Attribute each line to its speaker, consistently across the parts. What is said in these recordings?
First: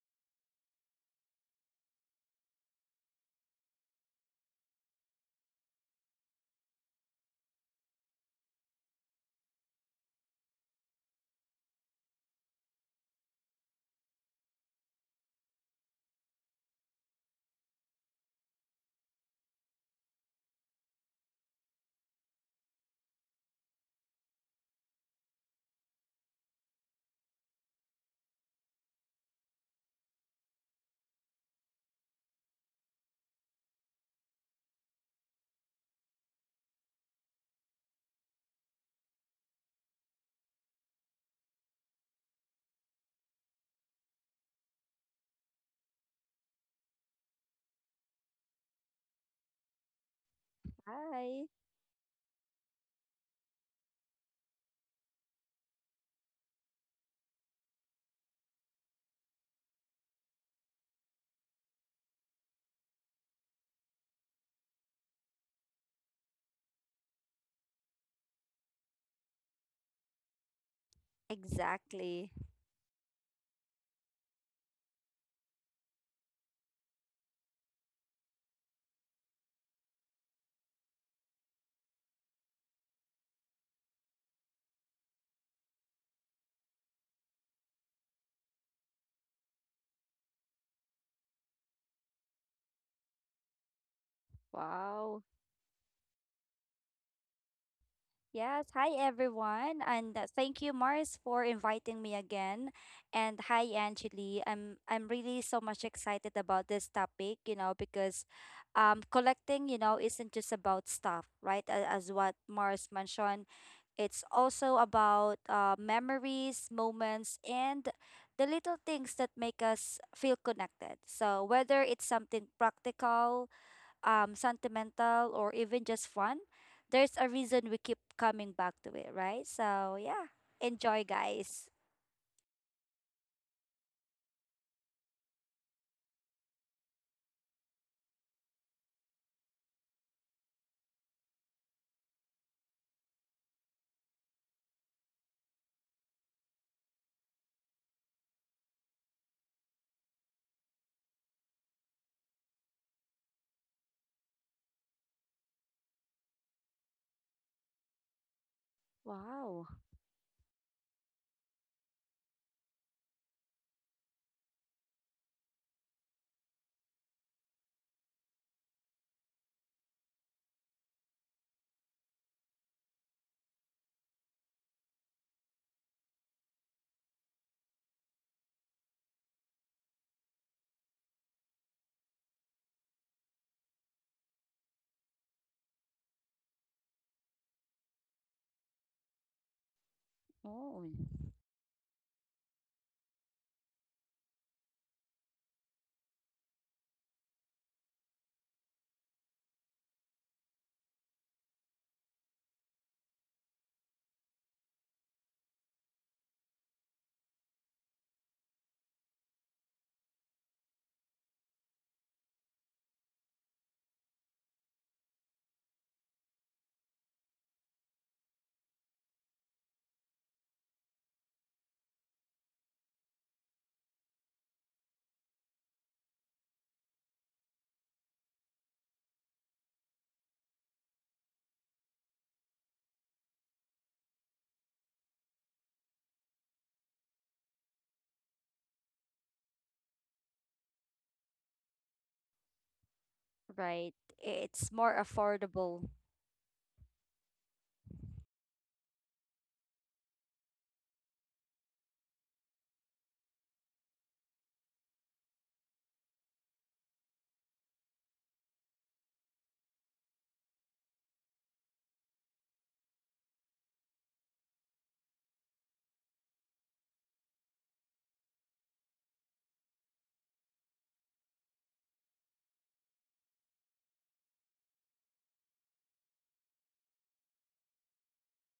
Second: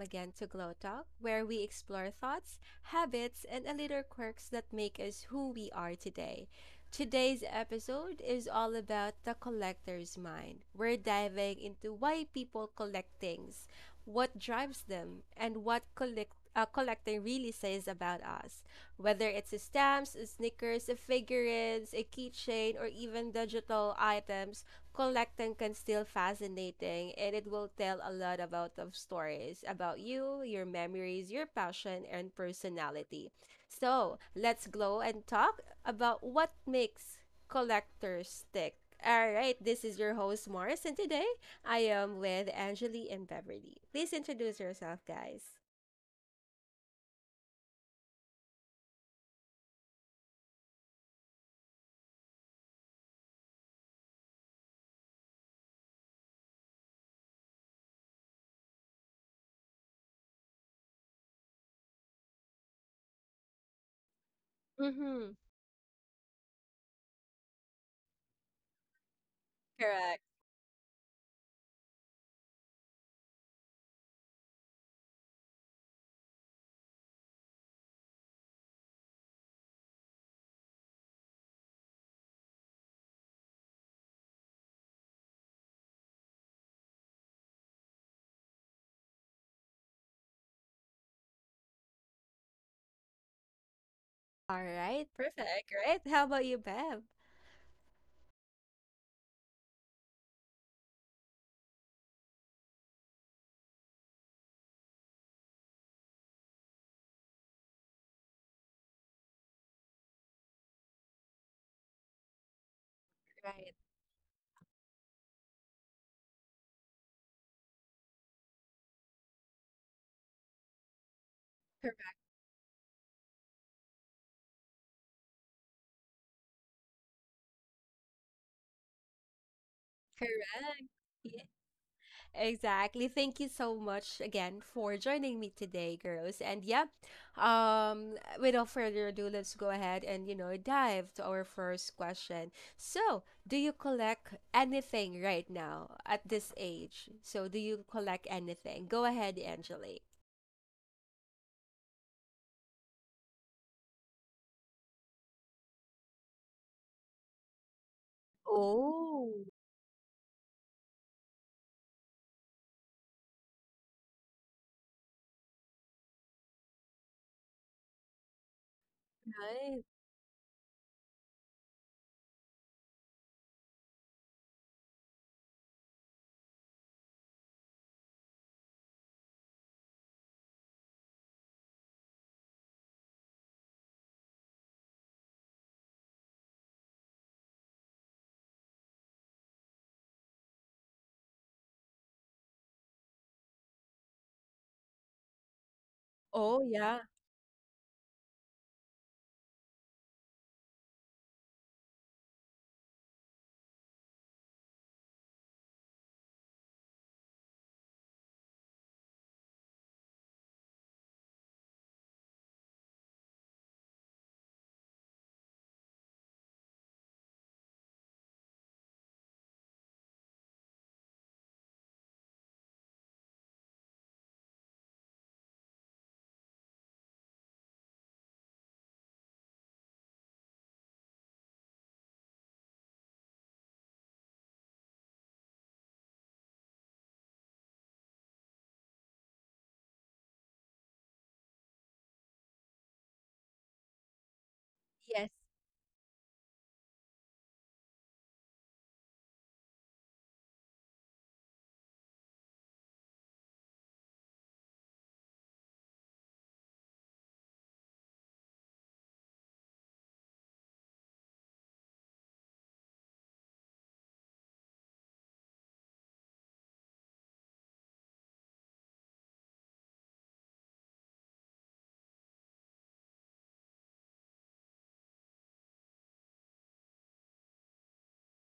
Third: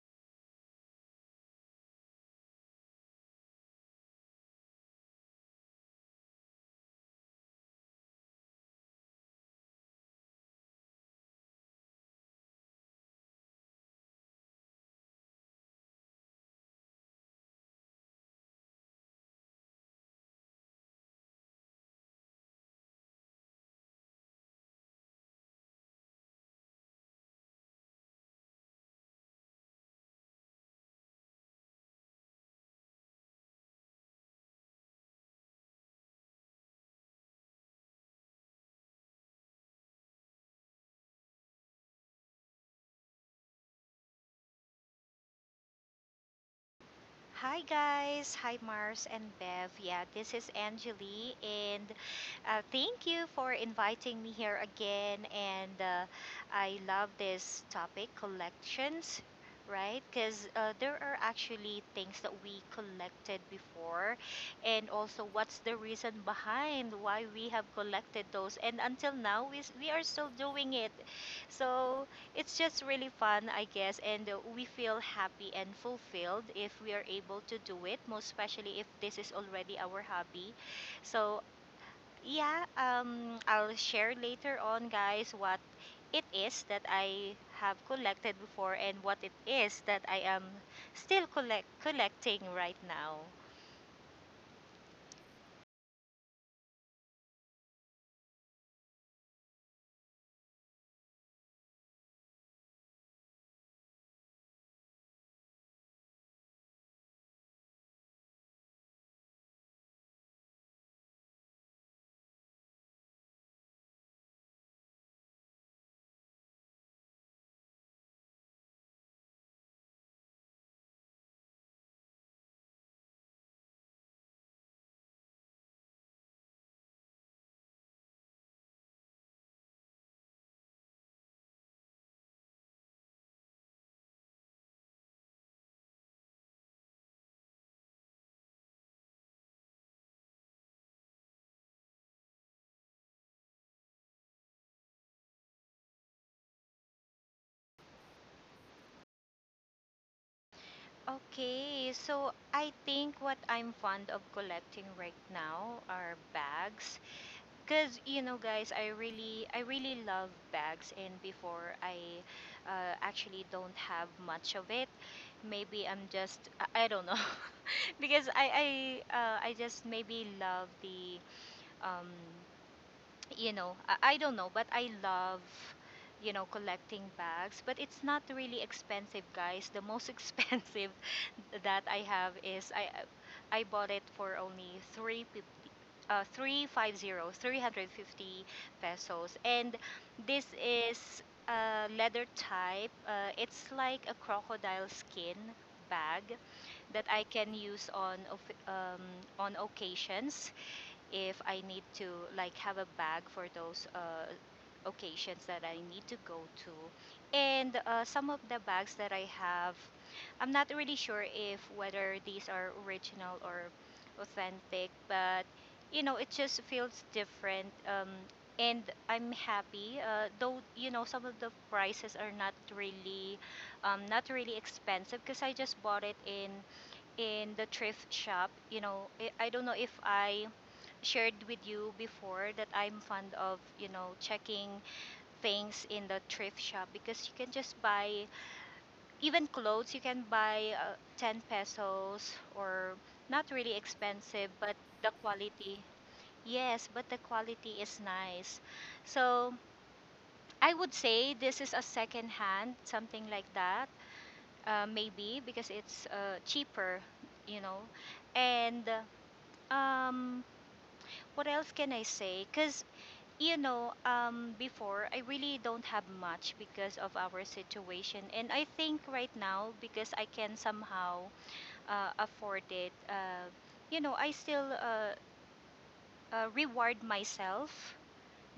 Speaker 1: again to Glow Talk, where we explore thoughts, habits, and a little quirks that make us who we are today. Today's episode is all about the collector's mind. We're diving into why people collect things, what drives them, and what collecting really says about us. Whether it's stamps, sneakers, figurines, a keychain, or even digital items, collecting can still fascinating and it will tell a lot about of stories about you, your memories, your passion, and personality. So let's go and talk about what makes collectors tick. All right, this is your host Morris, and today I am with Angeli and Beverly. Please introduce yourself, guys.
Speaker 2: Hi guys, hi Mars and Bev. Yeah, this is Angeli,
Speaker 3: Hi.
Speaker 2: and thank you for inviting me here again. And I love this topic, collections, right? Because there are actually things that we collected before, and also
Speaker 1: Mhm.
Speaker 2: what's the reason behind why we have collected those, and until now we are
Speaker 1: Correct.
Speaker 2: still doing it. So
Speaker 3: Exactly.
Speaker 2: it's just really fun, I guess, and we feel happy and fulfilled if we are able to do it, most especially if this is already our hobby. So, yeah, I'll share later on, guys, what it is that I have collected before and what it is that I am still collecting right now.
Speaker 1: All right.
Speaker 3: Wow.
Speaker 1: Perfect. Right. How about you, Bev?
Speaker 3: Yes. Hi, everyone. And thank you, Mars, for inviting me again. And hi, Angeli. I'm really so much excited about this topic, because collecting, isn't just about stuff, right? As what Mars mentioned,
Speaker 1: Right.
Speaker 3: it's also about memories, moments, and the little things that make us feel connected. So, whether
Speaker 1: Cor-
Speaker 3: it's something practical, sentimental or even just fun, there's a reason we keep coming back to it, right? So, yeah,
Speaker 1: Correct.
Speaker 3: enjoy,
Speaker 1: Yeah,
Speaker 3: guys.
Speaker 1: exactly. Thank you so much again for joining me today, girls. And yeah, um, without further ado, let's go ahead and, you know, dive to our first question. So, do you collect anything right now at this age? So, do you collect anything? Go ahead, Angelique.
Speaker 2: Okay, so I think what I'm fond of collecting right now are bags. Cause you know, guys,
Speaker 1: Oh,
Speaker 2: I
Speaker 3: Wow.
Speaker 2: really love bags, and before I actually don't have much of it. Maybe I don't know, because I, I just
Speaker 1: nice.
Speaker 2: maybe love the, um, you know, I, I don't know, but I love, you know, collecting bags. But it's not really expensive, guys. The most expensive that I have is I bought it for only 350 pesos. And this
Speaker 3: Oh,
Speaker 2: is a leather type. It's like a crocodile skin bag
Speaker 1: Oh, yeah.
Speaker 2: that I can use um, on occasions if I need to like have a bag for those occasions that I need to go to. And some of the bags that I have, I'm not really sure if whether these are original or authentic, but you know, it just feels different. And I'm happy, though you know some of the prices are not really, not really expensive because I just bought it in the thrift shop. You know, I don't know if I shared with you before that I'm fond of, you know, checking things in the thrift shop because you can just buy even clothes, you can buy 10 pesos or not really
Speaker 3: right.
Speaker 2: expensive,
Speaker 3: It's
Speaker 2: but
Speaker 3: more
Speaker 2: the
Speaker 1: Yes.
Speaker 2: quality.
Speaker 3: affordable.
Speaker 2: Yes, but the quality is nice. So I would say this is a second hand, something like that, maybe because it's cheaper, you know. And Um, what else can I say? Before I really don't have much because of our situation. And I think right now, because I can somehow afford it, I still reward myself.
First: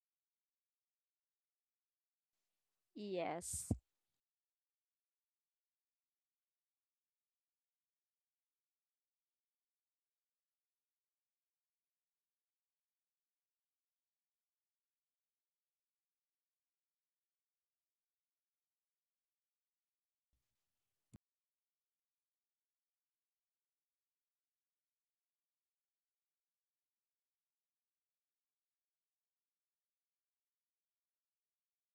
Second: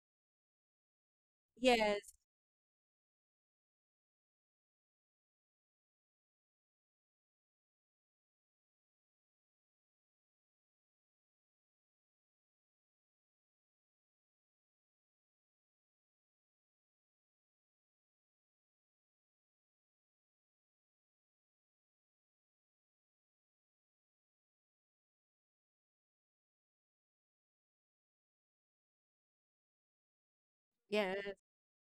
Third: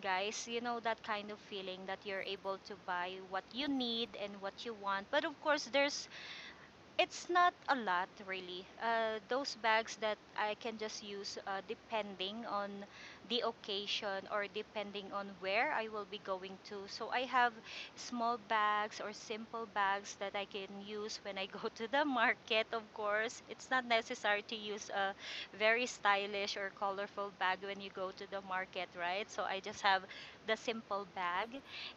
Speaker 2: Guys, you know that kind of feeling that
Speaker 1: Yes.
Speaker 2: you're able to buy what
Speaker 3: Yes,
Speaker 2: you need and what you want. But of course, there's it's not a lot, really. Those bags that I can just use depending on the occasion or depending on where I will be going to. So I have small bags or simple bags that I can use when I go to the market, of course. It's not necessary to use a very stylish or colorful bag when you go to the market, right? So I just have the simple
Speaker 1: Yes.
Speaker 2: bag.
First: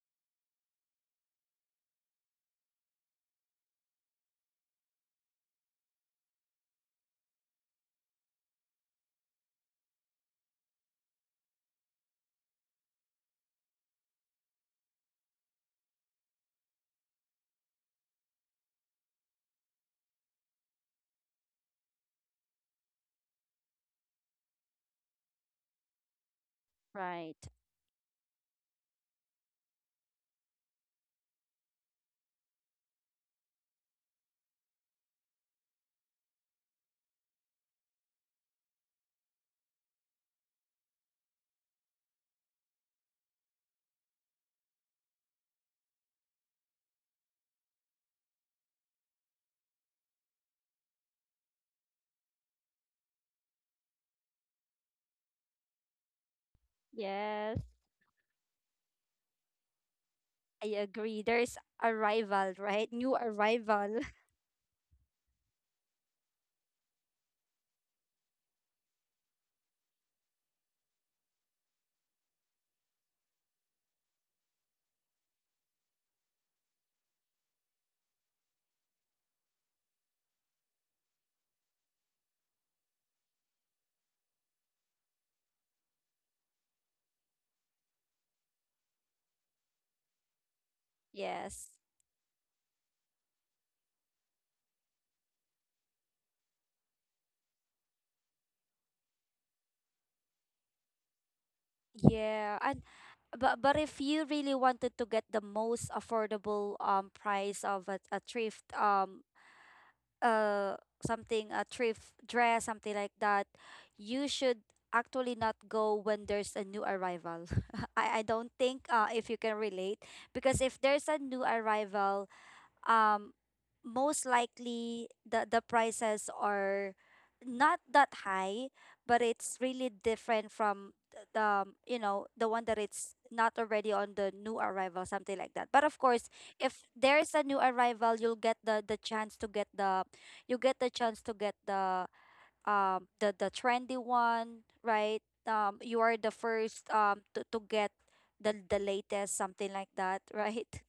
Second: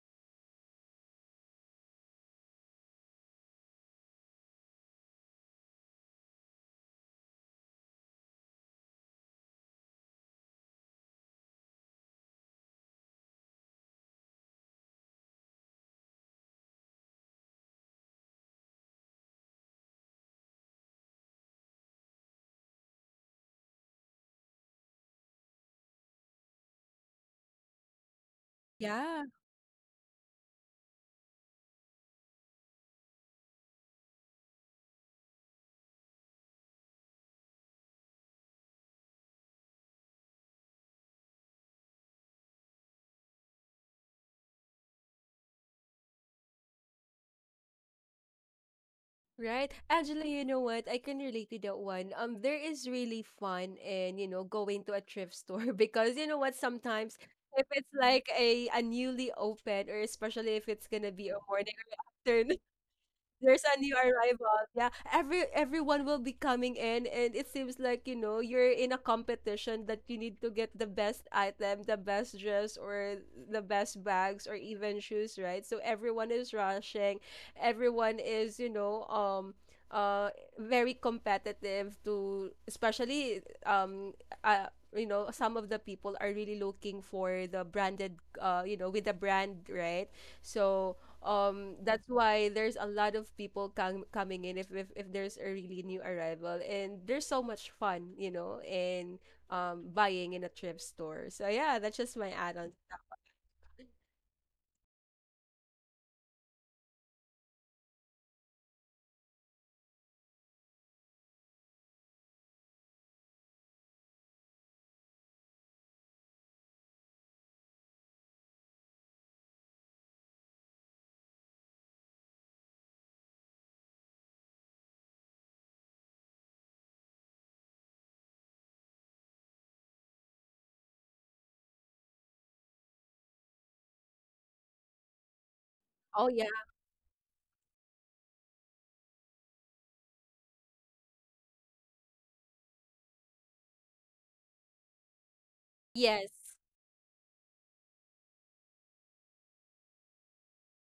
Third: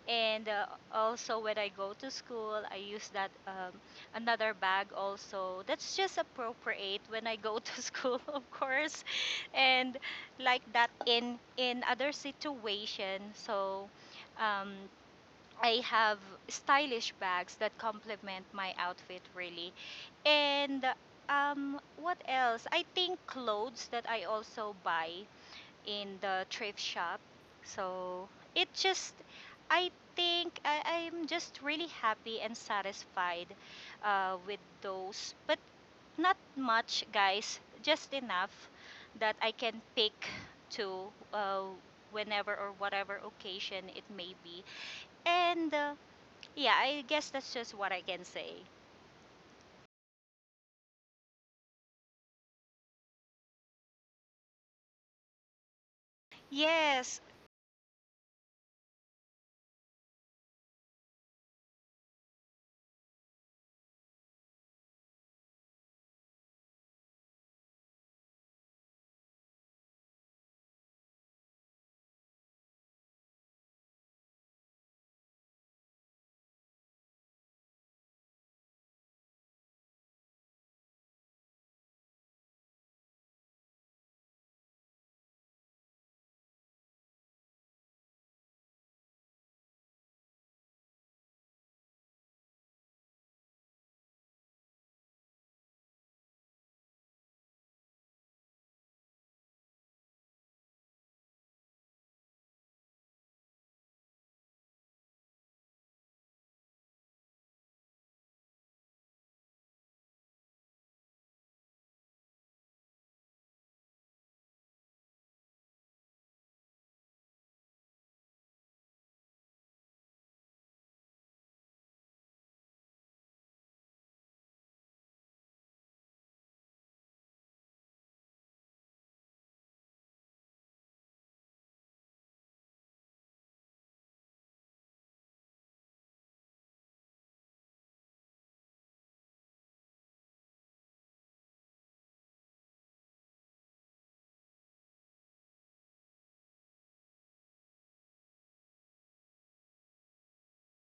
Speaker 2: And also when I go to school, I use that. Another bag also that's just appropriate when I go to school of course and like that in other situation so um I have stylish bags that complement my outfit really and what else I think clothes that I also buy in the thrift shop.
Speaker 3: right.
Speaker 2: So it just,
Speaker 1: Yeah.
Speaker 2: I think I'm just really happy and satisfied with those. But not much, guys, just enough that I can pick to uh, whenever or whatever occasion it may be. And yeah, I guess that's just what I can say.
Speaker 1: Right. Angela, you know what? I can relate to that one. There is really fun in, you know, going to a thrift store because you know what, sometimes
Speaker 2: Yes,
Speaker 3: Yes,
Speaker 1: if it's like a newly opened or especially
Speaker 3: I
Speaker 1: if it's gonna
Speaker 3: agree.
Speaker 1: be a
Speaker 3: There's
Speaker 1: morning or
Speaker 3: arrival,
Speaker 1: afternoon
Speaker 3: right? New
Speaker 1: there's a
Speaker 3: arrival.
Speaker 1: new arrival. Yeah, everyone will be coming in, and it seems like you know you're in a competition that you need to get the best item, the best dress, or the best bags, or even shoes, right? So everyone is rushing, everyone is you know very competitive to especially uh you know some of the people are really looking for the branded you know with the brand, right? So
Speaker 3: Yes.
Speaker 1: that's why there's a lot of people coming in if, if there's a really new arrival, and there's so much fun, you know, in buying in a thrift store. So yeah, that's just my
Speaker 3: Yeah,
Speaker 1: add-on.
Speaker 3: and but if you really wanted to get the most affordable price of uh a thrift dress, something like that, you should actually not go when there's a new arrival. I don't think, if you can relate, because if there's a new arrival, um most likely the prices are not that high, but it's really different from the the one that it's not already on the new arrival, something like that. But of course,
Speaker 1: Oh yeah,
Speaker 3: if there's a new arrival, you'll get the chance to get the you get the chance to get the trendy one, right? You are the
Speaker 1: yes,
Speaker 3: first, to get the latest, something like that. Right.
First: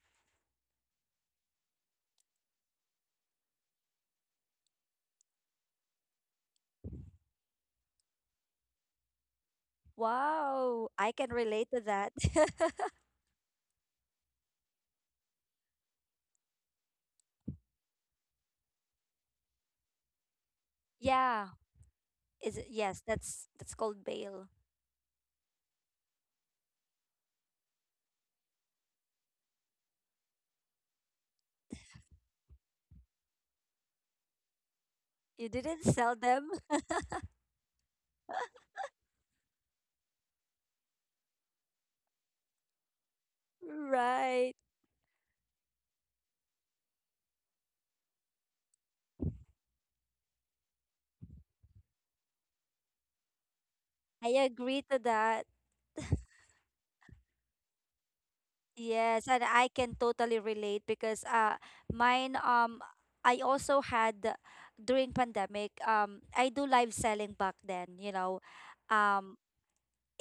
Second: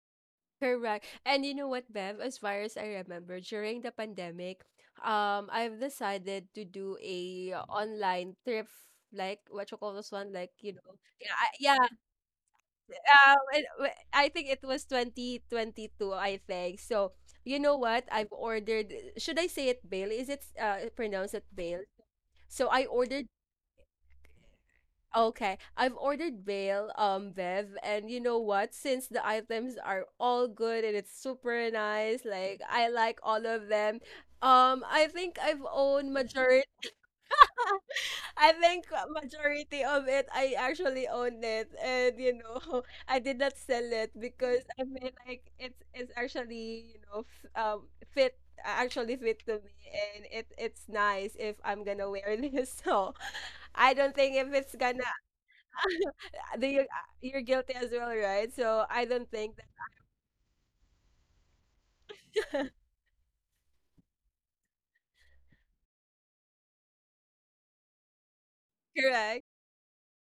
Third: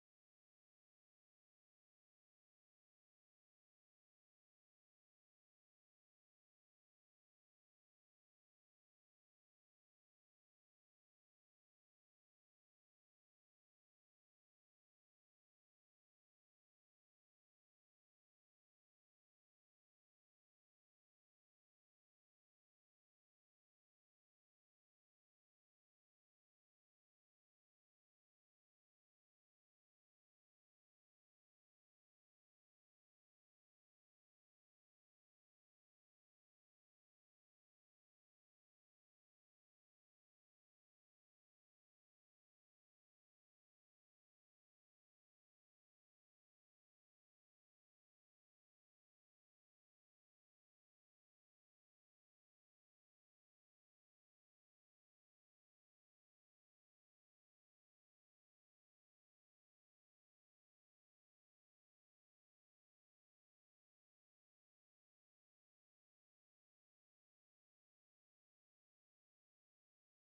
Speaker 1: correct. And you know what, Bev, as far as I remember, during the pandemic, I've decided to do a online thrift, like what you call this one, like you
Speaker 3: Wow,
Speaker 1: know,
Speaker 3: I can
Speaker 1: yeah, I,
Speaker 3: relate to
Speaker 1: yeah,
Speaker 3: that.
Speaker 1: I think it was 2022, I think. So, you know what? I've ordered, should I say it Bale? Is it pronounced it
Speaker 3: Yeah,
Speaker 1: Bale?
Speaker 3: is
Speaker 1: So
Speaker 3: it?
Speaker 1: I
Speaker 3: Yes,
Speaker 1: ordered,
Speaker 3: that's called bail.
Speaker 1: okay, I've ordered Bale, Bev, and you know what? Since the items are all good and it's super nice, like I like all of them. I think
Speaker 3: You
Speaker 1: I've
Speaker 3: didn't
Speaker 1: owned
Speaker 3: sell them,
Speaker 1: majority I think majority of it, I actually own it, and you know, I did not sell it
Speaker 3: right?
Speaker 1: because I mean, like it's actually you know fit actually fit to me, and it's nice if I'm gonna wear this. So I don't
Speaker 3: I
Speaker 1: think if it's
Speaker 3: agree to
Speaker 1: gonna
Speaker 3: that.
Speaker 1: do you you're guilty as well, right? So I
Speaker 3: Yes,
Speaker 1: don't
Speaker 3: and
Speaker 1: think
Speaker 3: I can totally relate because mine,
Speaker 1: that
Speaker 3: I also had, during pandemic, I do live selling back then. Um
Speaker 1: correct,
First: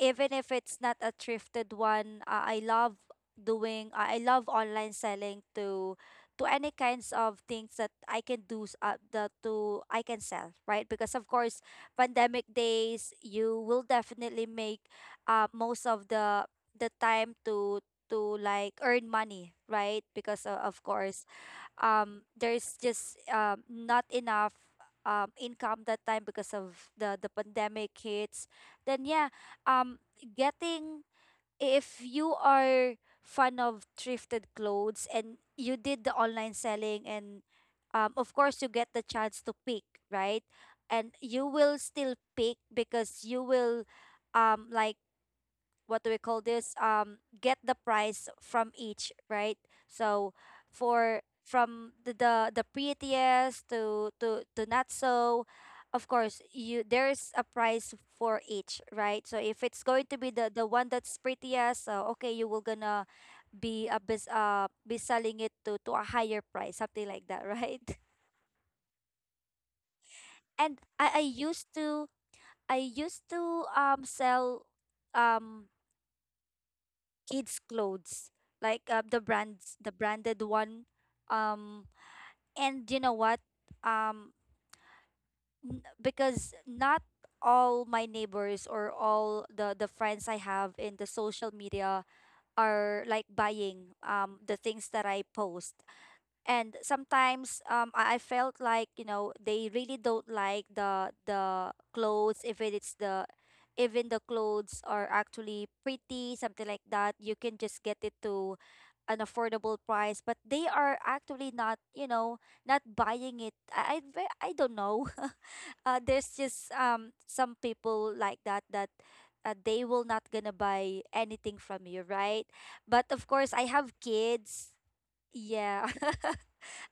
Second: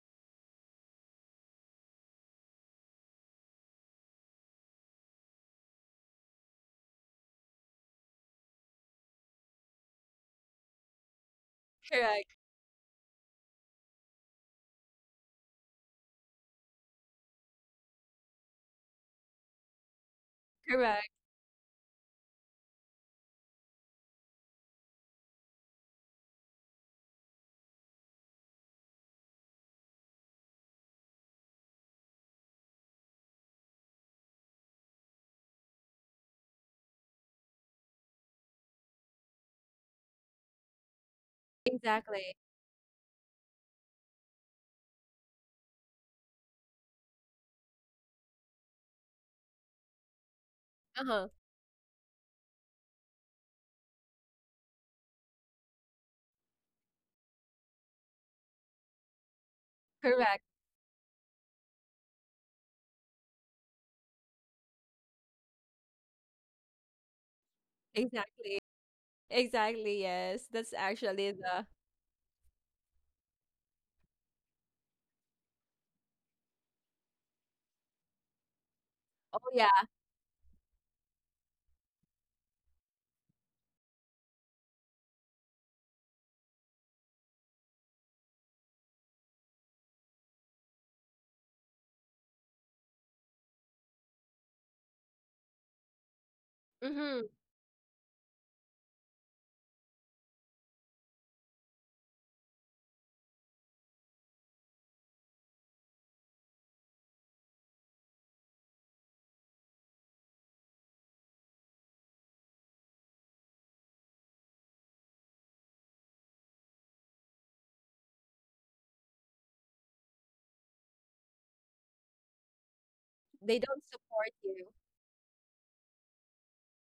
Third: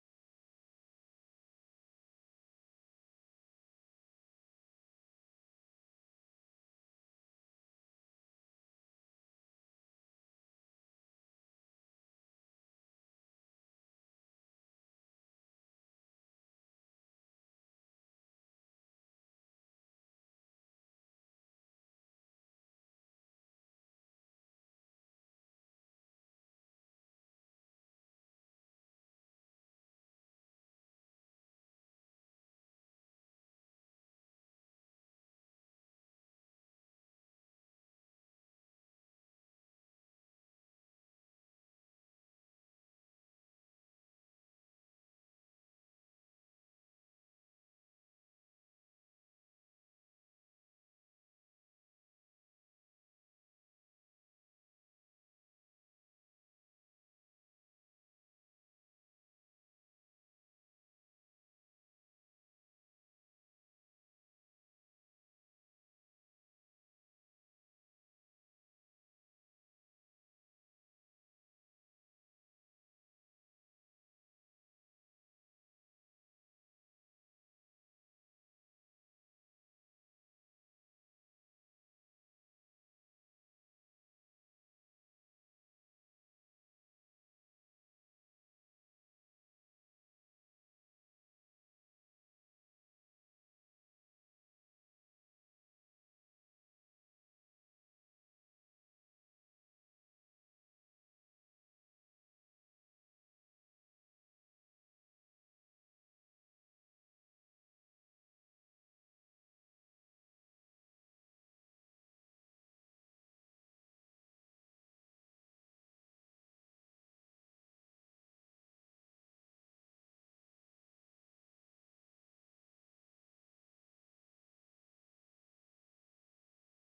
Speaker 3: Even if it's not a thrifted one, I love online selling to any kinds of things that I can do s- the to I can sell, right? Because of course,
Speaker 1: correct,
Speaker 3: pandemic days, you will definitely make, most of the time, to like earn money, right? Because, of
Speaker 1: correct,
Speaker 3: course, there's just not enough income that time because of the pandemic hits, then yeah. um getting If you are fan of thrifted clothes, and you did the online selling, and of course you get the chance to pick, right? And you will still
Speaker 1: exactly,
Speaker 3: pick because you will, like, what do we call this, get the price from each, right? So,
Speaker 1: uh
Speaker 3: for
Speaker 1: huh,
Speaker 3: from the prettiest to not so, of course you there's a price for each, right? So if it's going to be
Speaker 1: correct,
Speaker 3: the one that's prettiest, so okay, you will gonna be a bis be selling it to a higher price, something like that, right?
Speaker 1: exactly, exactly. Yes, that's
Speaker 3: And i i
Speaker 1: actually the
Speaker 3: used to i used to sell um kids clothes, like, the
Speaker 1: oh yeah.
Speaker 3: brands the branded one. um and you know what? um because not all my neighbors or all the friends I have in the social media are like buying the things that I post. And
Speaker 1: Mm-hmm.
Speaker 3: sometimes, I felt like, they really don't like the clothes, if it's the even the clothes are actually pretty, something like that, you can just get it to an affordable price, but they are actually not, you know, not buying it. I don't know. There's just some people like that, they will not gonna buy anything from you, right? But of course,
Speaker 1: They
Speaker 3: I
Speaker 1: don't
Speaker 3: have
Speaker 1: support you.
Speaker 3: kids. Yeah.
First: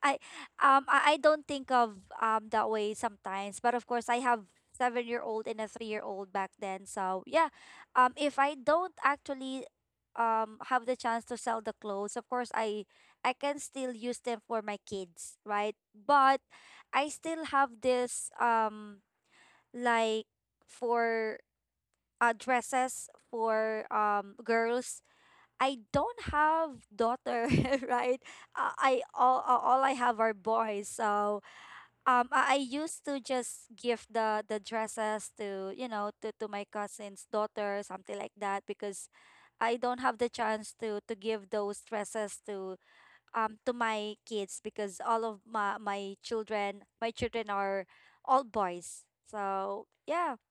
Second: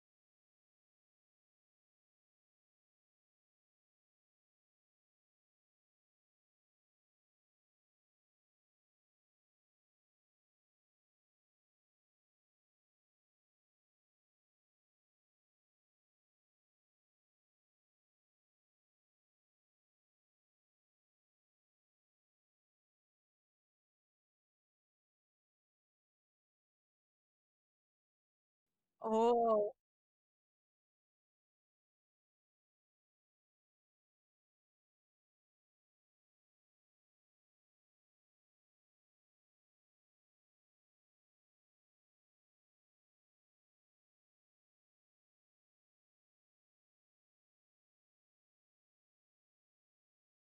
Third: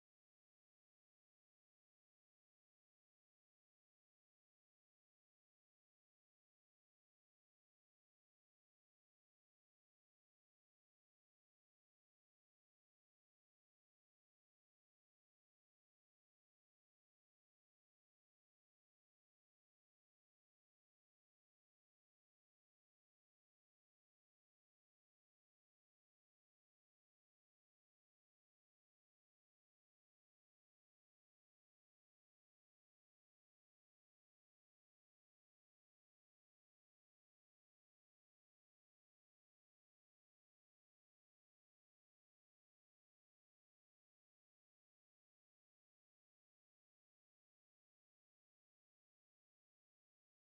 Speaker 3: I I don't think of that way sometimes, but of course I have 7-year-old and a 3-year-old back then. So yeah, if I don't actually have the chance to sell the clothes, of course I can still use them for my kids, right? But I still have this, like, for, dresses for girls. I don't have daughter, right? I
Speaker 1: Oh.
Speaker 3: all I have are boys. So I used to just give the dresses to, to my cousin's daughter, something like that, because I don't have the chance to give those dresses to my kids because all of my children are all boys. So yeah.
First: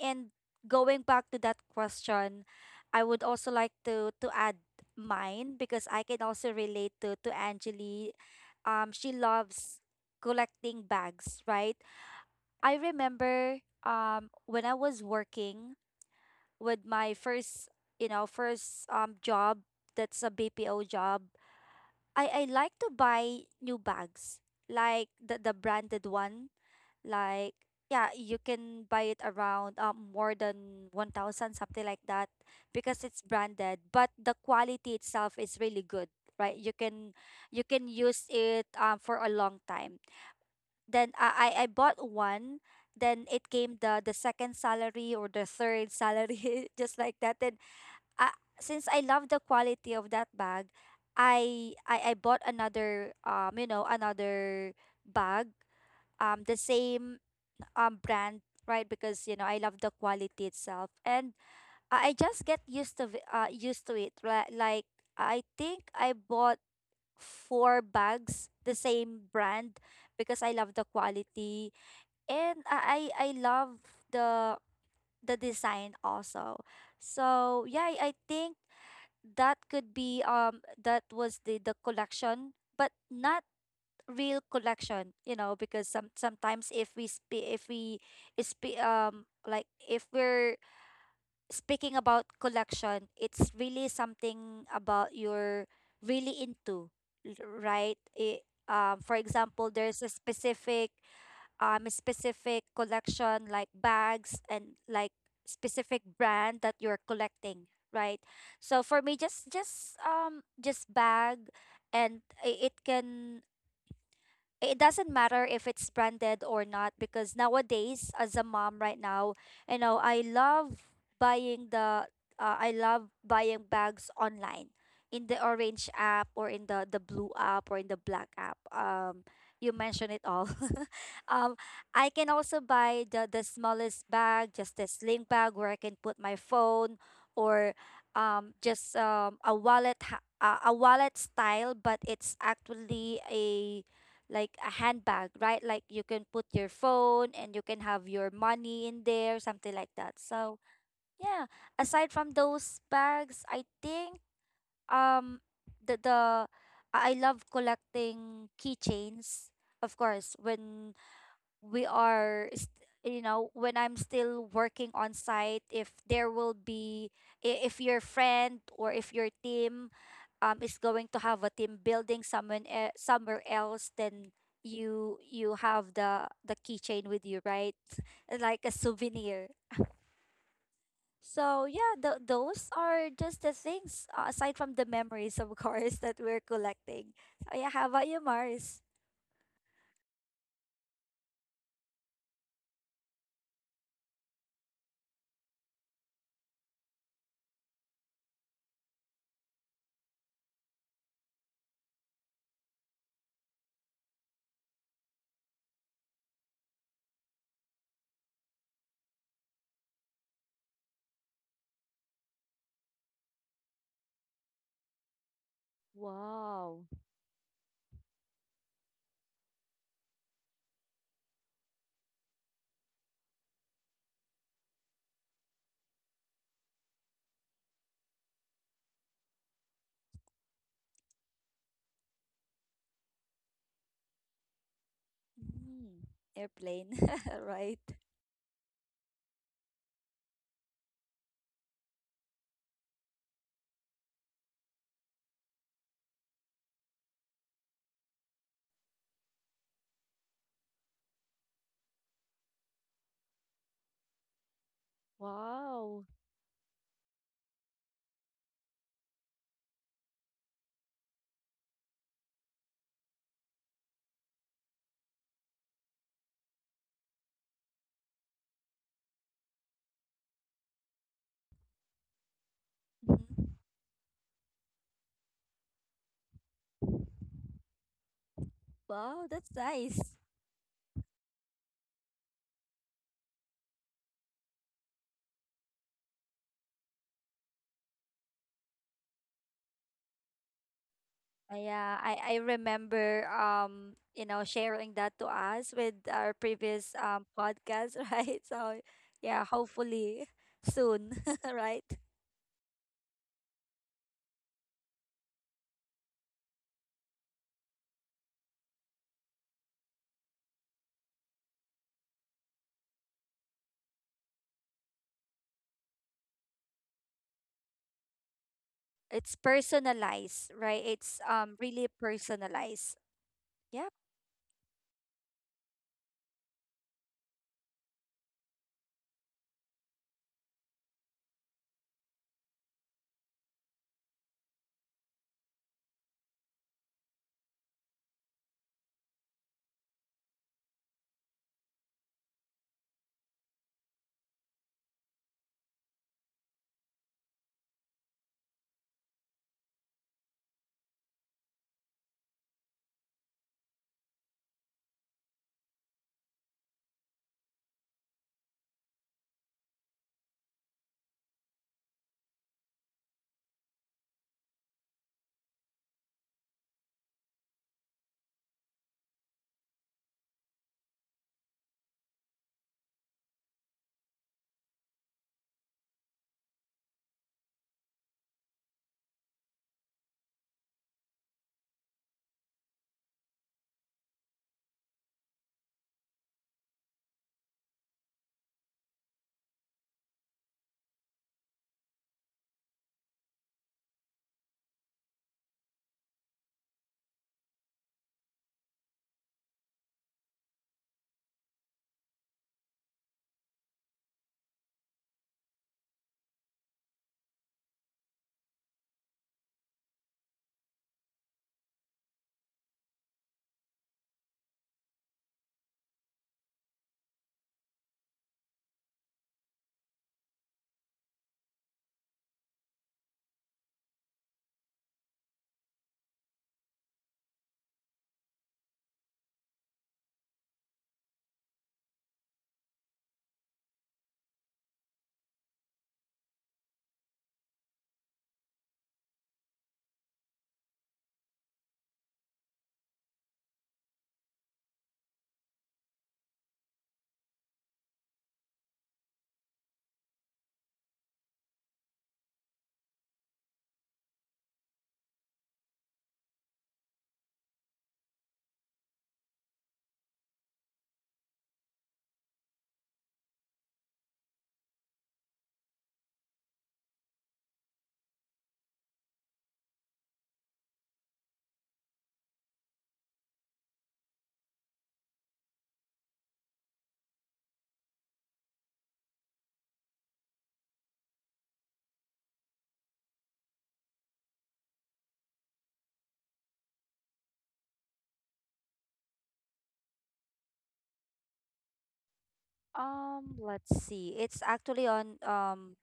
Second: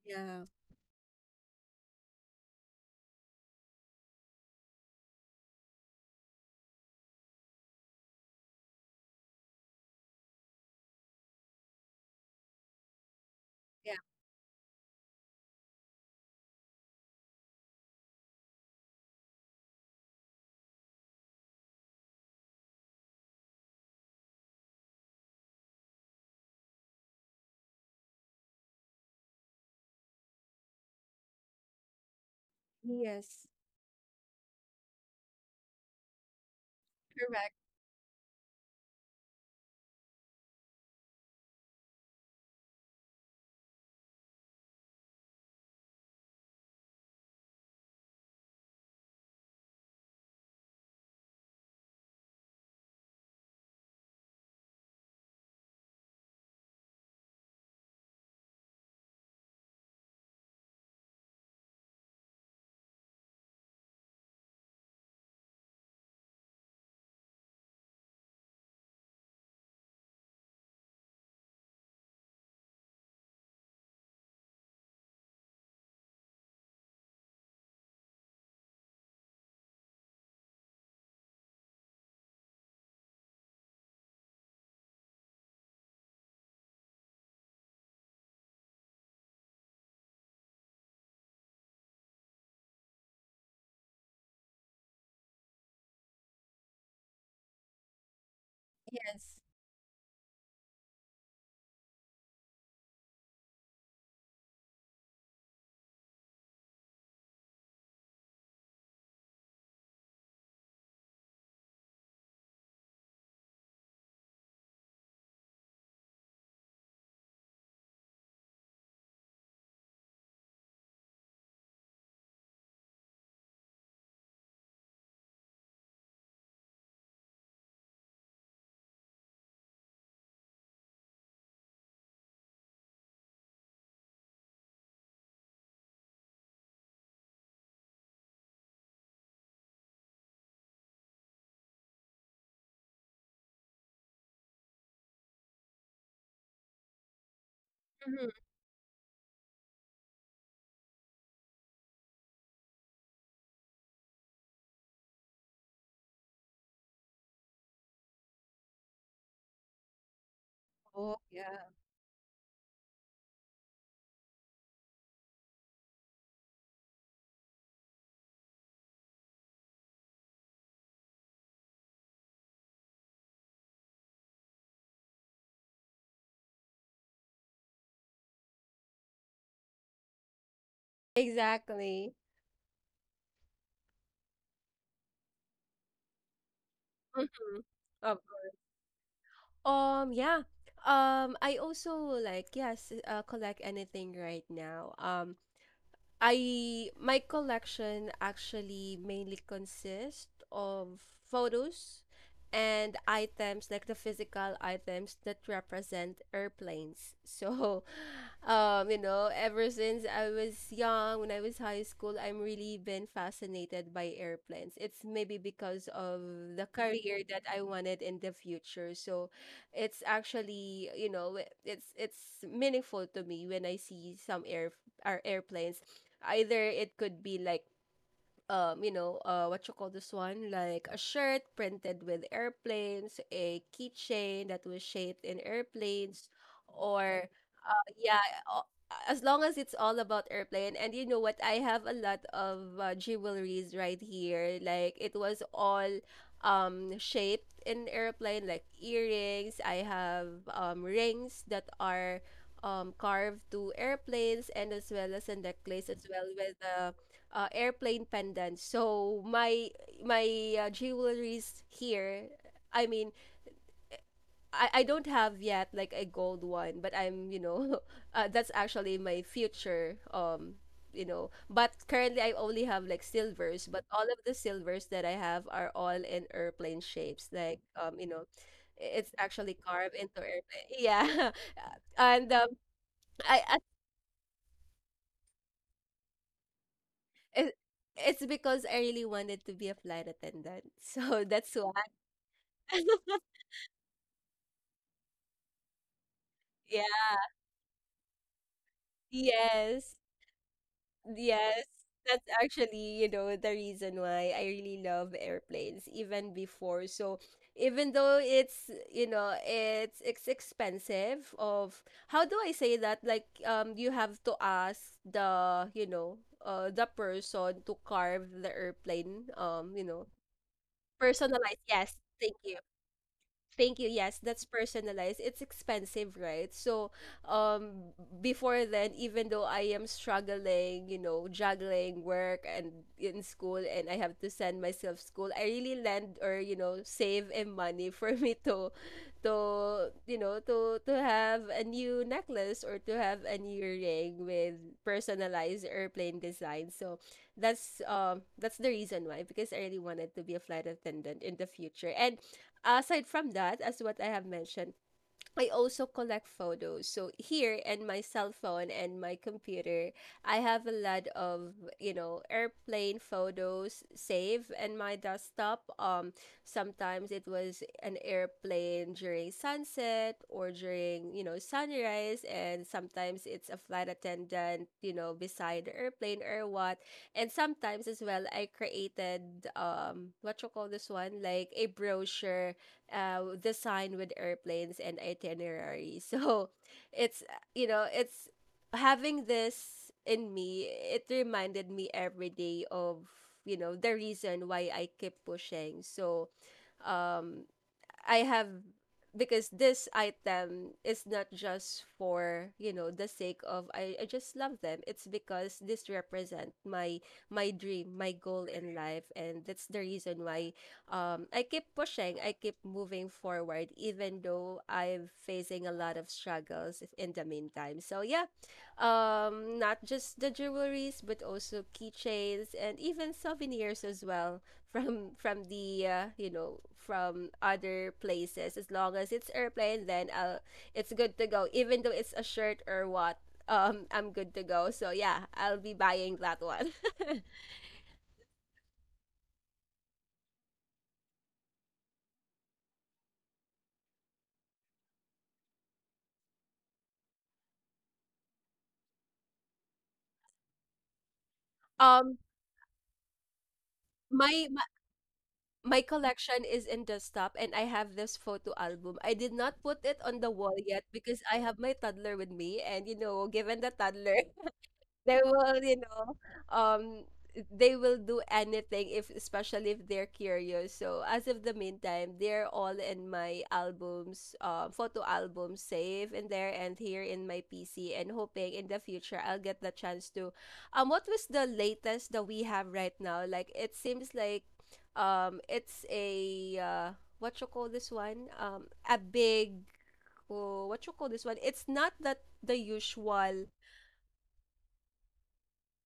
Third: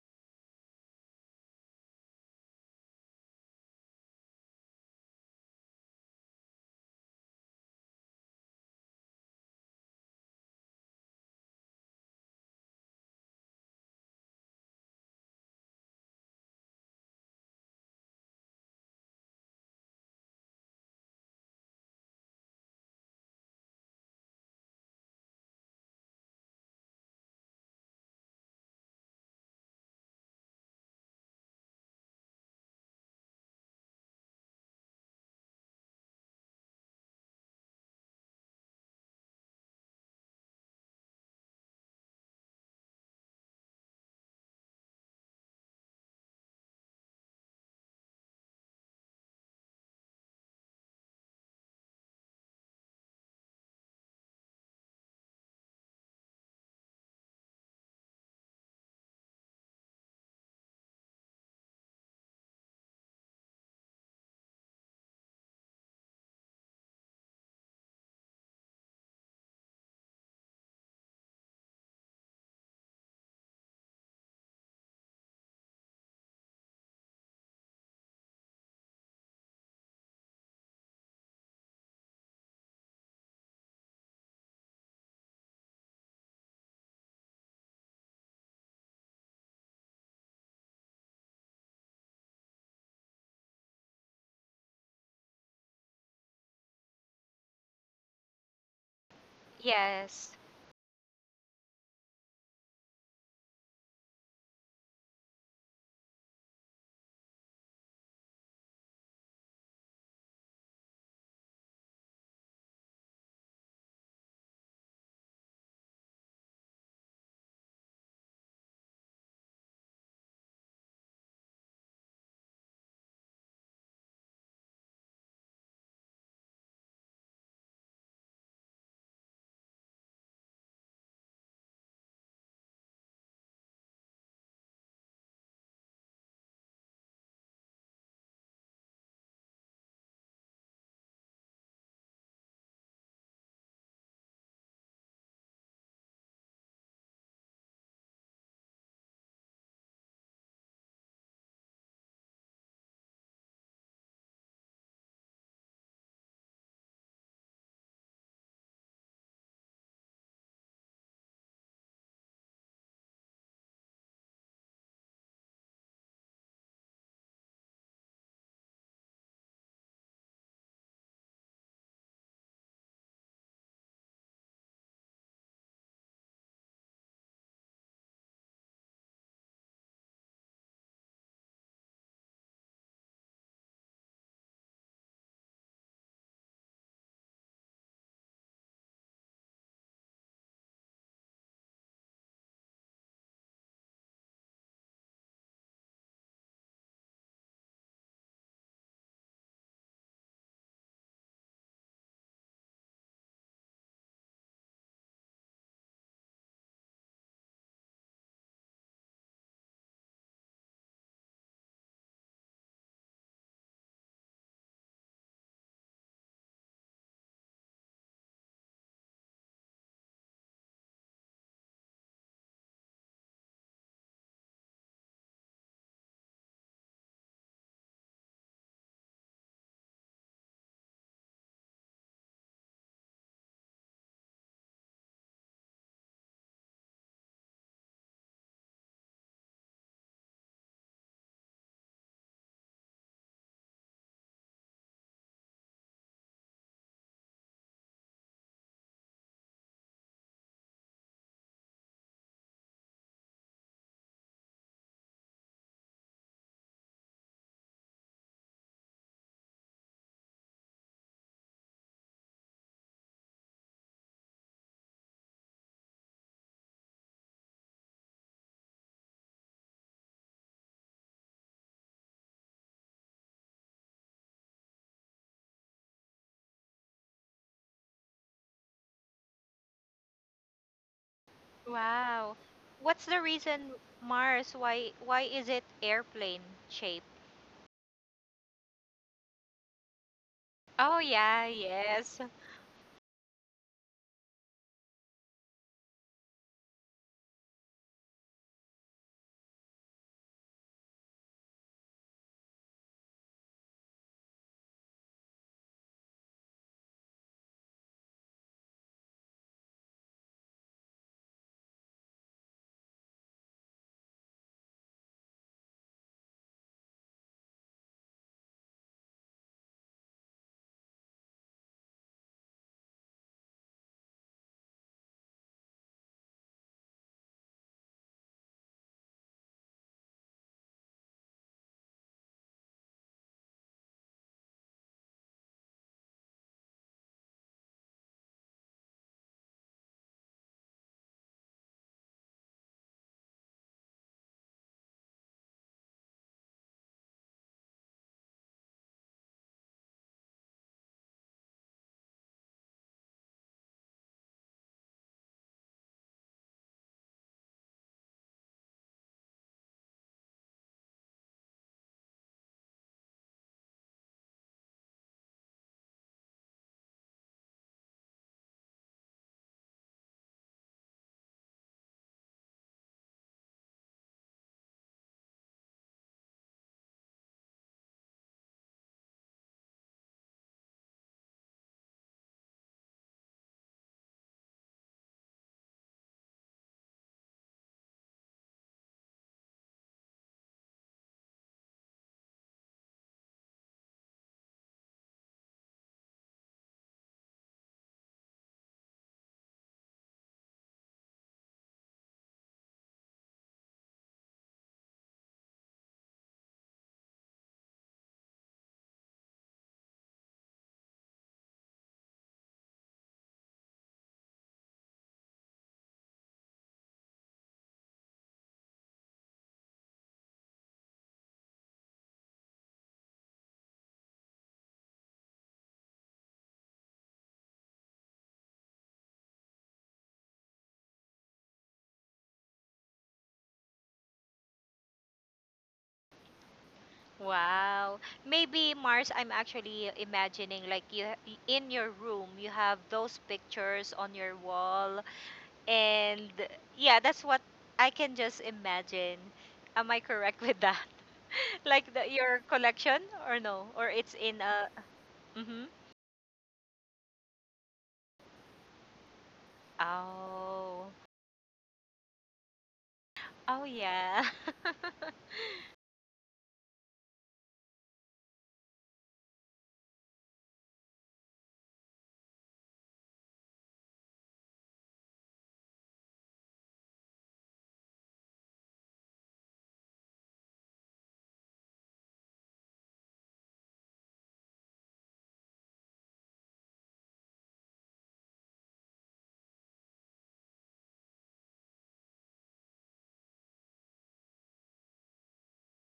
Speaker 3: And
Speaker 1: Yeah.
Speaker 3: going back to that question, I would also like to add mine because I can also relate to Angeli. She loves collecting bags, right? I remember
Speaker 1: Yeah.
Speaker 3: when I was working with my first job, that's a BPO job. I like to buy new bags, like the branded one. Like, yeah, you can buy it around more than 1,000, something like that, because it's
Speaker 1: Yes.
Speaker 3: branded, but the quality itself is really good, right? You can
Speaker 1: Correct.
Speaker 3: you can use it for a long time. Then I bought one, then it came the second salary or the third salary, just like that. Then, uh, since I love the quality of that bag, I bought another, another bag, the same brand, right? Because, I love the quality itself, and I just get used to it, right? Like, I think I bought four bags the same brand because I love the quality, and I love the the design also. So yeah, I think that could be, that was the collection, but not real collection, because sometimes, if we're speaking about collection, it's really something about you're really into right, for
Speaker 1: Yes.
Speaker 3: example, there's a
Speaker 2: yes.
Speaker 3: specific, a specific collection, like bags, and like specific brand that you're collecting, right? So for me, just just bag, and it doesn't matter if it's branded or not, because nowadays as a mom right now, I love buying the buying bags online, in the orange app, or in the blue app, or in the black app. You mentioned it all. um I can also buy the smallest bag, just a sling bag where I can put my phone. Or just, a wallet style, but it's actually a like a handbag, right? Like, you can put your phone, and you can have your
Speaker 1: Hmm.
Speaker 3: money in there, something like that. So yeah, aside from those bags, I think um the I love collecting keychains. Of course, when
Speaker 1: Oh, yeah.
Speaker 3: we are st- you know when I'm still working on site, if there will be I- if your friend or if your team, is going to have a team building somewhere else, then you have the keychain with you, right? Like a souvenir. So yeah,
Speaker 1: Exactly.
Speaker 3: those are just the things, aside from the memories, of course, that we're collecting. So
Speaker 1: Mm-hmm.
Speaker 3: yeah, how about
Speaker 1: Um,
Speaker 3: you, Mars?
Speaker 1: yeah. I also like yes, collect anything right now. I my collection actually mainly consists of photos and items like the physical items that represent airplanes. So, you know, ever since I was young, when I was high school, I'm really been fascinated by airplanes. It's maybe because of the
Speaker 3: Wow.
Speaker 1: career that I wanted in the future. So, it's actually, you know, it's meaningful to me when I see some air our airplanes either it could be like you know, what you call this one? Like a shirt printed with airplanes, a keychain that was shaped in
Speaker 3: mm,
Speaker 1: airplanes,
Speaker 3: Airplane.
Speaker 1: or
Speaker 3: Right.
Speaker 1: yeah, o- as long as it's all about airplane. And you know what? I have a lot of jewelries right here. Like it was all shaped in airplane, like earrings. I have rings that are carved to airplanes, and as well as a necklace as
Speaker 3: Wow.
Speaker 1: well with the airplane pendants. So my jewelries here. I mean, I don't have yet like a gold one, but I'm you know, that's actually my future. You know, but currently I only have like
Speaker 3: Mhm.
Speaker 1: silvers. But all of the silvers that I have are all in airplane shapes. Like you know, it's
Speaker 3: Wow, that's
Speaker 1: actually carved
Speaker 3: nice.
Speaker 1: into airplane. Yeah, and
Speaker 2: Wow. What's the
Speaker 1: I
Speaker 2: reason, Mars? Why is it airplane shape?
Speaker 1: it, it's because I really wanted to be a flight attendant.
Speaker 2: Oh
Speaker 1: So
Speaker 2: yeah,
Speaker 1: that's why.
Speaker 3: Yeah, I,
Speaker 2: yes.
Speaker 3: I remember, sharing that to us with our previous
Speaker 1: Yeah.
Speaker 3: podcast, right? So yeah,
Speaker 1: Yes.
Speaker 3: hopefully soon,
Speaker 1: Yes.
Speaker 3: right?
Speaker 1: That's actually, you know, the reason why I really love airplanes even before. So even though it's, you know, it's expensive of how do I say that? Like you have to ask the, you know, the person to carve the airplane.
Speaker 3: It's
Speaker 1: You know,
Speaker 3: personalized, right? It's
Speaker 1: personalized.
Speaker 3: really
Speaker 1: Yes. Thank you.
Speaker 3: personalized.
Speaker 1: Thank you.
Speaker 3: Yep.
Speaker 1: Yes, that's personalized. It's expensive, right? So, um, before then, even though I am struggling, you know, juggling work and in school, and I have to send myself school, I really lend or you know save and money for me to, you know to have a new necklace or to have a new ring with personalized airplane design. So, that's the reason why because I really wanted to be a flight attendant in the future and aside from that, as what I have mentioned, I also collect photos. So here in my cell phone and my computer, I have a lot of, you know, airplane photos saved in my desktop. Sometimes it was an airplane during sunset or during, you know, sunrise and sometimes it's a flight attendant, you know, beside the airplane or what. And sometimes as well I created what you call this one? Like a brochure design with airplanes and itinerary. So it's, you know, it's having this in me, it reminded me every day of, you know, the reason why I keep pushing. So, um. I have because this item is not just for you know the sake of I just love them it's because this represent my dream my goal in life and that's the reason why I keep pushing I keep moving forward even though I'm facing a lot of struggles in the meantime so yeah not just the jewelries but also keychains and even souvenirs as well from the you know from other places as long as it's airplane then I'll, it's good to go even though it's a shirt or what I'm good to go so yeah I'll be buying that one
Speaker 2: Wow. Maybe Mars, I'm actually imagining like in your room, you have those pictures on your wall and yeah, that's what I can just imagine. Am I correct with that? Like
Speaker 1: um
Speaker 2: your collection or no? Or it's in
Speaker 1: my, my
Speaker 2: a mhm.
Speaker 1: my collection is in desktop and I have this photo album I did not put it on the wall yet
Speaker 2: Oh.
Speaker 1: because I have my toddler with me and you know given
Speaker 2: Oh
Speaker 1: the toddler
Speaker 2: yeah.
Speaker 1: they will, you know, um, they will do anything if, especially if they're curious. So as of the meantime, they're all in my albums, photo albums, safe in there and here in my PC, and hoping in the future I'll get the chance to. What was the latest that we have right now? Like it seems like, it's a what you call this one? A big. Oh, what you call this one? It's not that the usual
Speaker 3: Let's see. It's actually on um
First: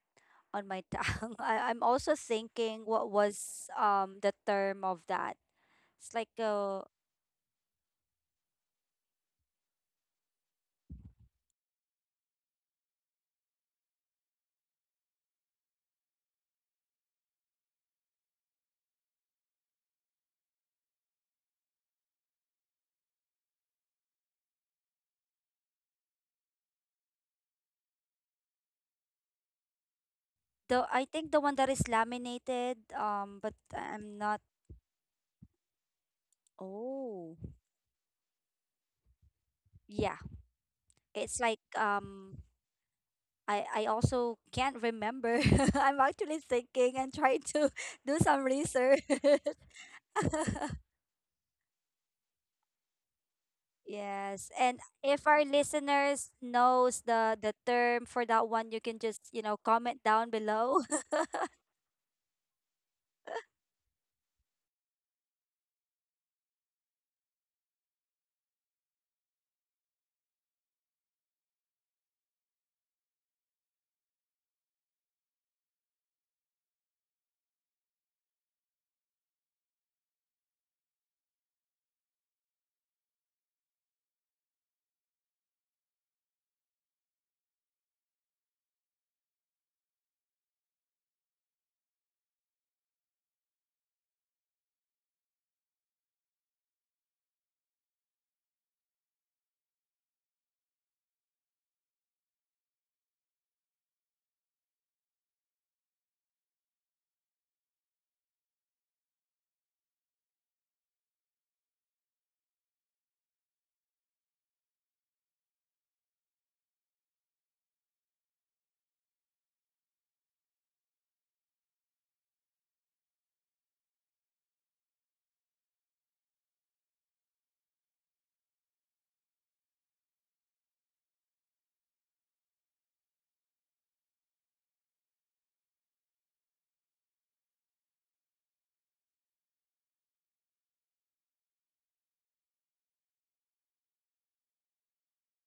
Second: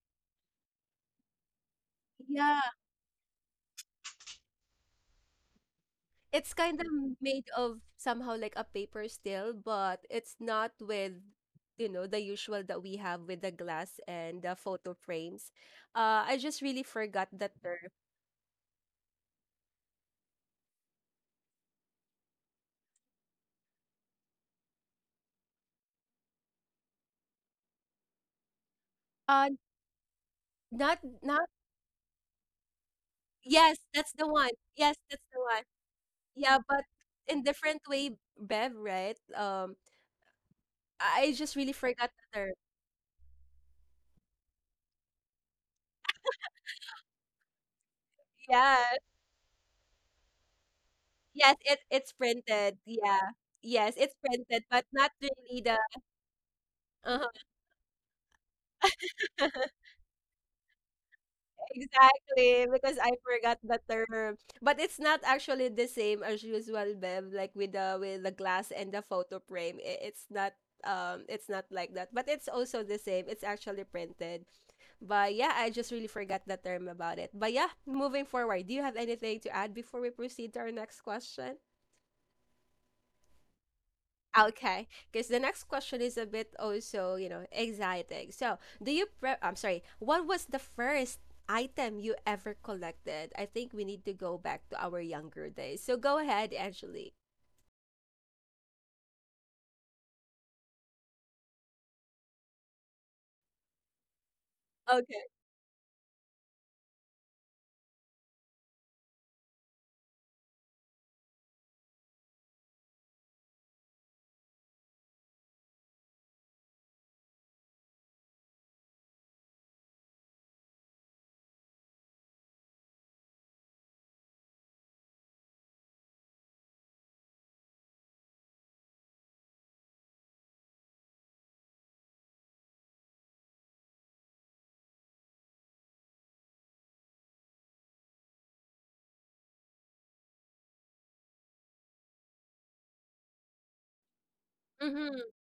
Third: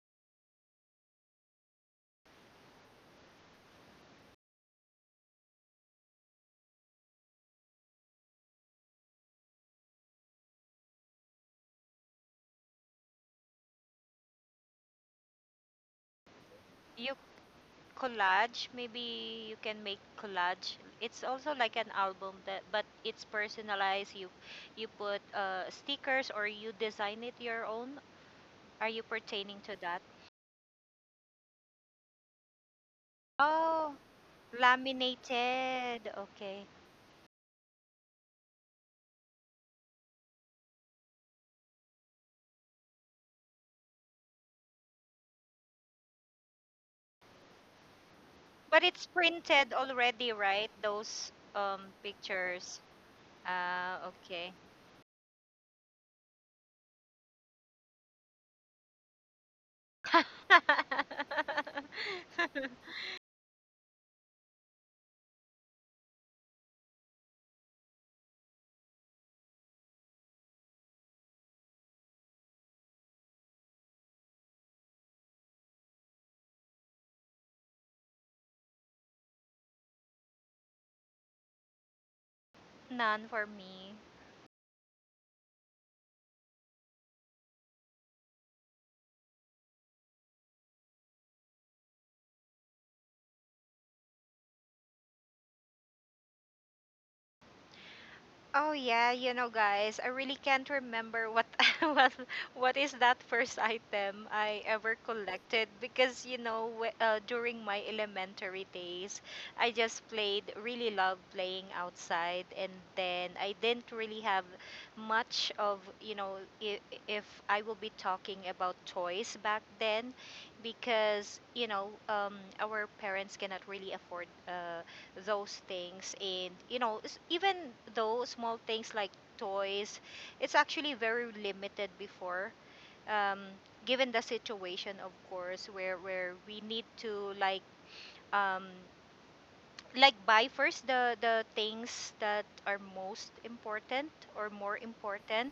Speaker 3: on my tongue. I'm also thinking what was the term of that. It's like,
Speaker 1: it's kind of made of somehow like a paper still, but it's not with you know the usual that we have with the glass and the photo frames. I just really
Speaker 2: You.
Speaker 1: forgot the term.
Speaker 2: Collage. Maybe you can make collage. It's also like an album that, but it's personalized. You put stickers or you design it your own. Are you
Speaker 1: Uh,
Speaker 2: pertaining to that?
Speaker 3: the I think the
Speaker 1: not
Speaker 3: one that is laminated, but
Speaker 1: yes,
Speaker 2: Oh,
Speaker 1: that's
Speaker 3: I'm
Speaker 1: the
Speaker 3: not.
Speaker 1: one. Yes, that's the one.
Speaker 2: laminated.
Speaker 1: Yeah,
Speaker 2: Okay.
Speaker 1: but
Speaker 3: Oh,
Speaker 1: in different way, Bev, right?
Speaker 3: yeah.
Speaker 1: I
Speaker 3: It's
Speaker 1: just
Speaker 3: like,
Speaker 1: really forgot the term.
Speaker 3: I also can't remember. I'm actually thinking and trying to, do some
Speaker 1: Yeah,
Speaker 2: But it's
Speaker 3: research.
Speaker 2: printed already, right? Those
Speaker 1: yes, it it's printed.
Speaker 2: pictures.
Speaker 1: Yeah, yes,
Speaker 2: Ah,
Speaker 1: it's
Speaker 3: Yes,
Speaker 2: okay.
Speaker 1: printed,
Speaker 3: and
Speaker 1: but not
Speaker 3: if our
Speaker 1: really the.
Speaker 3: listeners knows
Speaker 1: Uh-huh.
Speaker 3: the term for that one, you can just, comment down below.
Speaker 1: Exactly, because I forgot the term. But it's not actually the same as usual, Bev, like with the glass and the photo frame. It's not like that. But it's also the same. It's actually printed. But yeah, I just really forgot the term about it. But yeah, moving forward, do you have anything to add before we proceed to our next question?
Speaker 2: None for me.
Speaker 1: Okay, because the next question is a bit also, you know, exciting. So, I'm sorry, what was the first item you ever collected? I think we need to go back to our younger days. So, go ahead, Angeli.
Speaker 2: Oh yeah, you know guys, I really can't remember what what what is that first item I ever
Speaker 1: Okay.
Speaker 2: collected because you know during my elementary days, I just played really loved playing outside and then I didn't really have much of, you know, i- if I will be talking about toys back then because, you know, our parents cannot really afford those things and you know even though small things like toys it's actually very limited before um, given the situation of course where we need to um, like buy first the things that are most important or more
Speaker 1: Mm-hmm.
Speaker 2: important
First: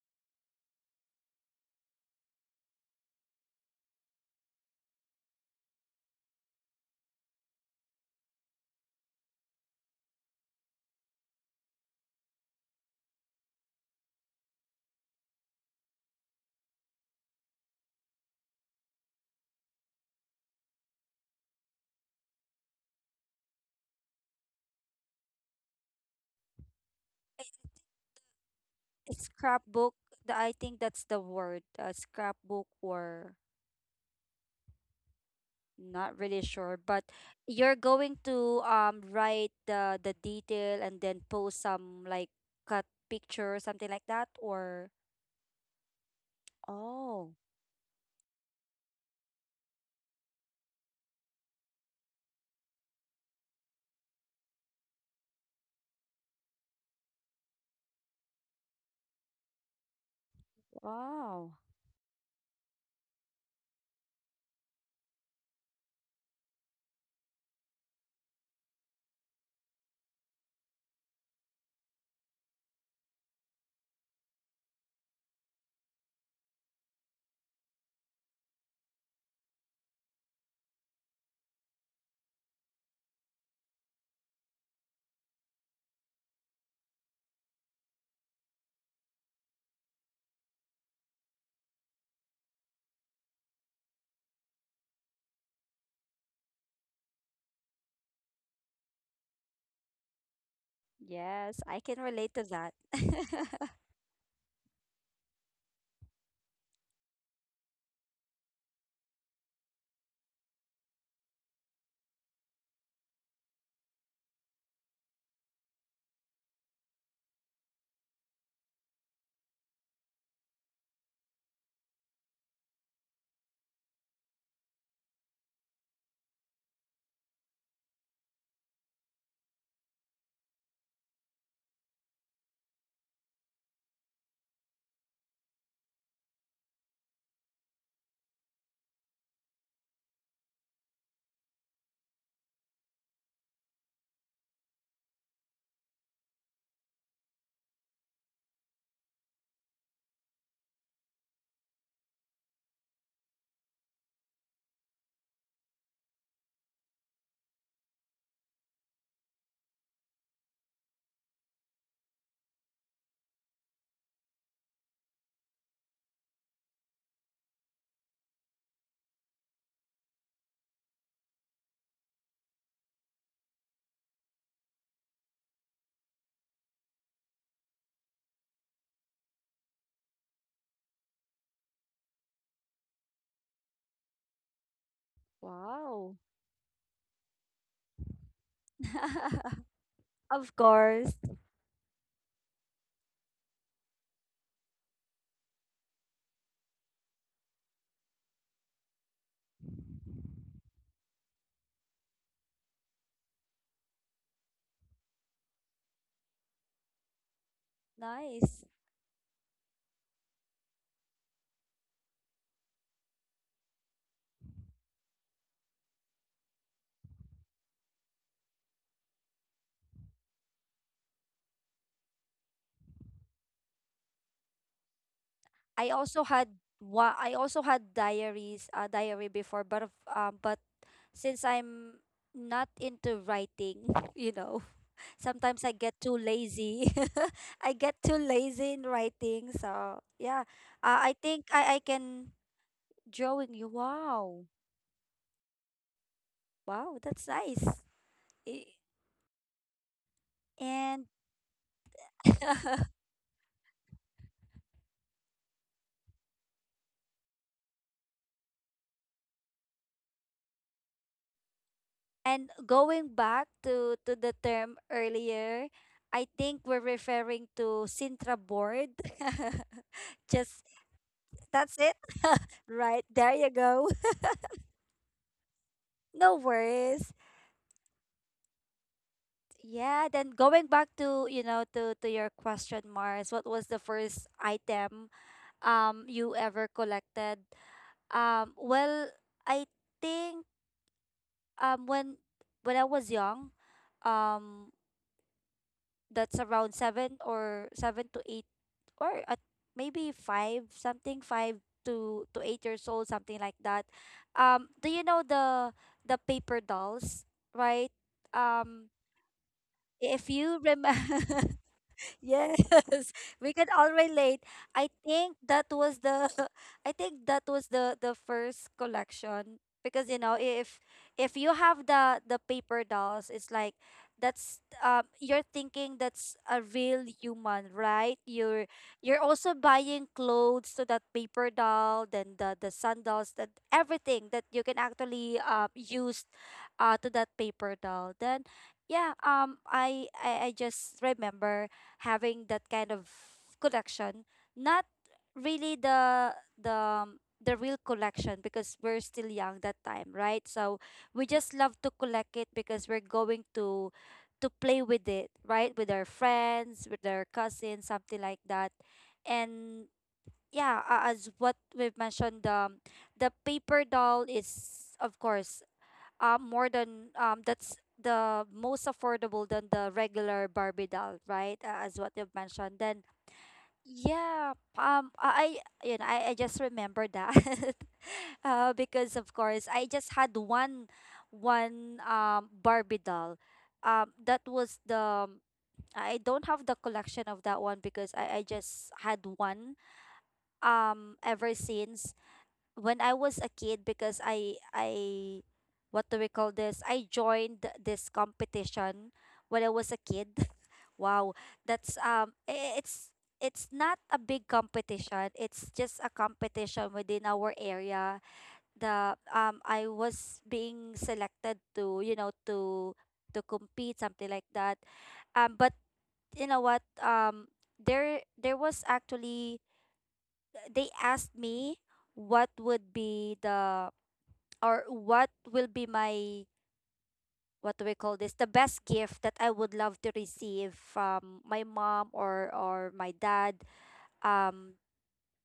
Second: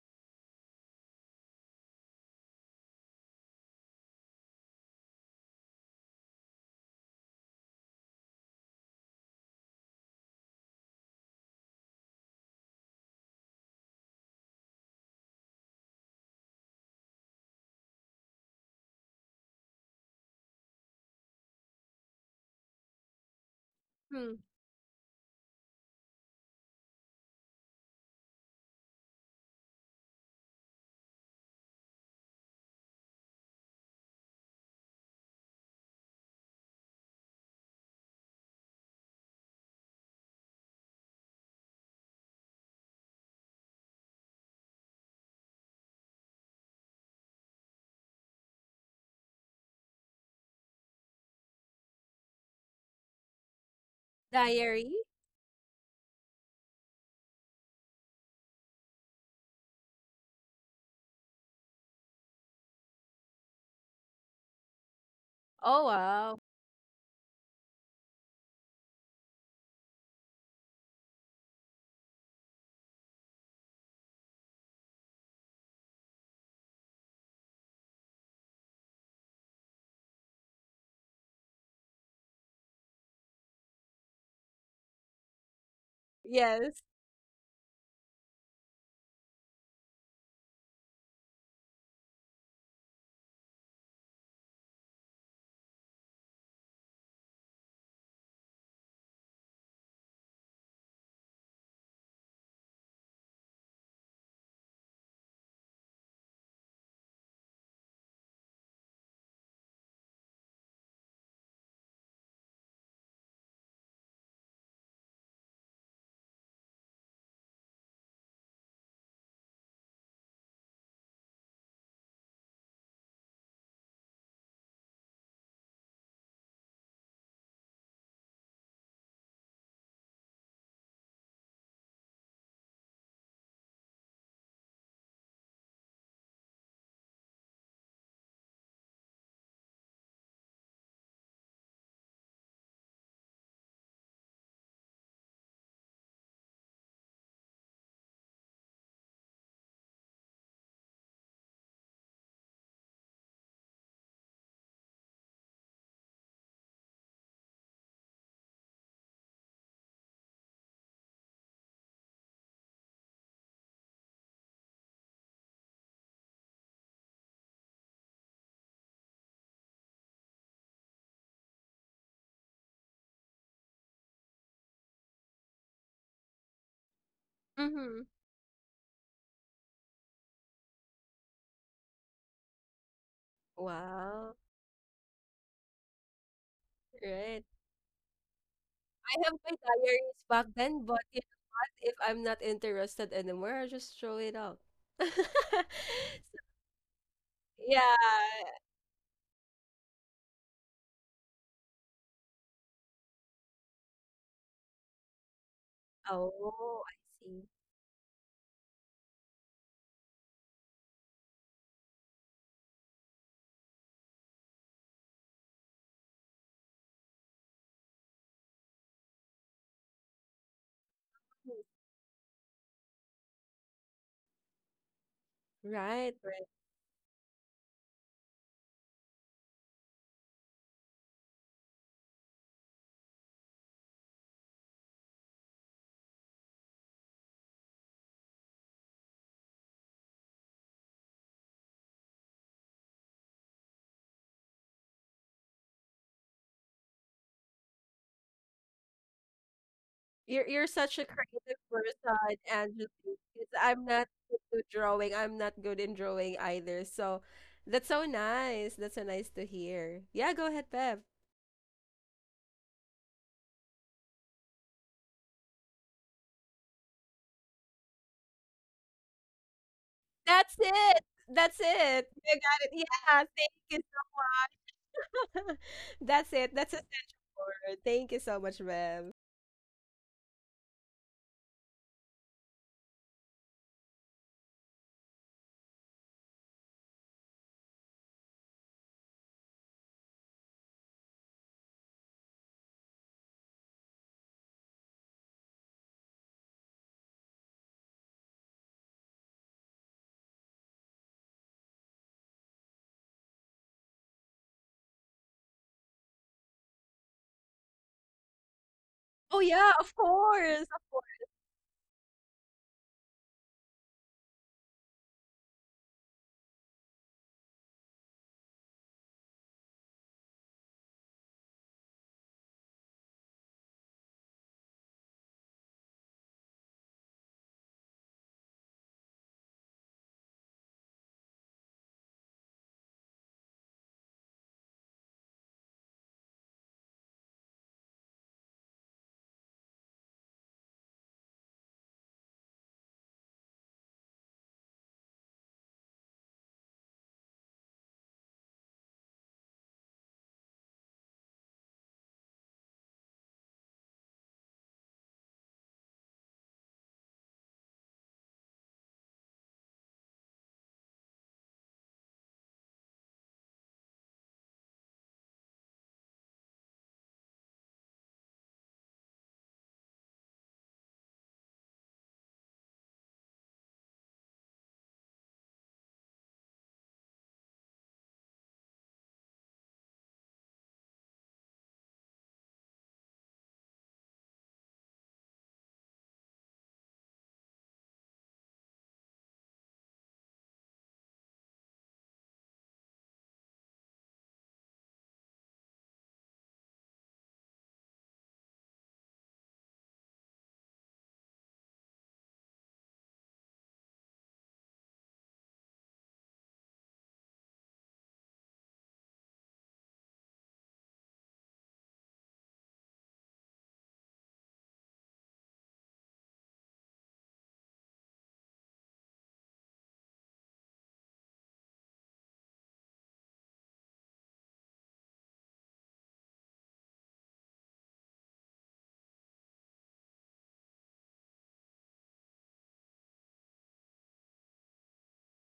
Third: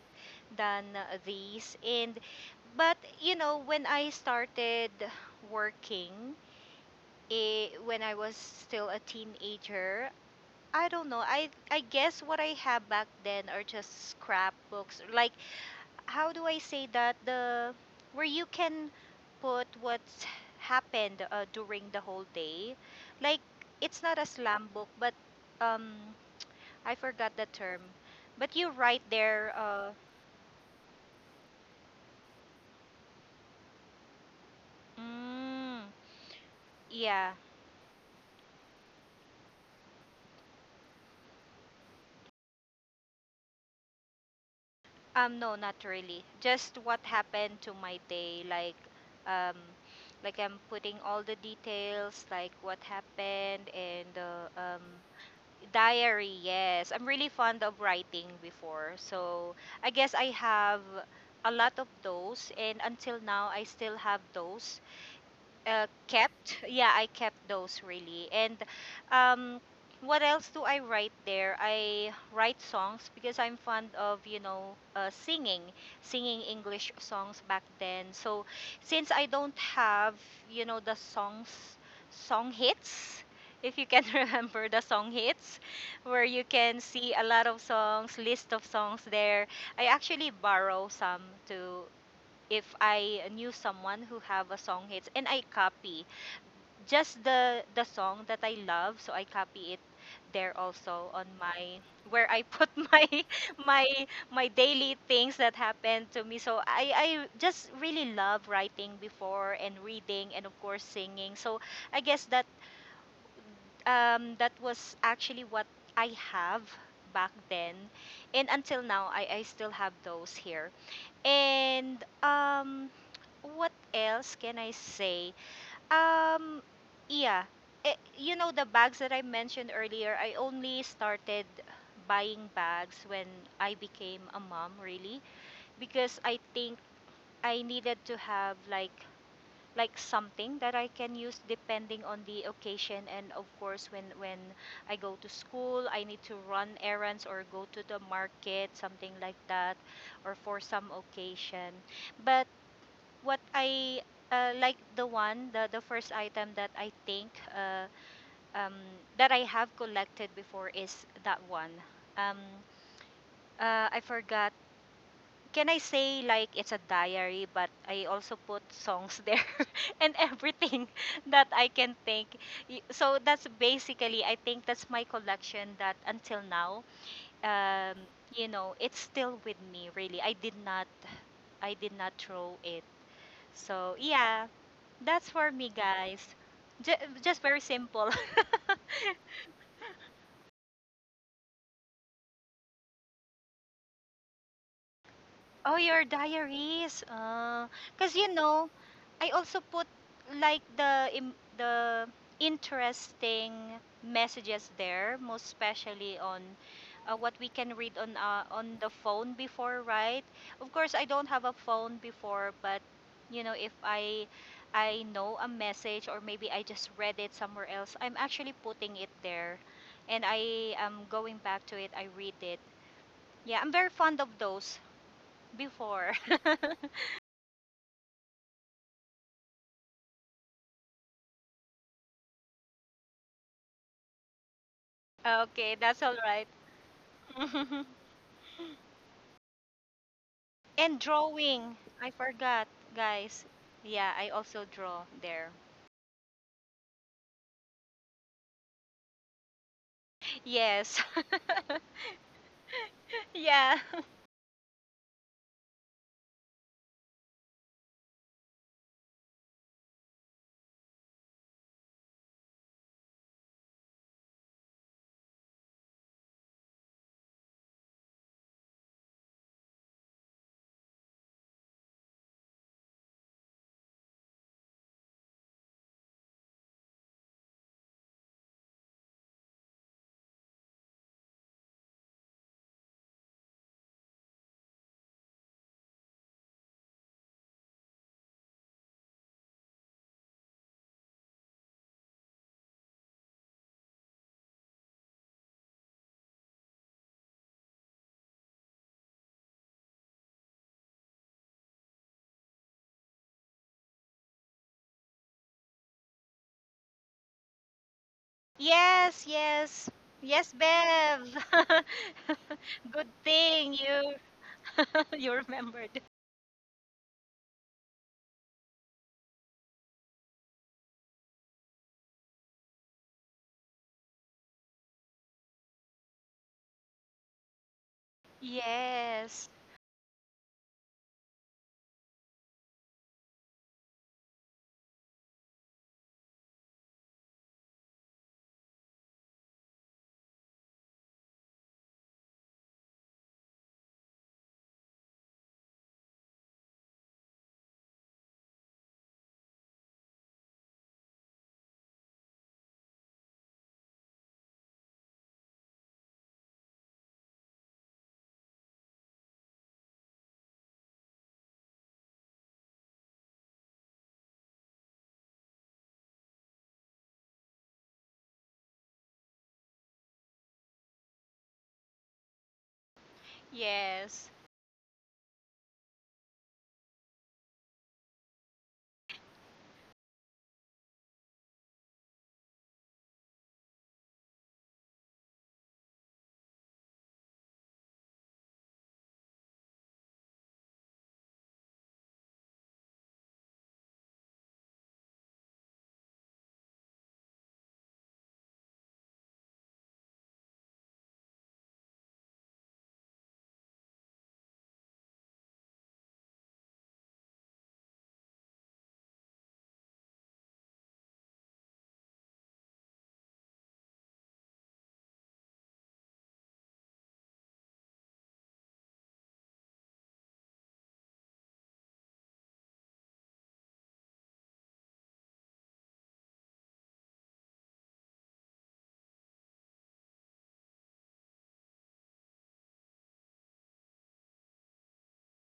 Speaker 2: than these and but you know when I started working when I was still a teenager. I don't know. I guess what I have back then are just scrapbooks. Like how do I say that the where you can put what's happened during the whole day. Like it's not a
Speaker 1: Hmm.
Speaker 2: slam book, but um I forgot the term. But you write there.
Speaker 3: Scrapbook, I think that's the word, scrapbook or,
Speaker 2: Mm,
Speaker 3: not really sure, but
Speaker 2: yeah.
Speaker 3: you're going to write the detail and then post some, like, cut picture, something like that, or.
Speaker 2: No, not really. Just what
Speaker 3: Oh,
Speaker 2: happened to my day, um, like I'm putting all the details, like what happened, and the
Speaker 1: Diary?
Speaker 2: diary. Yes, I'm really fond of writing before, so I guess I have
Speaker 3: wow.
Speaker 2: a lot of those, and until now I still have those
Speaker 1: Oh, wow.
Speaker 2: kept. Yeah, I kept those really. And um, what else do I write there? I write songs because I'm fond of, you know, singing English songs back then. So since I don't have, you know, the songs, song hits, if you can remember the song hits, where you
Speaker 1: Yes.
Speaker 2: can see a lot of songs, list of songs there. I actually borrow some to if I knew someone who have a song hits and I copy just the song that I love, so I copy it there also on
Speaker 3: Yes, I
Speaker 2: my
Speaker 3: can
Speaker 2: where
Speaker 3: relate to
Speaker 2: I
Speaker 3: that.
Speaker 2: put my my daily things that happened to me. So I just really love writing before and reading and of course singing. So I guess that that was actually what I have back then and until now, I still have those here and what else can I say? Um, yeah, you know the bags that I mentioned earlier. I only started buying bags when I became a mom, really, because I think I needed to have like something that I can use depending on the occasion and of course when I go to school I need to run errands or go to the market something like that or for some occasion but what I like the first item that I think um, that I have collected before is that one. Um, I forgot. Can I say like it's a diary, but I also put songs there and everything that I can think. So that's basically I think that's my collection that until now, um,
Speaker 1: Mm-hmm.
Speaker 2: you know, it's still with me. Really, I did not throw it. So
Speaker 1: Wow.
Speaker 2: yeah, that's for me,
Speaker 3: Wow.
Speaker 2: guys. J-
Speaker 1: Right.
Speaker 2: just very simple.
Speaker 1: I have my diaries back
Speaker 3: Of
Speaker 1: then, but
Speaker 3: course.
Speaker 1: you know, if I'm not interested anymore, I just throw it out. So,
Speaker 2: Oh, your diaries.
Speaker 1: yeah.
Speaker 2: Cause you know, I also put like the interesting messages there, most especially on
Speaker 1: Oh, I
Speaker 2: what
Speaker 1: see.
Speaker 2: we can read
Speaker 3: Nice.
Speaker 2: on the phone before, right? Of course, I don't have a phone before, but you know, if I I know a message or maybe I just read it somewhere else, I'm actually putting it there, and I am going back to it. I read it. Yeah, I'm very fond of those.
Speaker 3: I
Speaker 2: Before.
Speaker 1: Right,
Speaker 3: also had
Speaker 1: right.
Speaker 3: wa I also had diaries, a diary before, but but since I'm not into writing, you know. Sometimes I
Speaker 2: okay,
Speaker 3: get
Speaker 2: that's
Speaker 3: too
Speaker 2: all right.
Speaker 3: lazy. I get too lazy in writing. So yeah,
Speaker 2: and
Speaker 3: I think,
Speaker 2: drawing.
Speaker 3: I
Speaker 2: I
Speaker 3: can
Speaker 2: forgot, guys.
Speaker 3: drawing you.
Speaker 2: Yeah, I
Speaker 3: Wow,
Speaker 2: also draw there.
Speaker 3: wow, that's nice. I-
Speaker 1: You're such
Speaker 2: Yes.
Speaker 3: And
Speaker 1: a creative person, Angela. 'Cause
Speaker 2: yeah.
Speaker 1: I'm not good to drawing. I'm not good in drawing either. So that's so nice. That's so nice to hear. Yeah, go ahead, Bev.
Speaker 3: and going back to the term earlier, I think we're referring to Sintra board.
Speaker 1: That's
Speaker 3: Just,
Speaker 1: it. That's
Speaker 3: that's it.
Speaker 1: it. You got it.
Speaker 3: Right,
Speaker 1: Yeah,
Speaker 3: there you
Speaker 1: thank you.
Speaker 3: go.
Speaker 1: That's
Speaker 3: No
Speaker 1: it. That's essential
Speaker 3: worries.
Speaker 1: word. Thank you so much, Bev.
Speaker 3: Yeah, then going back to, to your question, Mars, what was the first item, you ever collected? Well, I think, um when when I was young, um that's around seven or seven to eight, or at maybe five something, five to 8 years old, something like that. Do you know the paper dolls, right? Um,
Speaker 2: Yes,
Speaker 1: Oh yeah,
Speaker 2: yes.
Speaker 1: of
Speaker 3: if
Speaker 2: Yes,
Speaker 3: you
Speaker 1: course.
Speaker 3: remember
Speaker 2: Bev.
Speaker 3: Yes,
Speaker 2: Good
Speaker 3: we can
Speaker 2: thing
Speaker 3: all
Speaker 2: you
Speaker 3: relate. I
Speaker 2: you
Speaker 3: think that was
Speaker 2: remembered.
Speaker 3: the I think that was the first collection, because you know if you have the paper dolls, it's like that's you're thinking that's a real human, right? You're
Speaker 2: Yes.
Speaker 3: also buying clothes to that paper doll, then the sandals, that everything that you can actually use to that paper doll. Then yeah I just remember having that kind of collection, not really the the real collection, because we're still young that time, right? So we just love to collect it because we're going to play with it, right, with our friends, with our cousins, something like that. And yeah, as what we've mentioned, the paper doll is of course more than that's the most affordable than the regular barbidal, right? As what you've mentioned, then
Speaker 2: Yes.
Speaker 3: yeah um i you know, I just remember that because of course I just had one one barbie doll. That was the I don't have the collection of that one because i just had one ever since when I was a kid, because I what do we call this? I joined this competition when I was a kid. Wow, that's um i- it's it's not a big competition. It's just a competition within our area. The I was being selected to, you know, to compete, something like that. But you know what, there was actually they asked me what would be the or what will be my what do we call this, the best gift that I would love to receive from my mom or my dad um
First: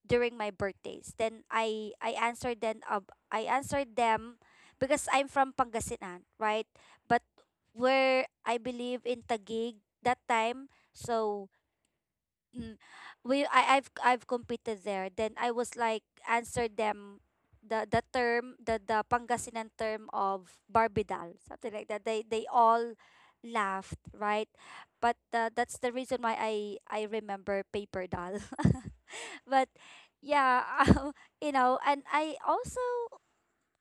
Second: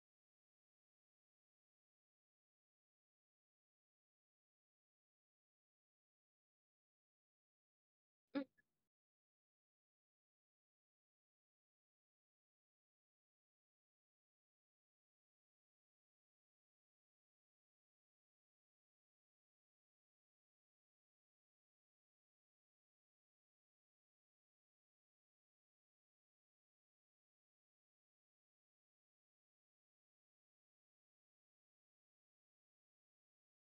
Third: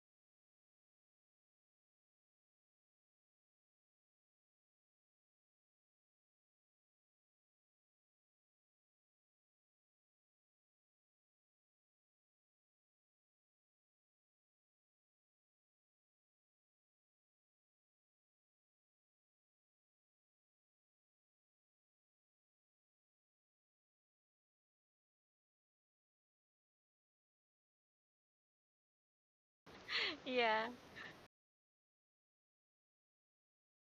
Speaker 3: during my birthdays. Then I answered, then I answered them because I'm from Pangasinan, right? But where I believe in Taguig that time. So Mm. we I've competed there. Then I was like answer them the term, the Pangasinan term of barbidal, something like that. They all laughed, right, but that's the reason why I remember paper doll, but yeah
Speaker 2: Yeah.
Speaker 3: um, you know, and I also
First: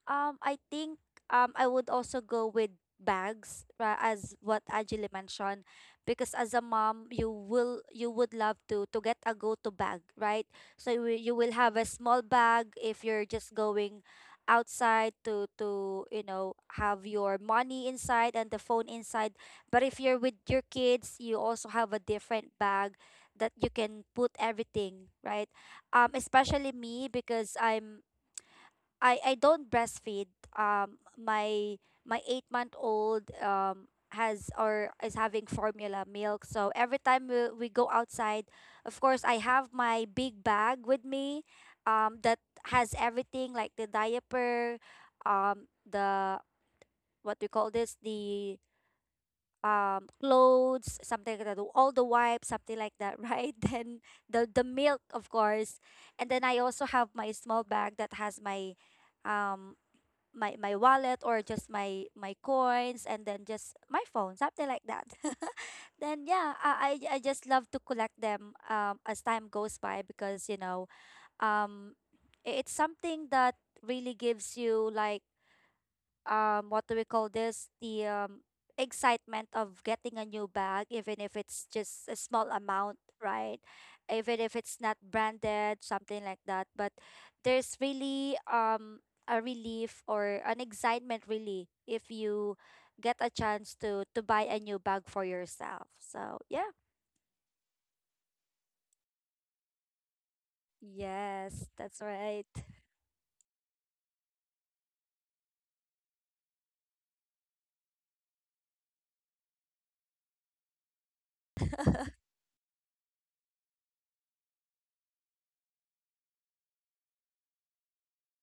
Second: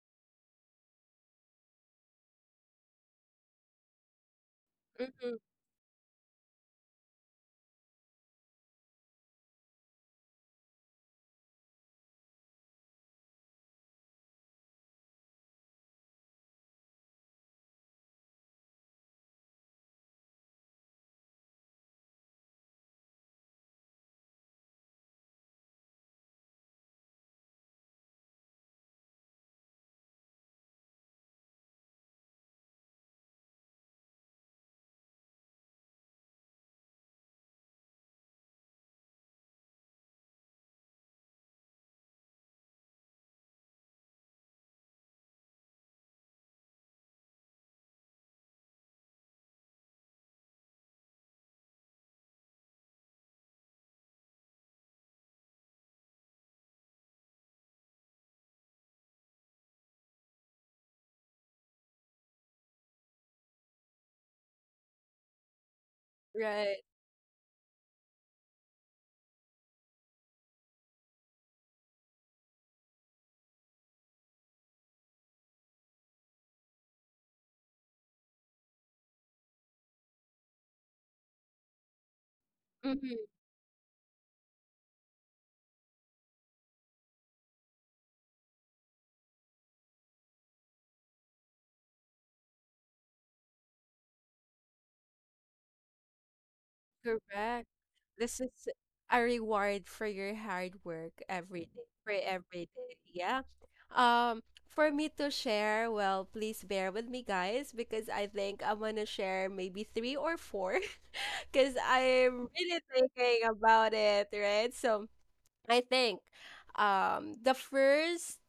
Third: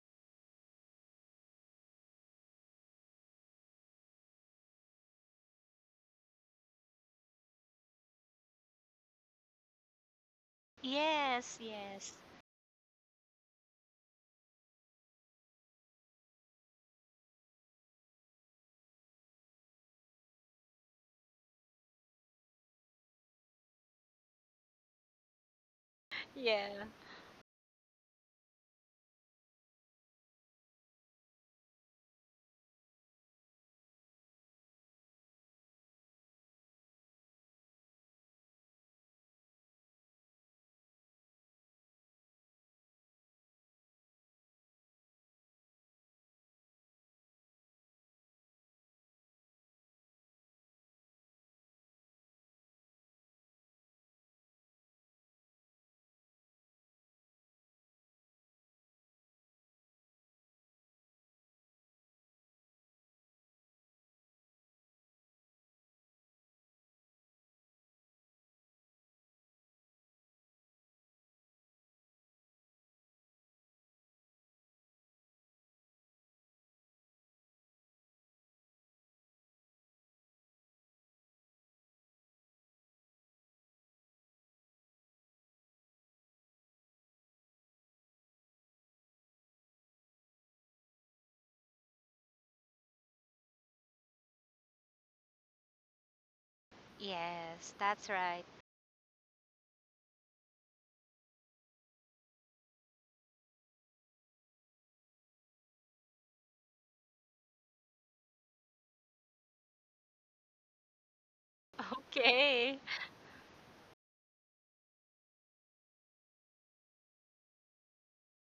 Speaker 3: I think I would also go with bags, as what Angeli
Speaker 1: Hmm.
Speaker 3: mentioned, because as a mom you will you would love to get a go-to bag, right? So you, you will
Speaker 2: Yes,
Speaker 3: have a
Speaker 2: yes.
Speaker 3: small bag if you're just going outside, to you know have your money inside and the phone inside. But if you're with your kids, you also have a different bag that you can put everything, right? Especially
Speaker 2: Yeah.
Speaker 3: me, because I'm I don't breastfeed. My my 8-month old has or is having formula milk. So every time we go outside, of course I have my big bag with me, that has everything like the diaper, the what we call this, the clothes, something like that, all the wipes, something like that, right? Then the milk, of course, and then I also have my small bag that has my um my wallet, or just my coins, and then just my phone, something like that. Then yeah,
Speaker 1: Right.
Speaker 3: I just love to collect them, as time goes by, because you know, um it's something that really gives you like what do we call this, the excitement of getting a new bag, even if it's just a small amount,
Speaker 1: Hmm.
Speaker 3: right? Even if it's not branded, something like that, but there's really a relief or an excitement really if you get a chance to buy a new bag for yourself. So yeah.
Speaker 1: Correct.
Speaker 2: Yes, that's
Speaker 1: This
Speaker 2: right.
Speaker 1: is a reward for your hard work every
Speaker 3: Yes,
Speaker 1: day,
Speaker 3: that's
Speaker 1: for
Speaker 3: right.
Speaker 1: every day. Yeah. Um, for me to share, well, please bear with me, guys, because I think I'm gonna share maybe three or four, because I'm really
Speaker 2: Okay.
Speaker 1: thinking about it, right? So I think, the first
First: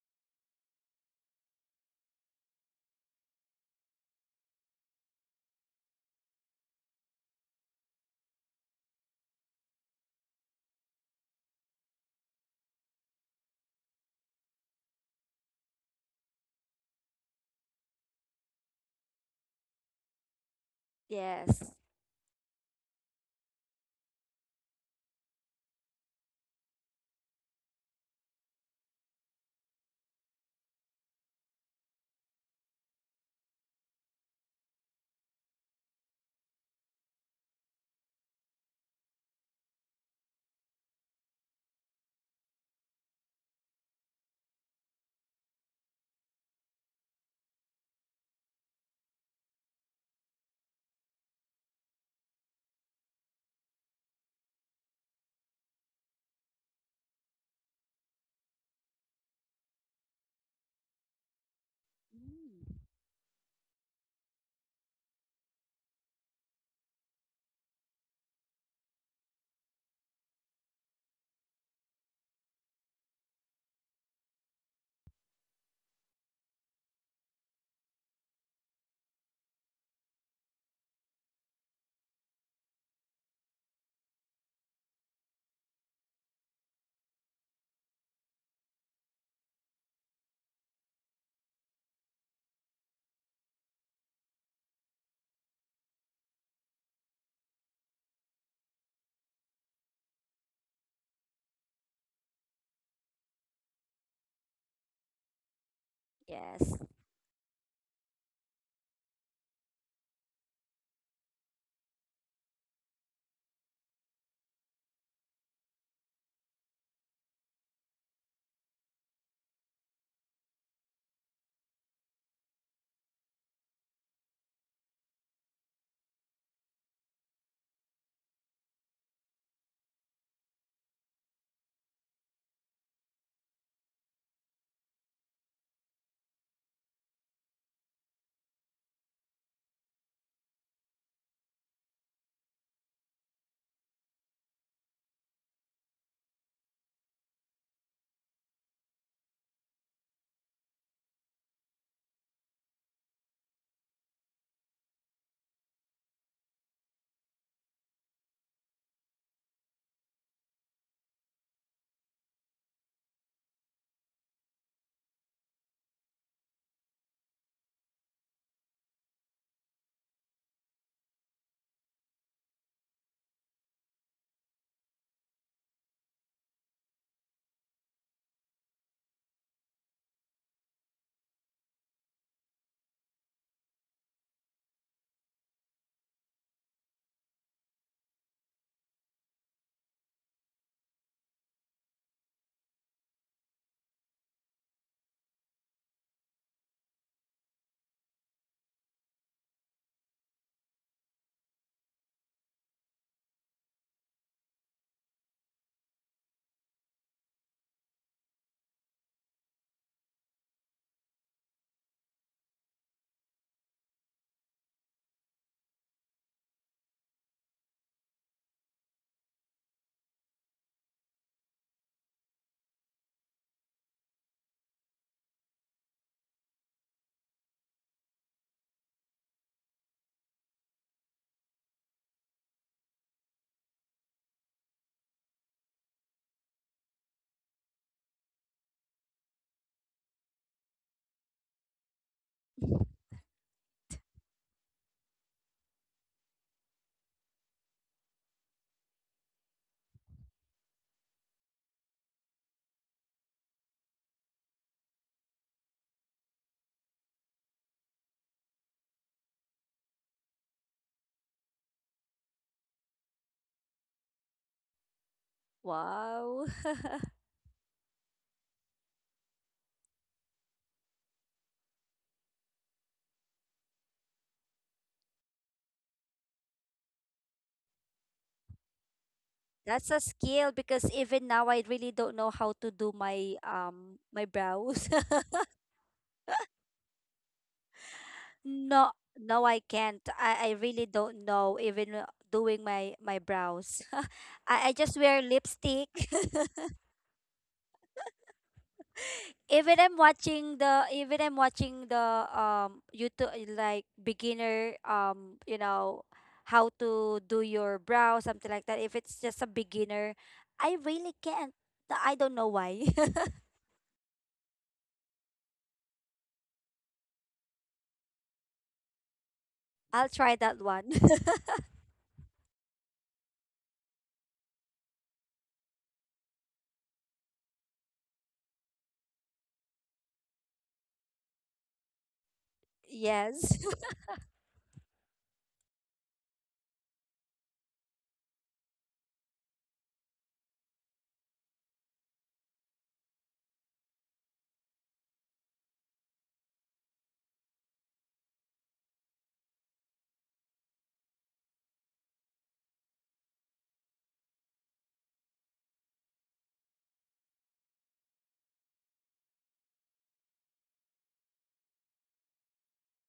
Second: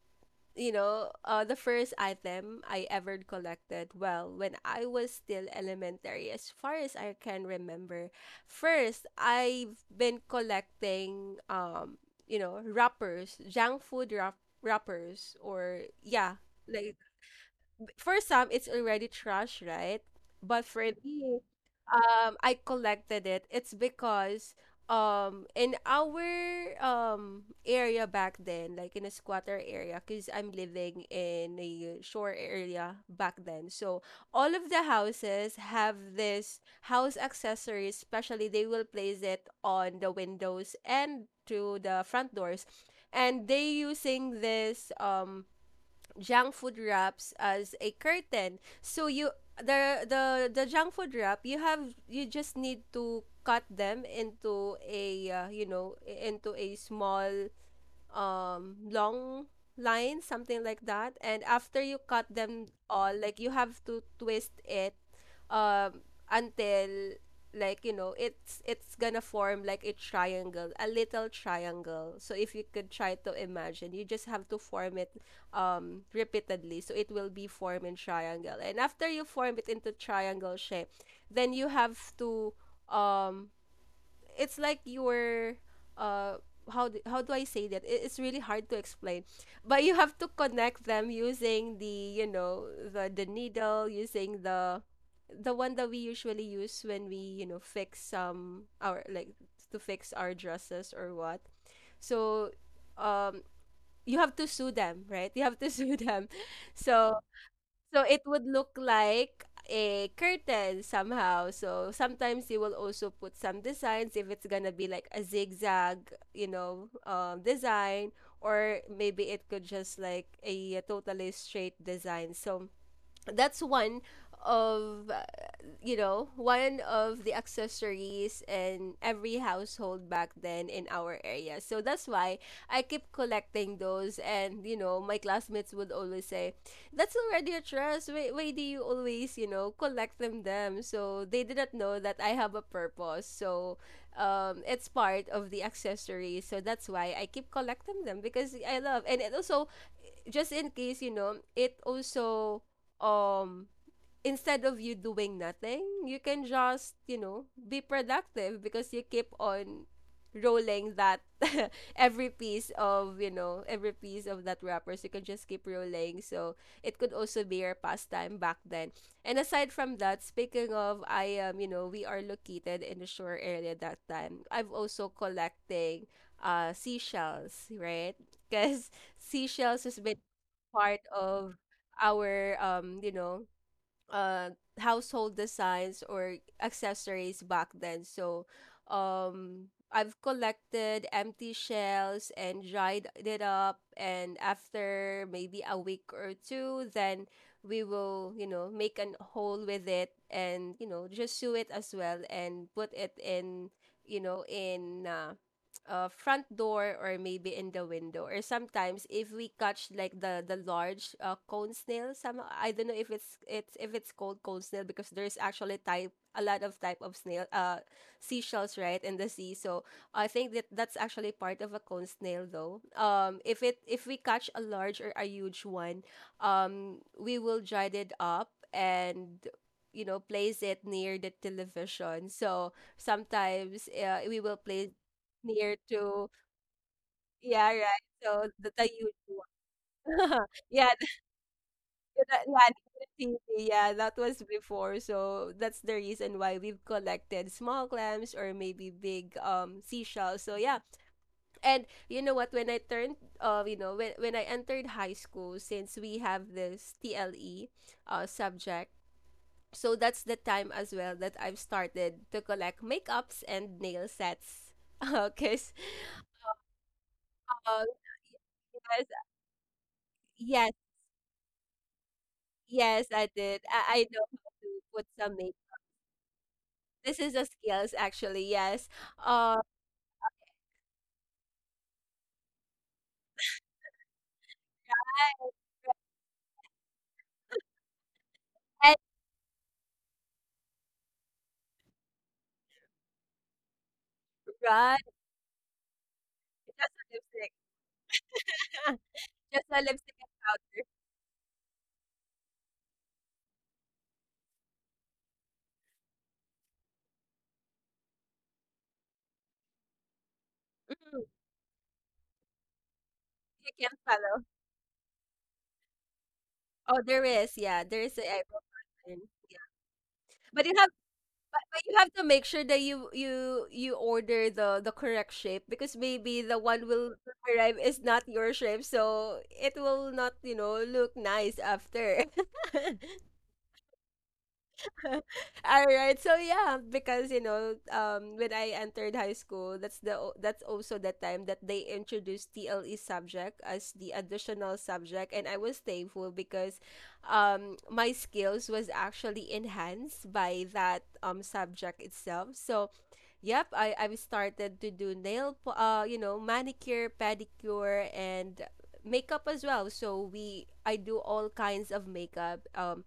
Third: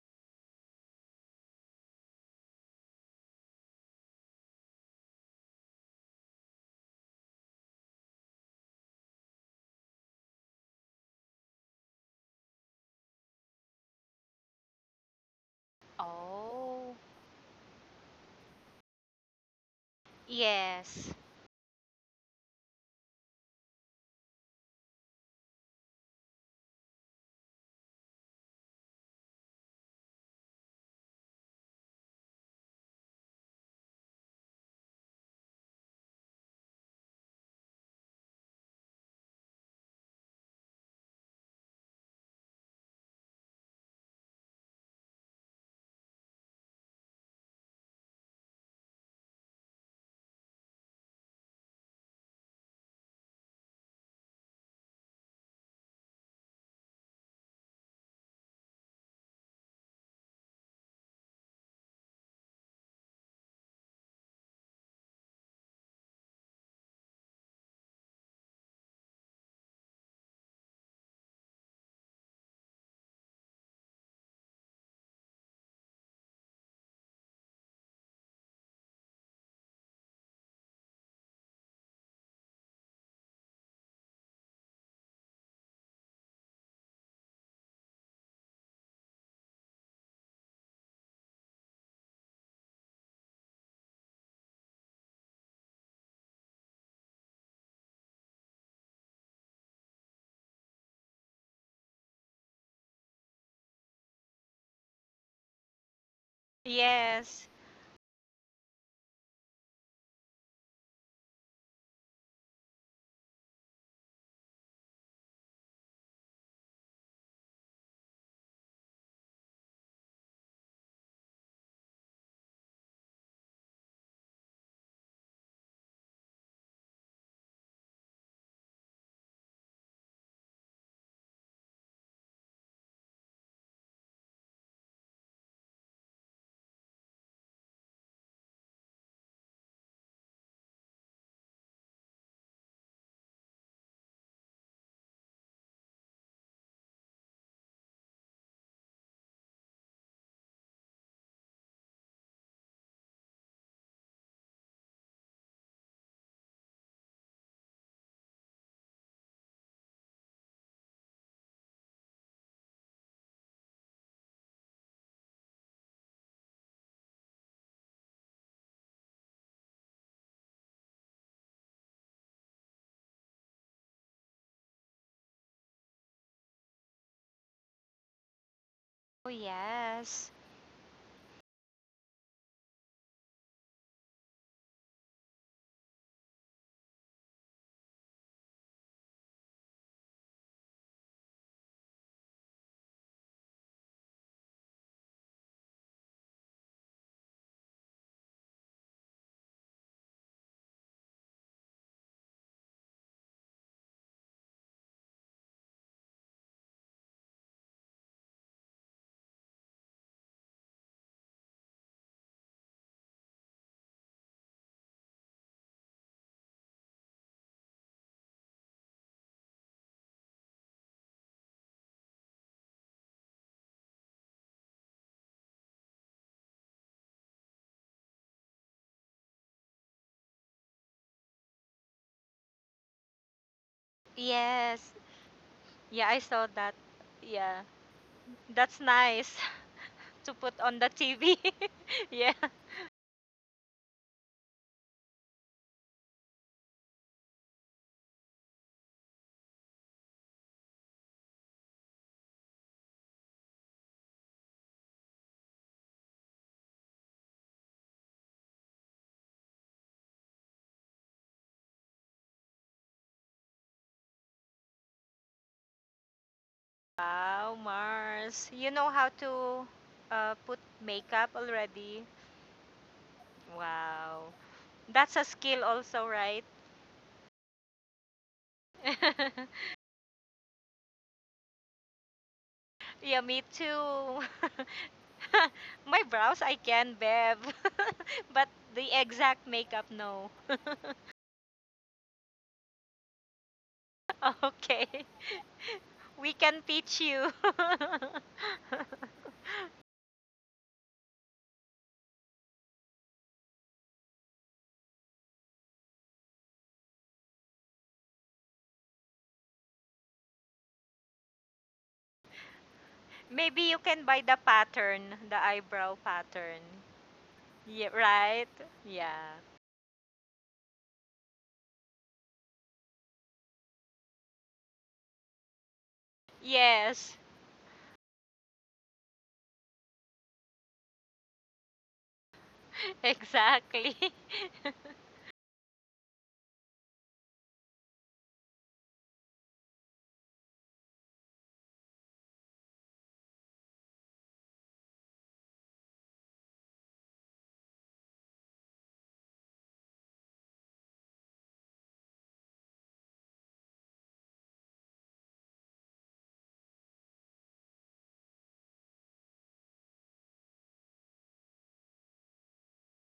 Speaker 1: the first item I ever collected, well, when I was still elementary, as far as I can remember, first I've been collecting, you know, wrappers, junk food wrappers, or yeah, like
Speaker 2: Oh.
Speaker 1: for some it's already trash, right? But for
Speaker 2: Yes.
Speaker 1: me,
Speaker 3: Yes.
Speaker 1: I collected it. It's because in our area back then, like in a squatter area, because I'm living in a shore area back then. So all of the houses have this house accessories, especially they will place it on the windows and to the front doors. And they using this junk food wraps as a curtain. So you the the junk food wrap you have you just need to cut them into a you know into a small long line something like that, and after you cut them
Speaker 3: Mm.
Speaker 1: all, like you have to twist it um until, like you know, it's gonna form like a triangle, a little triangle. So if you could try to imagine, you just have to form it repeatedly, so it will be forming triangle, and after you form it into triangle shape, then you have to um it's like you're uh how do I say that? It's really hard to explain, but you have to connect them using the, you know, the needle, using the one that we usually use when we, you know, fix some our like to fix our dresses or what. So um you have to sew them, right? You have to sew them.
Speaker 3: Yes.
Speaker 1: So
Speaker 2: Yes.
Speaker 1: so it would look like a curtain somehow. So sometimes you will also put some designs if it's gonna be like a zigzag, you know, design, or maybe it could just like a totally straight design. So that's one of you know, one of the accessories in every household back then in our area, so that's why I keep collecting those. And you know, my classmates would always say that's already a dress, why do you always, you know, collect them, so they didn't know that I have a purpose. So it's part of the accessories, so that's why I keep collecting them because I love, and it also just in case, you know, it also um instead of you doing nothing, you can just, you know, be productive because you keep on rolling that every piece of, you know, every piece of that wrappers. You can just keep rolling. So it could also be your pastime back then. And aside from that, speaking of I am, you know, we are located in the shore area that time. I've also collecting seashells, right? Because
Speaker 2: Oh,
Speaker 1: seashells has been
Speaker 2: yes.
Speaker 1: part of our you know uh household designs or accessories back then. So I've collected empty shells and dried it up, and after maybe a week or two, then we will, you know, make an hole with it and, you know, just sew it as well and put it in, you know, in front door or maybe in the window. Or sometimes if we catch like the large cone snail, some, I don't know if it's it's if it's called cone snail, because there's actually type a lot of type of snail seashells right in the sea. So I think that that's actually part of a cone snail, though. If it, if we catch a large or a huge one, we will dried it up and, you know, place it near the television. So sometimes we will place
Speaker 2: Yes.
Speaker 1: near
Speaker 2: Yeah, I
Speaker 1: to,
Speaker 2: saw that. Yeah.
Speaker 1: yeah, right. So
Speaker 2: That's
Speaker 1: the huge
Speaker 2: nice to
Speaker 1: one.
Speaker 2: put on
Speaker 1: Yeah,
Speaker 2: the TV. yeah.
Speaker 1: yeah, the TV, yeah, that was before. So that's the reason why we've collected small clams or maybe big seashells. So yeah. And you know what, when I turned you know, when I entered high school, since we have this TLE subject, so that's the time as well that I've started to collect makeups and nail sets. Because
Speaker 3: Wow.
Speaker 2: Wow,
Speaker 1: uh,
Speaker 2: Mars. You know
Speaker 1: yes,
Speaker 2: how to
Speaker 1: yes,
Speaker 2: put makeup already?
Speaker 1: Yes, I did. I know
Speaker 2: Wow.
Speaker 1: how to put
Speaker 2: That's
Speaker 1: some
Speaker 2: a
Speaker 1: makeup.
Speaker 2: skill also, right?
Speaker 1: This is a skills actually, yes. Uh,
Speaker 3: That's a skill, because even now I really don't know how to do
Speaker 2: yeah,
Speaker 3: my
Speaker 2: me too.
Speaker 3: my brows.
Speaker 2: My brows I can, Bev. but
Speaker 1: and
Speaker 2: the
Speaker 3: No, no,
Speaker 2: exact
Speaker 3: I
Speaker 2: makeup,
Speaker 3: can't.
Speaker 2: no.
Speaker 3: I really don't know, even doing my my brows. I
Speaker 1: right,
Speaker 3: just
Speaker 2: okay.
Speaker 3: wear lipstick.
Speaker 2: We can
Speaker 1: just a
Speaker 2: teach you.
Speaker 1: lipstick. Just a lipstick and
Speaker 3: Even I'm watching the YouTube, like beginner, you know, how to do your brow, something like that. If it's just a beginner, I really
Speaker 1: powder. Mm,
Speaker 3: can't. I don't know why.
Speaker 2: Maybe you
Speaker 1: you can
Speaker 2: can buy the
Speaker 1: follow.
Speaker 2: pattern, the eyebrow pattern.
Speaker 1: Oh, there is, yeah,
Speaker 2: Yeah,
Speaker 1: there is a
Speaker 2: right?
Speaker 1: eyebrow
Speaker 2: Yeah.
Speaker 1: pattern. Yeah.
Speaker 3: I'll try that
Speaker 1: But you
Speaker 3: one.
Speaker 1: have but you have to make sure that you order the correct shape, because maybe the one will
Speaker 2: Yes.
Speaker 1: arrive is not your shape, so it will not, you know, look nice after.
Speaker 3: Yes.
Speaker 2: Exactly.
Speaker 1: All right. So yeah, because you know, when I entered high school, that's that's also the time that they introduced TLE subject as the additional subject, and I was thankful because, my skills was actually enhanced by that subject itself. So yep, I I've started to do you know, manicure, pedicure and makeup as well. So we I do all kinds of makeup.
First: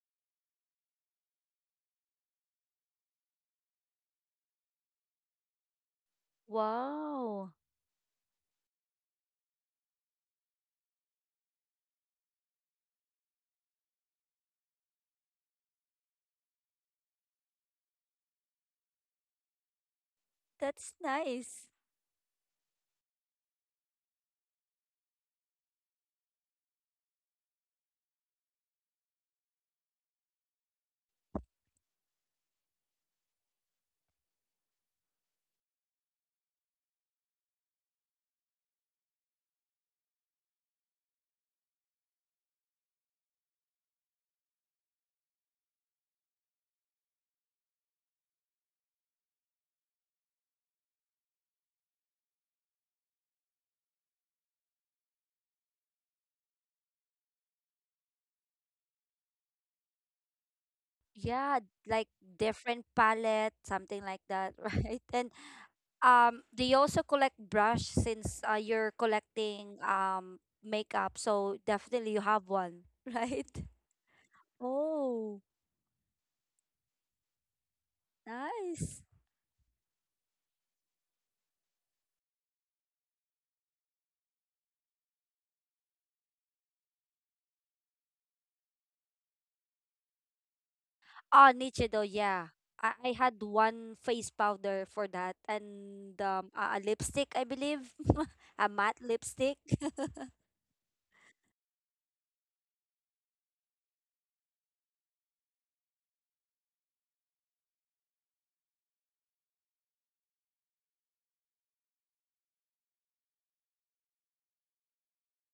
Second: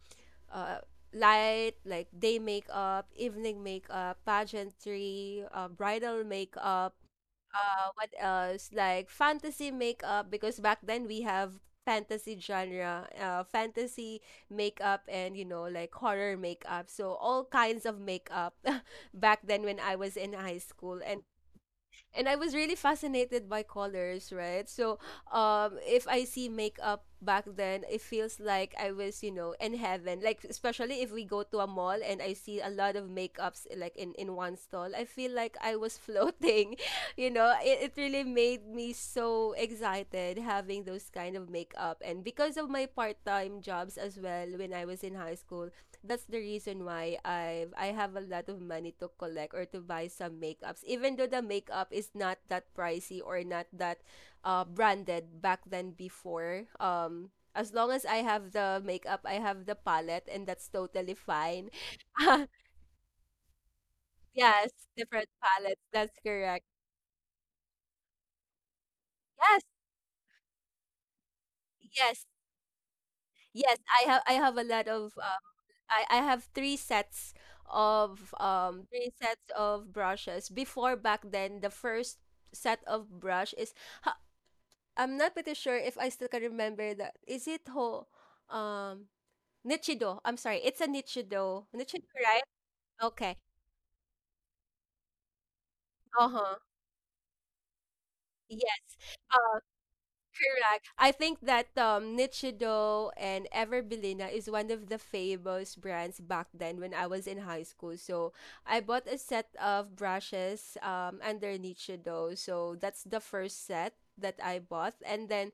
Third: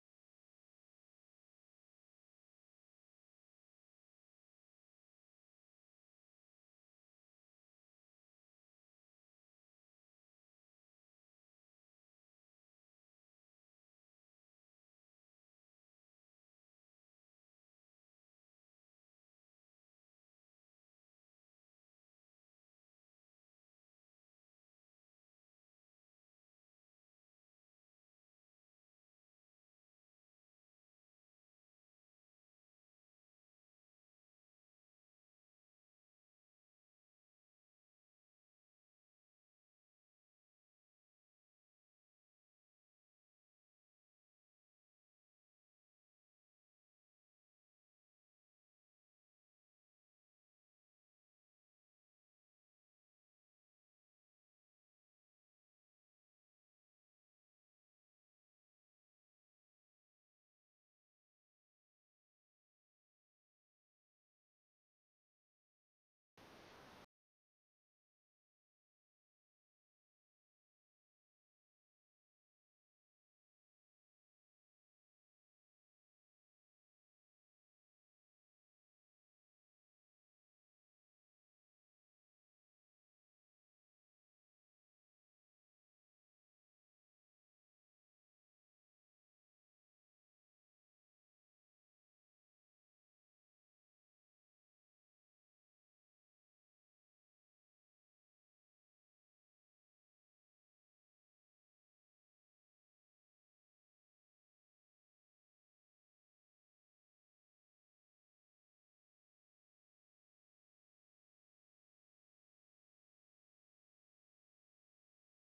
Speaker 1: uh Light like day makeup, evening makeup, pageantry, bridal makeup
Speaker 3: Wow.
Speaker 1: what else? Like fantasy makeup, because back then we have fantasy genre, fantasy makeup, and you know, like horror makeup. So all kinds of makeup back then when I was in high
Speaker 3: That's
Speaker 1: school.
Speaker 3: nice.
Speaker 1: And I was really fascinated by colors, right? So, if I see makeup back then, it feels like I was, you know, in heaven. Like especially if we go to a mall and I see a lot of makeups like in one stall, I feel like I was floating. You know, it really made me so excited having those kind of makeup, and because of my part time jobs as well when I was in high school, that's the reason why I have a lot of money to collect or to buy some makeups. Even though the makeup is not that pricey or not that branded back then before. As long as I have the makeup, I have the palette and that's totally
Speaker 3: Yeah,
Speaker 1: fine.
Speaker 3: like different palette, something like that,
Speaker 1: Yes,
Speaker 3: right? And
Speaker 1: different palettes. That's
Speaker 3: do
Speaker 1: correct.
Speaker 3: you also collect brush, since you're
Speaker 1: Yes,
Speaker 3: collecting makeup? So definitely you
Speaker 1: yes.
Speaker 3: have one, right?
Speaker 1: Yes, I have a lot of
Speaker 3: Oh,
Speaker 1: I have three sets of
Speaker 3: nice.
Speaker 1: brushes. Before back then, the first set of brush is ha, I'm not pretty sure if I still can remember that. Is it ho um Nichido? I'm sorry, it's a
Speaker 3: Ah,
Speaker 1: Nichido.
Speaker 3: Nichido,
Speaker 1: Nichido, right?
Speaker 3: yeah. I
Speaker 1: Okay.
Speaker 3: had one face powder for that, and
Speaker 1: Uh-huh.
Speaker 3: a lipstick, I believe. A
Speaker 1: Yes.
Speaker 3: matte lipstick.
Speaker 1: Correct. I think that Nichido and Everbelina is one of the famous brands back then when I was in high school. So I bought a set of brushes under Nichido. So that's the first set that I bought. And then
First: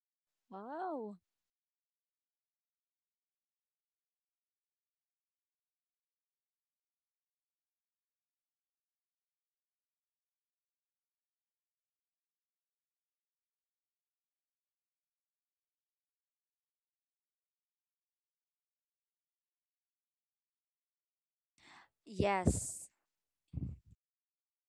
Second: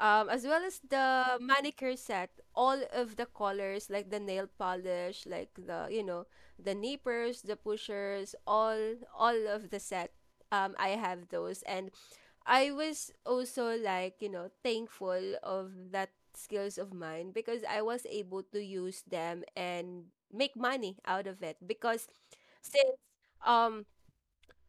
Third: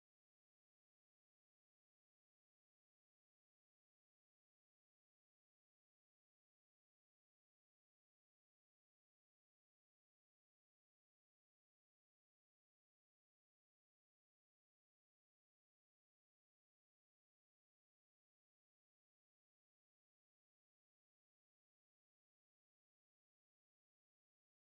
Speaker 1: as well as
Speaker 3: Wow.
Speaker 1: the manicure set, all of the colors like the nail polish, like the, you know, the nippers, the pushers, all of the set. I have those and I was also, like, you know, thankful of that skills of mine because I was able to use them and make money out of it. Because
Speaker 3: Yes.
Speaker 1: since um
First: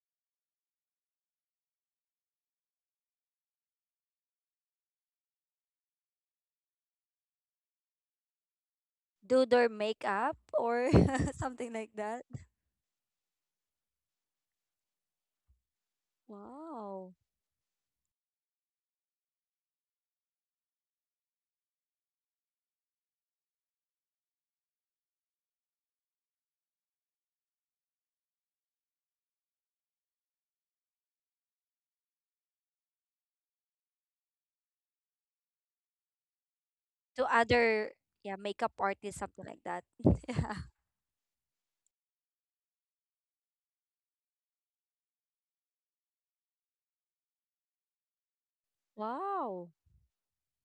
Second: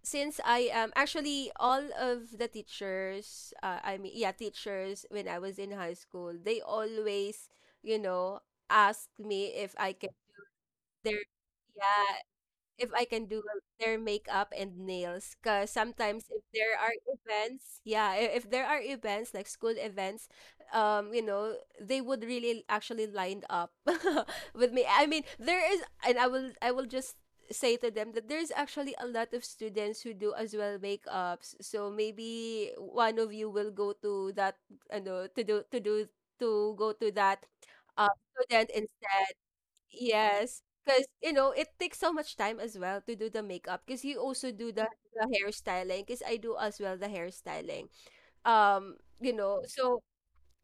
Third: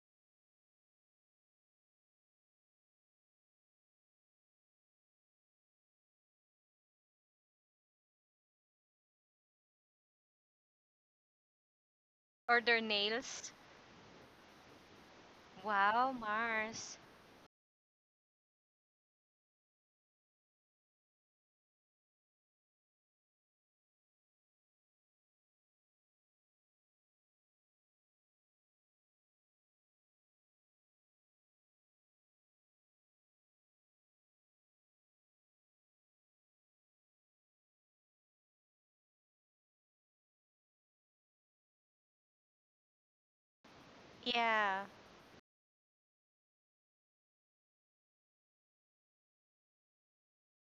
Speaker 1: since I am actually, all of the teachers yeah, teachers, when I was in high school, they always, you know, asked
Speaker 3: Do
Speaker 1: me
Speaker 3: their
Speaker 1: if I can
Speaker 3: makeup, or
Speaker 1: their
Speaker 3: something like
Speaker 1: yeah
Speaker 3: that.
Speaker 2: or their
Speaker 1: if I can do
Speaker 2: nails.
Speaker 1: their makeup and nails. Because
Speaker 2: Wow,
Speaker 1: sometimes if there are
Speaker 2: Mars.
Speaker 3: Wow.
Speaker 1: events, yeah, if there are events like school events, you know, they would really actually line up with me. I mean, there is, and I will just say to them that there's actually a lot of students who do as well makeups. So maybe one of you will go to that, you know, to do to go to
Speaker 3: To
Speaker 1: that
Speaker 3: other,
Speaker 1: uh,
Speaker 3: yeah, makeup
Speaker 1: student
Speaker 3: artists,
Speaker 1: instead.
Speaker 3: something like that. Yeah.
Speaker 1: Yes, because you know it takes so much time as well to do the makeup. Because you also do
Speaker 2: Yeah.
Speaker 1: the hairstyling. Because I do as well the hairstyling. Um, you know,
Speaker 3: Wow.
Speaker 1: so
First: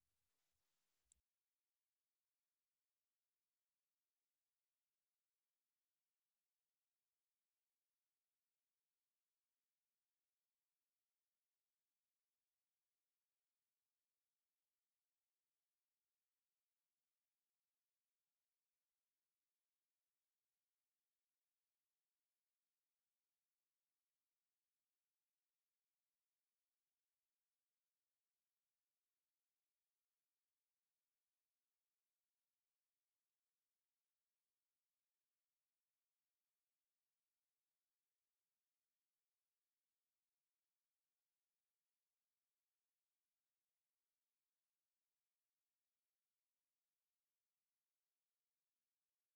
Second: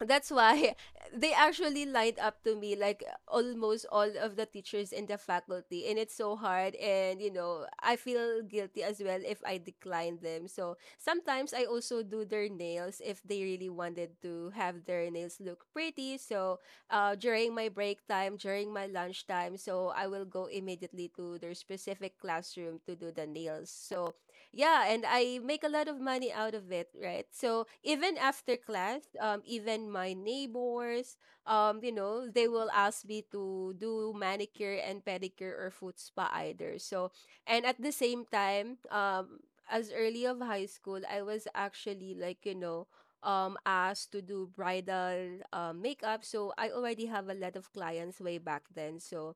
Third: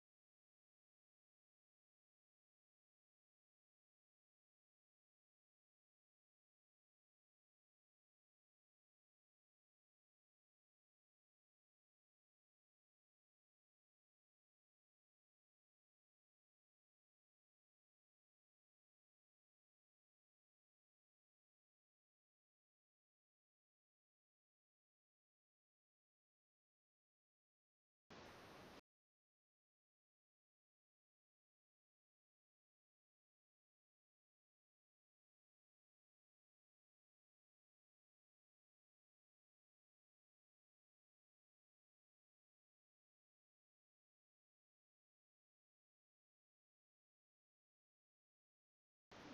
Speaker 1: that's why they actually lined up to me, like almost all of the teachers in the faculty, and it's so hard. And you know, I feel guilty as well if I decline them. So sometimes I also do their nails if they really wanted to have their nails look pretty. So during my break time, during my lunch time, so I will go immediately to their specific classroom to do the nails. So, yeah, and I make a lot of money out of it, right? So even after class, even my neighbors, you know, they will ask me to do manicure and pedicure or foot spa either. So, and at the same time, as early of high school, I was actually, like, you know, asked to do bridal makeup. So I already have a lot of clients way back then. So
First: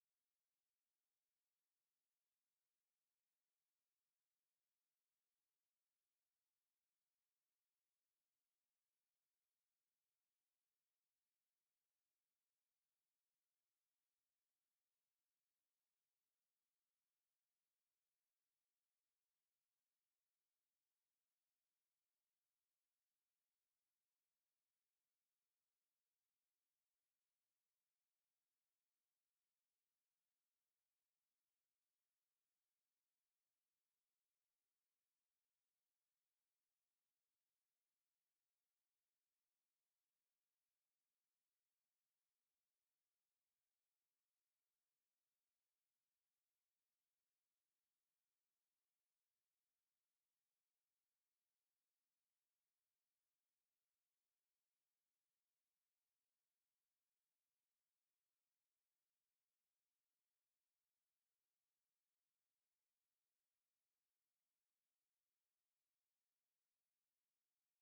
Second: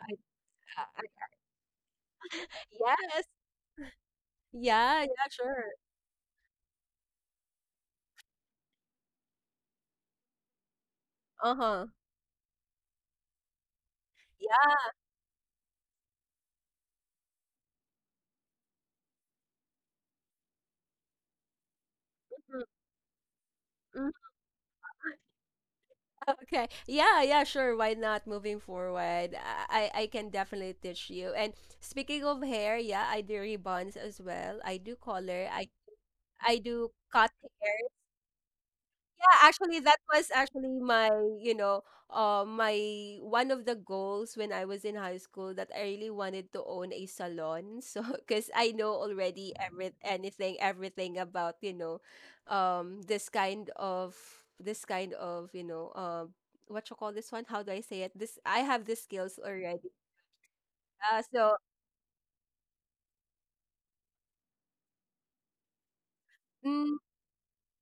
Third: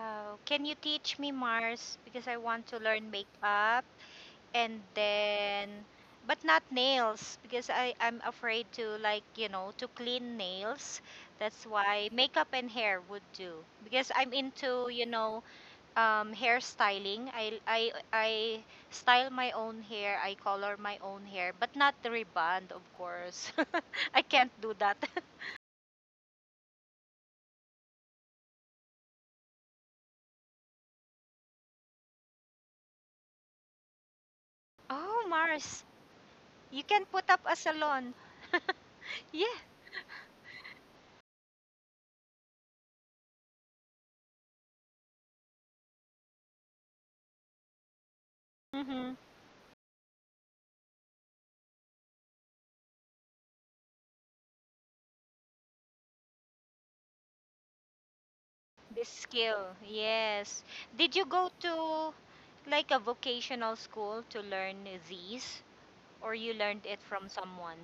Speaker 1: I,
Speaker 2: Can you
Speaker 1: I,
Speaker 2: teach
Speaker 1: I
Speaker 2: me, Mars? Because I want to learn
Speaker 1: yes,
Speaker 2: makeup. And
Speaker 1: yeah, yeah, sure.
Speaker 2: then but not nails because I'm afraid to like you know to clean nails. That's
Speaker 1: Uh-huh.
Speaker 2: why makeup and hair would do because I'm
Speaker 1: Yeah.
Speaker 2: into you know hairstyling. I style my own hair. I color my own hair, but not the rebond, of course.
Speaker 1: mm,
Speaker 2: I can't do that.
Speaker 1: Okay. Yeah, yeah, sure. Why not? Moving forward, I can definitely teach you. And speaking of hair, yeah, I do ribbons as well. I do
Speaker 2: Oh
Speaker 1: color.
Speaker 2: Mars,
Speaker 1: I
Speaker 2: you
Speaker 1: do
Speaker 2: can put
Speaker 1: cut.
Speaker 2: up a salon.
Speaker 1: Yeah,
Speaker 2: Yeah.
Speaker 1: actually, that was actually my, you know, my one of the goals when I was in high school, that I really wanted to own a salon. So, because I know
Speaker 2: Mhm.
Speaker 1: already every anything, everything about, you know, um, this kind of, this kind of, you know, what you call this one? How do I say it? This, I have the
Speaker 2: This
Speaker 1: skills
Speaker 2: skill,
Speaker 1: already.
Speaker 2: yes. Did you
Speaker 1: Uh,
Speaker 2: go
Speaker 1: so.
Speaker 2: to like a vocational school to learn these, or you learned
Speaker 1: mm,
Speaker 2: it from someone?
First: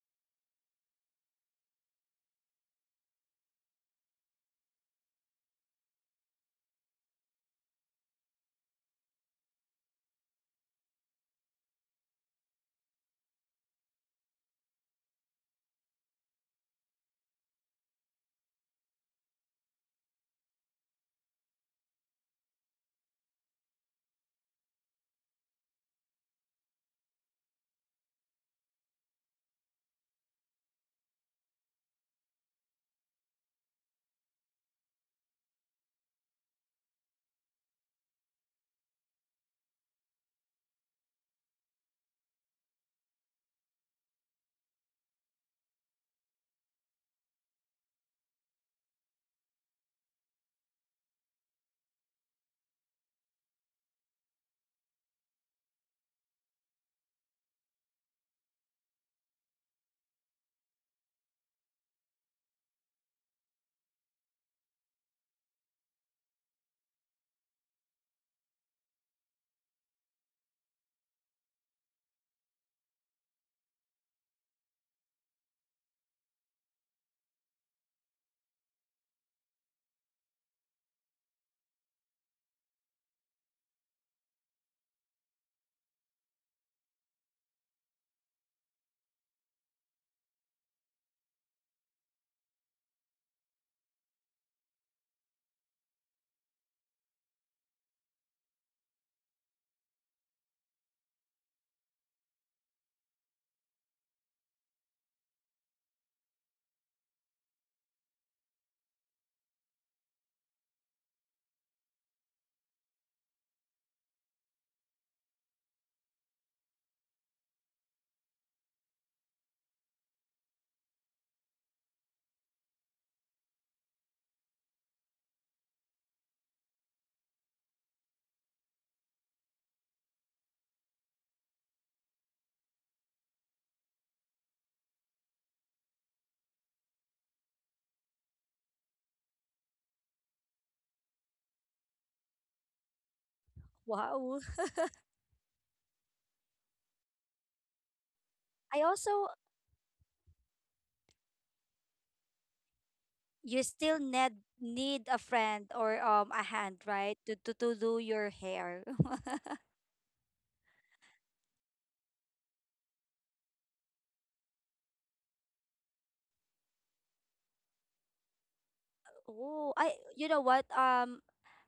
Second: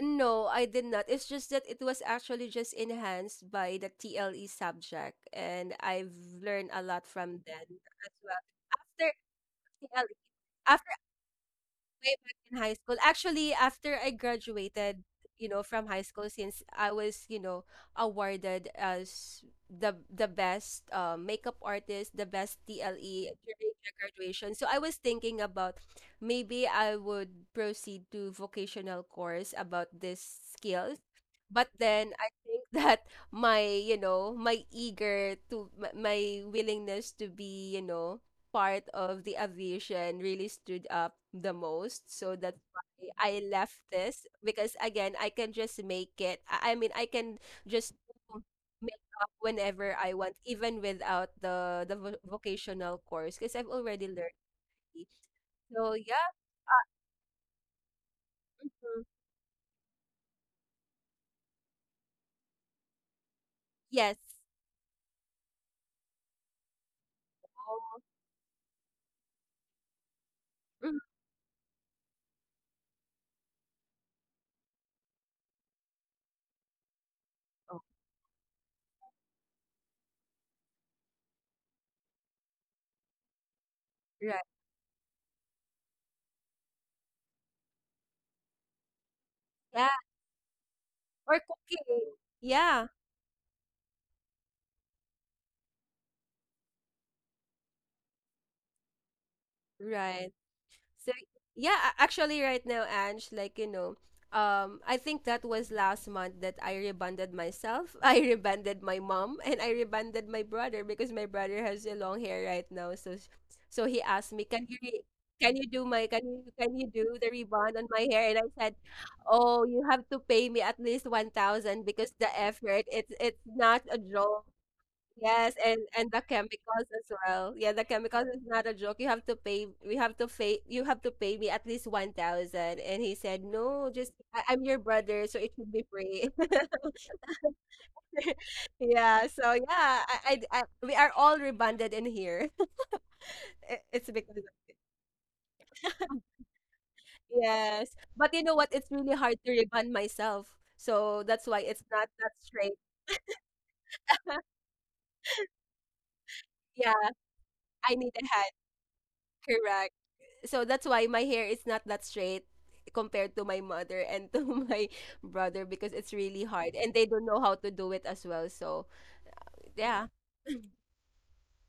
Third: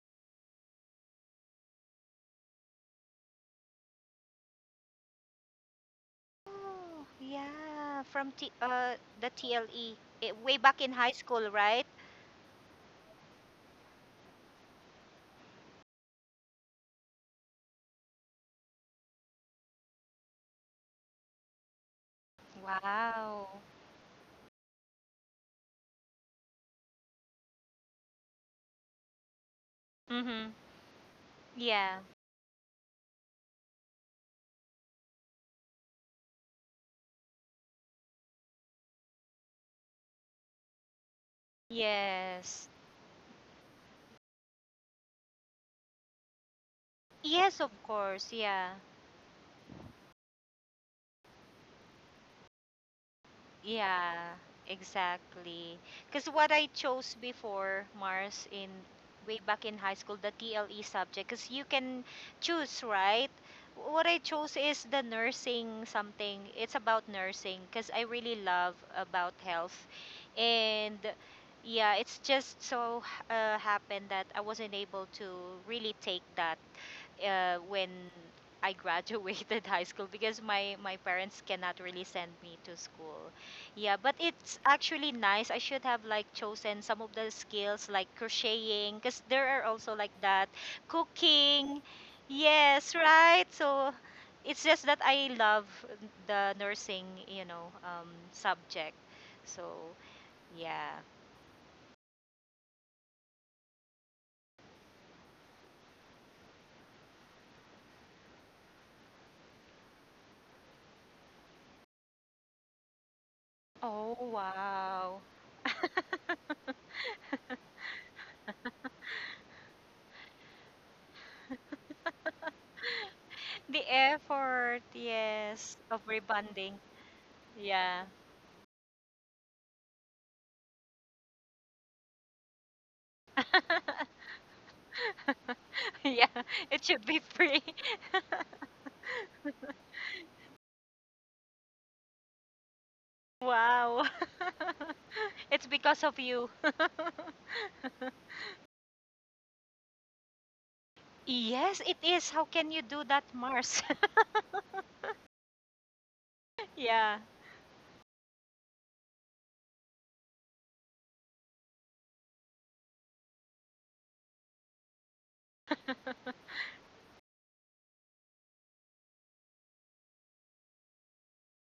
Speaker 1: No, I did not. It's just that it was actually just enhanced by the TLE subject, and I've learned a lot
Speaker 2: Oh,
Speaker 1: from then
Speaker 2: yeah,
Speaker 1: as
Speaker 2: from
Speaker 1: well.
Speaker 2: T
Speaker 1: After
Speaker 2: the TLE
Speaker 1: TLE,
Speaker 2: it, way back in high school, right?
Speaker 1: way back in high school. Actually, after I graduated, you know, from high school, since I was, you know, awarded as the best makeup artist, the best TLE
Speaker 2: Wow.
Speaker 1: during my graduation. So I was thinking about maybe I would proceed to vocational course about this
Speaker 2: Mm-hmm.
Speaker 1: skills. But
Speaker 2: Yeah.
Speaker 1: then I think that my, you know, my eager to my, willingness to be, you know, part of the aviation really stood up the most. So that's
Speaker 2: Yes.
Speaker 1: why I left this, because again, I can just make it. I mean, I can
Speaker 2: Yes, of
Speaker 1: just
Speaker 2: course.
Speaker 1: do
Speaker 2: Yeah.
Speaker 1: makeup whenever I want, even without the vocational course, because I've already
Speaker 2: Yeah,
Speaker 1: learned it.
Speaker 2: exactly.
Speaker 1: So
Speaker 2: Because
Speaker 1: yeah,
Speaker 2: what I chose before, Mars, in
Speaker 1: mm,
Speaker 2: way back in high school, the TLE subject, because you can choose, right? What
Speaker 1: yes.
Speaker 2: I chose is the nursing something. It's about nursing because
Speaker 1: Oh,
Speaker 2: I really love about health. And
Speaker 1: mm,
Speaker 2: yeah, it's just so happened that I wasn't able to really take that
Speaker 1: oh,
Speaker 2: when I graduated high school because my parents cannot really send me to school. Yeah, but
Speaker 1: right.
Speaker 2: it's actually nice. I should have like chosen some of the skills like crocheting because there are
Speaker 1: Yeah,
Speaker 2: also like that
Speaker 1: or
Speaker 2: cooking.
Speaker 1: cooking. Yeah,
Speaker 2: Yes, right. So it's just that I love the nursing, subject. So
Speaker 1: right.
Speaker 2: yeah.
Speaker 1: So yeah, actually right now, Ange, like you know, I think that was last month that I rebanded myself. I rebanded my mom and I rebanded my brother, because my brother has a long hair right now. So he
Speaker 2: Oh
Speaker 1: asked me, "Can you
Speaker 2: wow.
Speaker 1: can you do my, can you do the rebond on my hair?" And I said, "Oh, you have to pay me at least 1,000, because the effort, it's
Speaker 2: The
Speaker 1: not a joke."
Speaker 2: effort,
Speaker 1: Yes,
Speaker 2: yes,
Speaker 1: and
Speaker 2: of
Speaker 1: the
Speaker 2: rebonding.
Speaker 1: chemicals as well. Yeah, the
Speaker 2: Yeah.
Speaker 1: chemicals is not a joke. You have to pay. We have to pay. You have to pay me at least 1,000. And he said, "No, just I, I'm your brother, so it should be
Speaker 2: Yeah,
Speaker 1: free."
Speaker 2: it should be free.
Speaker 1: Yeah. So yeah, I, we are all rebonded in here.
Speaker 2: Wow.
Speaker 1: It's
Speaker 3: Wow.
Speaker 1: because
Speaker 2: It's because of you.
Speaker 1: yes, but you know what?
Speaker 3: I
Speaker 1: It's really
Speaker 3: also
Speaker 1: hard to rebond myself, so that's why
Speaker 2: Yes,
Speaker 1: it's
Speaker 2: it
Speaker 1: not
Speaker 2: is.
Speaker 1: that
Speaker 2: How can
Speaker 1: straight.
Speaker 2: you do that,
Speaker 3: you
Speaker 2: Mars?
Speaker 3: still need need a friend or a hand,
Speaker 1: Yeah,
Speaker 2: Yeah.
Speaker 3: right? To to
Speaker 1: I
Speaker 3: do
Speaker 1: need a
Speaker 3: your
Speaker 1: hand.
Speaker 3: hair.
Speaker 1: Correct. So that's why my hair is not that straight compared to my mother and to my brother, because it's really hard and they don't know how to do it as well. So
Speaker 3: Oh, I
Speaker 1: yeah.
Speaker 3: you know what?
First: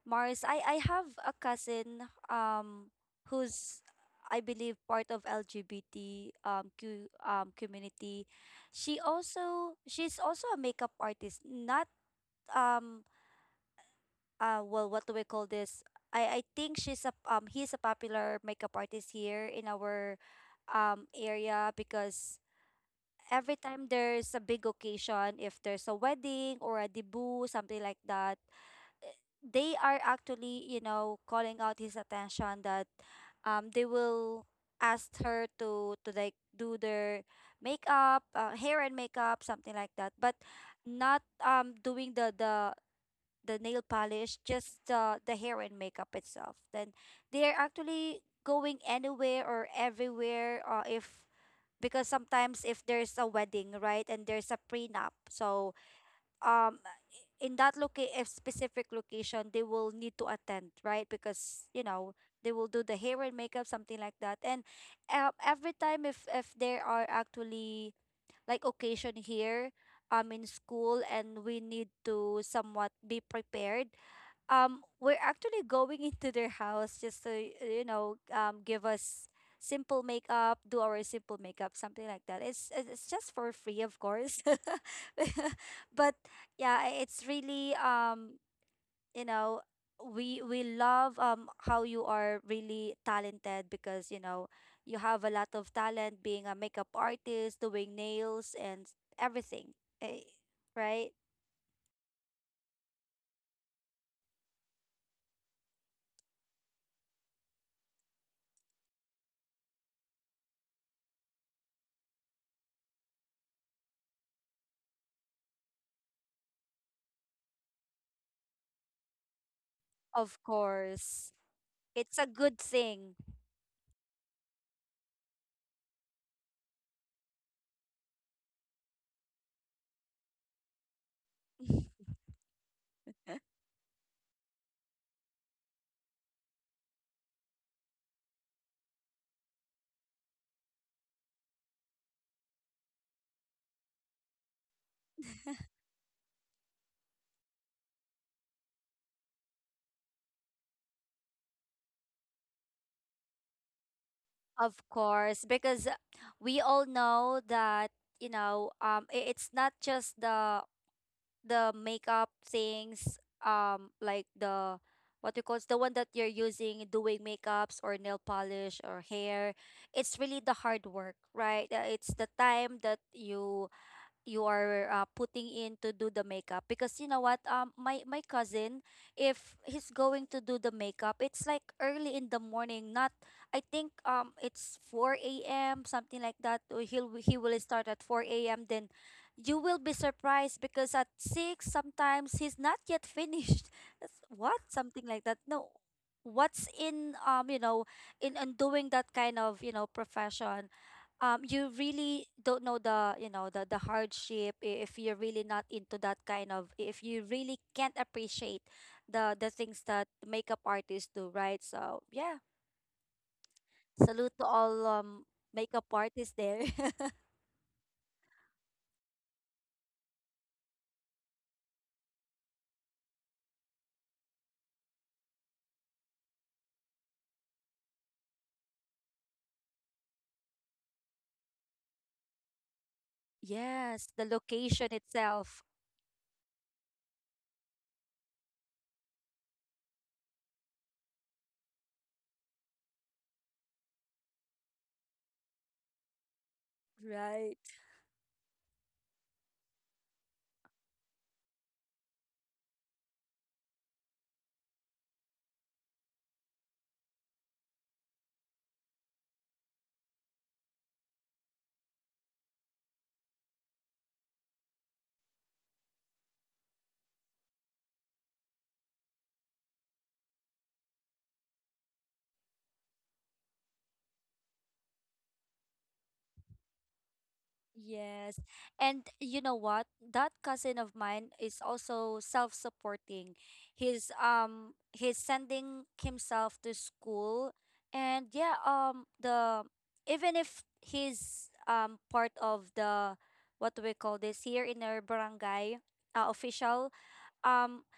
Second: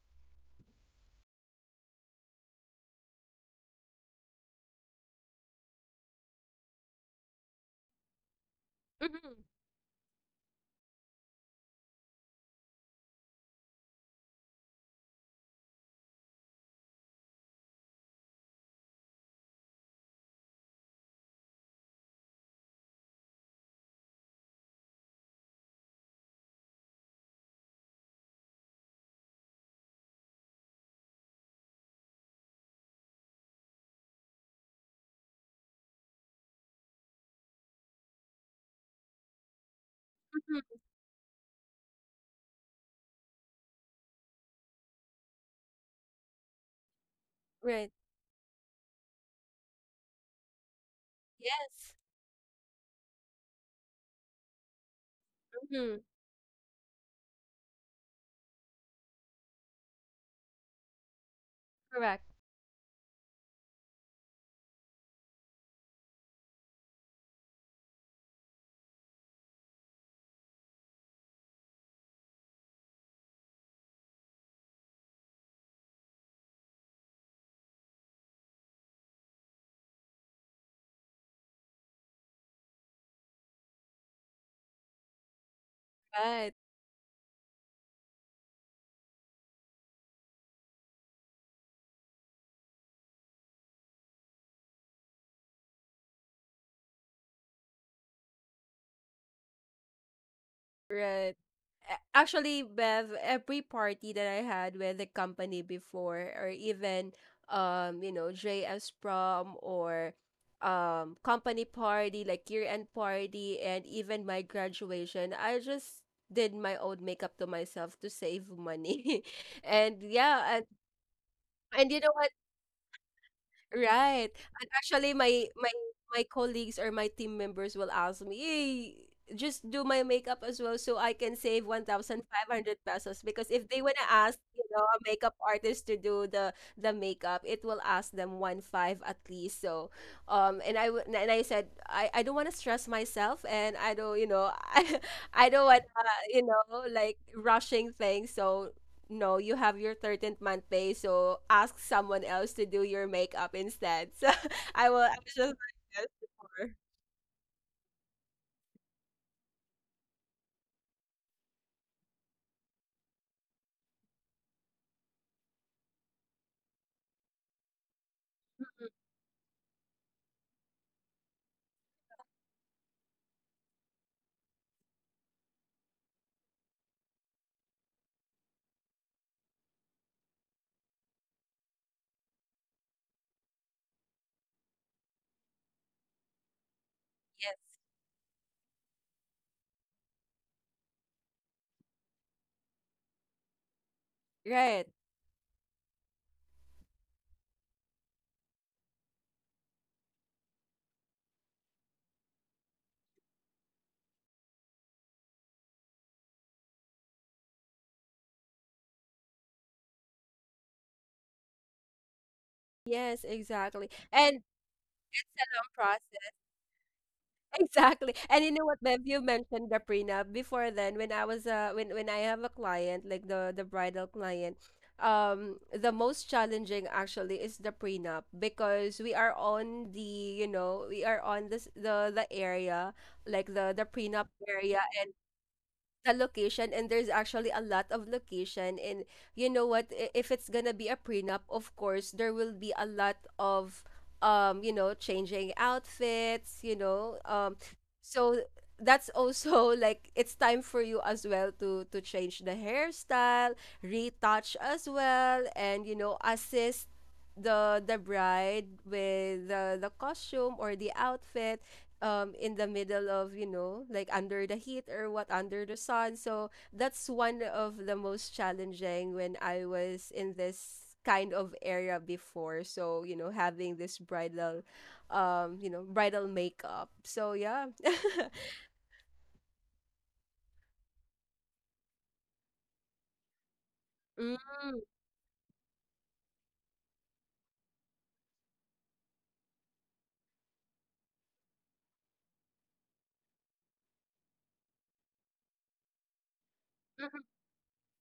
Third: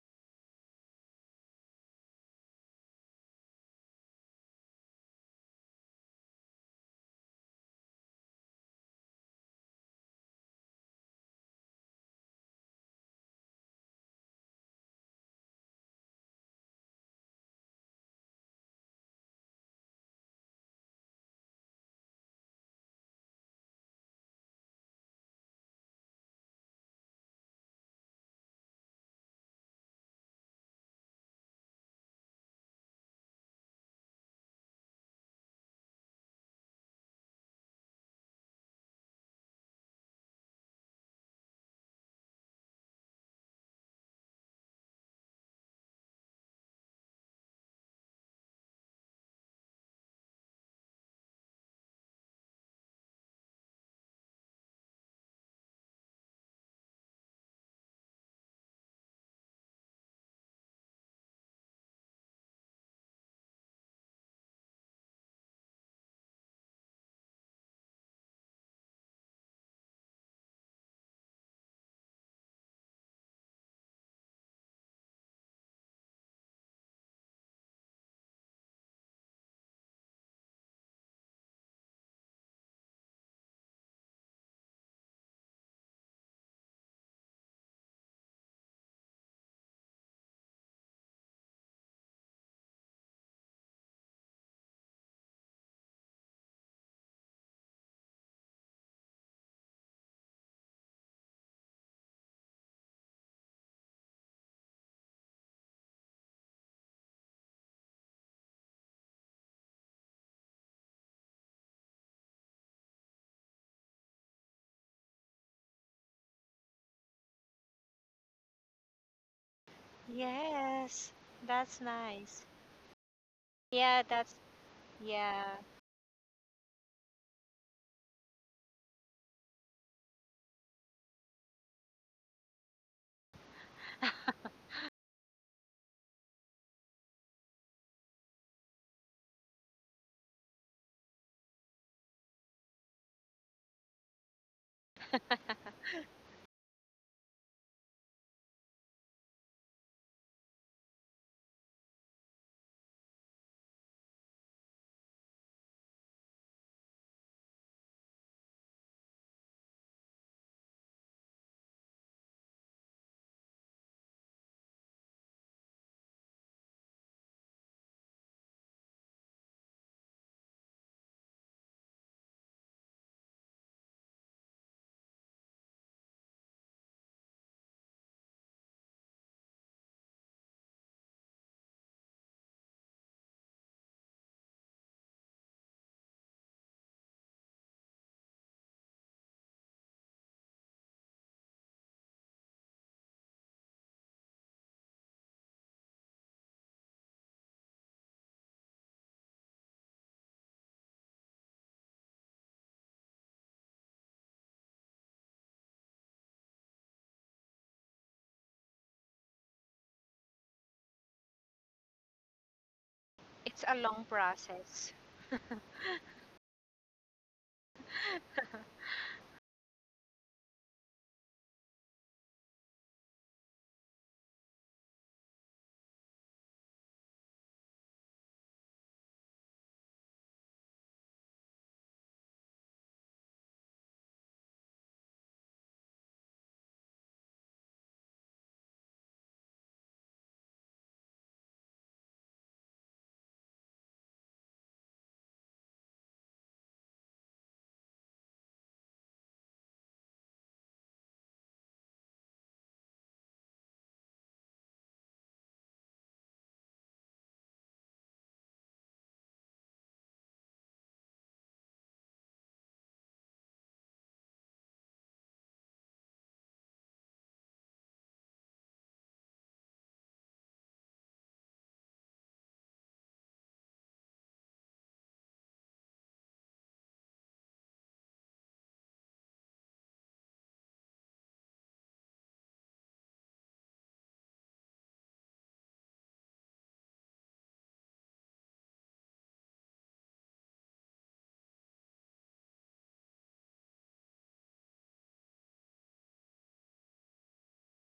Speaker 3: Mars, I have a cousin who's I believe part of LGBT Q community.
Speaker 1: Mm-hmm.
Speaker 3: She's also a makeup artist. Not um well, what do we call this? I think she's a he's a popular makeup artist here in our area, because every time there's a big occasion, if there's a wedding or a debut, something like that, they are actually, you know, calling out his attention that they will ask her to like do their makeup, hair and makeup, something like that. But not doing the the nail polish, just the hair and makeup itself. Then they are
Speaker 1: Right.
Speaker 3: actually going anywhere or everywhere, if
Speaker 1: Yes.
Speaker 3: because sometimes if there's a wedding, right, and there's a prenup, so
Speaker 1: Hmm.
Speaker 3: um in that, a specific location, they will need to attend, right, because you know
Speaker 1: Correct.
Speaker 3: they will do the hair and makeup, something like that. And every time if there are actually like occasion here in school, and we need to somewhat be prepared, we're actually going into their house just to you know give us simple makeup, do our simple makeup, something like that. It's it's just for free, of course, but
Speaker 1: Right.
Speaker 3: yeah, it's really you know, we love how you are really talented, because you know you have a lot of talent being a makeup artist, doing nails and everything, eh, right?
Speaker 1: Right. Actually, Bev, every party that I had with the company before, or even you know, JS prom or company party, like year-end party, and even my graduation, I just did my own makeup to myself to save money. And
Speaker 3: Of
Speaker 1: yeah,
Speaker 2: Yes.
Speaker 3: course,
Speaker 2: That's
Speaker 1: and you know
Speaker 3: it's a
Speaker 1: what?
Speaker 2: nice.
Speaker 3: good thing.
Speaker 2: Yeah,
Speaker 1: Right.
Speaker 2: that's
Speaker 1: And actually
Speaker 2: yeah.
Speaker 1: my my colleagues or my team members will ask me, "Hey, just do my makeup as well so I can save 1,500 pesos," because if they want to ask, you know, a makeup artist to do the makeup, it will ask them one five at least. So, um, and and I said I don't want to stress myself, and I don't, you know, I don't want you know, like, rushing things. So no, you have your 13th month pay, so ask someone else to do your makeup instead. So
Speaker 3: Of
Speaker 1: I will I was
Speaker 3: course,
Speaker 1: just
Speaker 3: because
Speaker 1: like this
Speaker 3: we
Speaker 1: before.
Speaker 3: all know that, you know, it's not just the makeup things, like the what you call it's the one that you're using doing makeups or nail polish or hair. It's really the hard work, right? It's the time that you are putting in to do the makeup. Because you know what, my my cousin, if he's going to do the makeup, it's like early in the morning, not I think it's 4 a.m. something like that, or he
Speaker 1: Yes.
Speaker 3: will start at 4 a.m. Then you will be surprised because at 6 sometimes he's not yet finished. That's- what
Speaker 1: Right.
Speaker 3: something like that. No, what's in you know in doing that kind of you know profession, you really don't know the you know the hardship, if you're really not into that kind of, if you really can't appreciate the things that makeup artists do, right? So yeah,
Speaker 1: Yes,
Speaker 2: It's a
Speaker 1: exactly.
Speaker 2: long
Speaker 3: salute
Speaker 1: And
Speaker 3: to all
Speaker 2: process.
Speaker 1: some
Speaker 3: makeup
Speaker 1: process.
Speaker 3: artists there.
Speaker 1: Exactly. And you know what, Bev, you mentioned the prenup. Before then, when I was when I have a client, like the bridal client, um, the most challenging actually is the prenup, because we are on the, you know, we are on this the area, like the
Speaker 3: Yes, the
Speaker 1: prenup area,
Speaker 3: location itself,
Speaker 1: the location. And there's actually a lot of location. And you know what, if it's gonna be a prenup, of course there will be a lot of um, you know, changing outfits, you know, um,
Speaker 3: right.
Speaker 1: so that's also like it's time for you as well to change the hairstyle, retouch as well, and you know, assist the bride with the costume or the outfit, um, in the middle of, you know, like under the heat or what, under the sun. So that's one of the most challenging when I was in this kind of area before. So you know, having this bridal um, you know, bridal makeup, so yeah.
Speaker 3: Yes. And you know what? That cousin of mine is also self-supporting.
Speaker 1: mm,
Speaker 3: He's sending himself to school. And yeah, the even if he's part of the what do we call this, here in our barangay, official,
Speaker 1: mhm.
Speaker 3: um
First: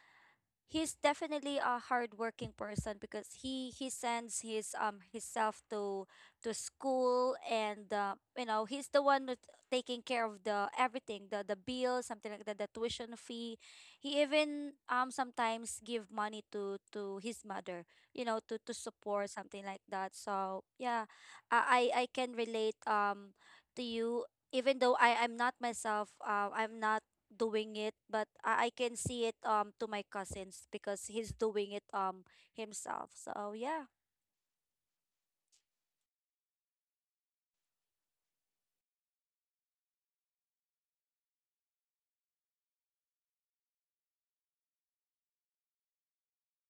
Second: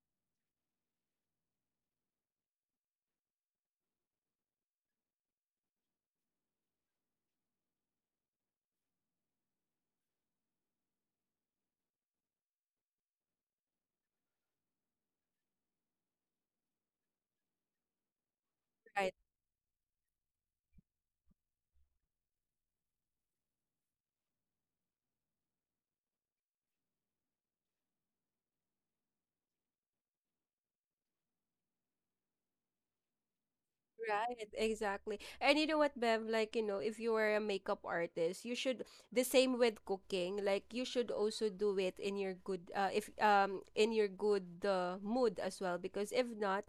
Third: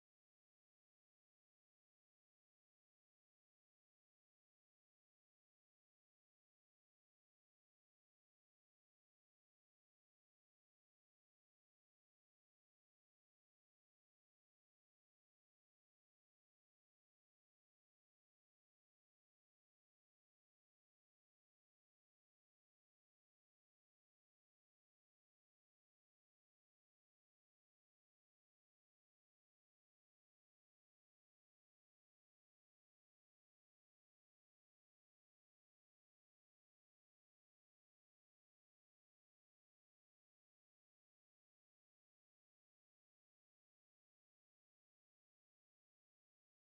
Speaker 3: he's definitely a hardworking person, because he sends his himself to school. And you know, he's the one who's taking care of the everything, the bills, something like that, the tuition fee. He even sometimes give money to his mother, you know, to
Speaker 1: Right.
Speaker 3: support, something like that. So yeah, I can relate, to you, even though I'm not doing it, but I can see it to my cousins, because he's doing it himself. So yeah.
Speaker 1: Right, exactly. And you know what, Bev, like, you know, if you are a makeup artist, you should the same with cooking, like you should also do it in your good if um, in your good mood as well, because if not,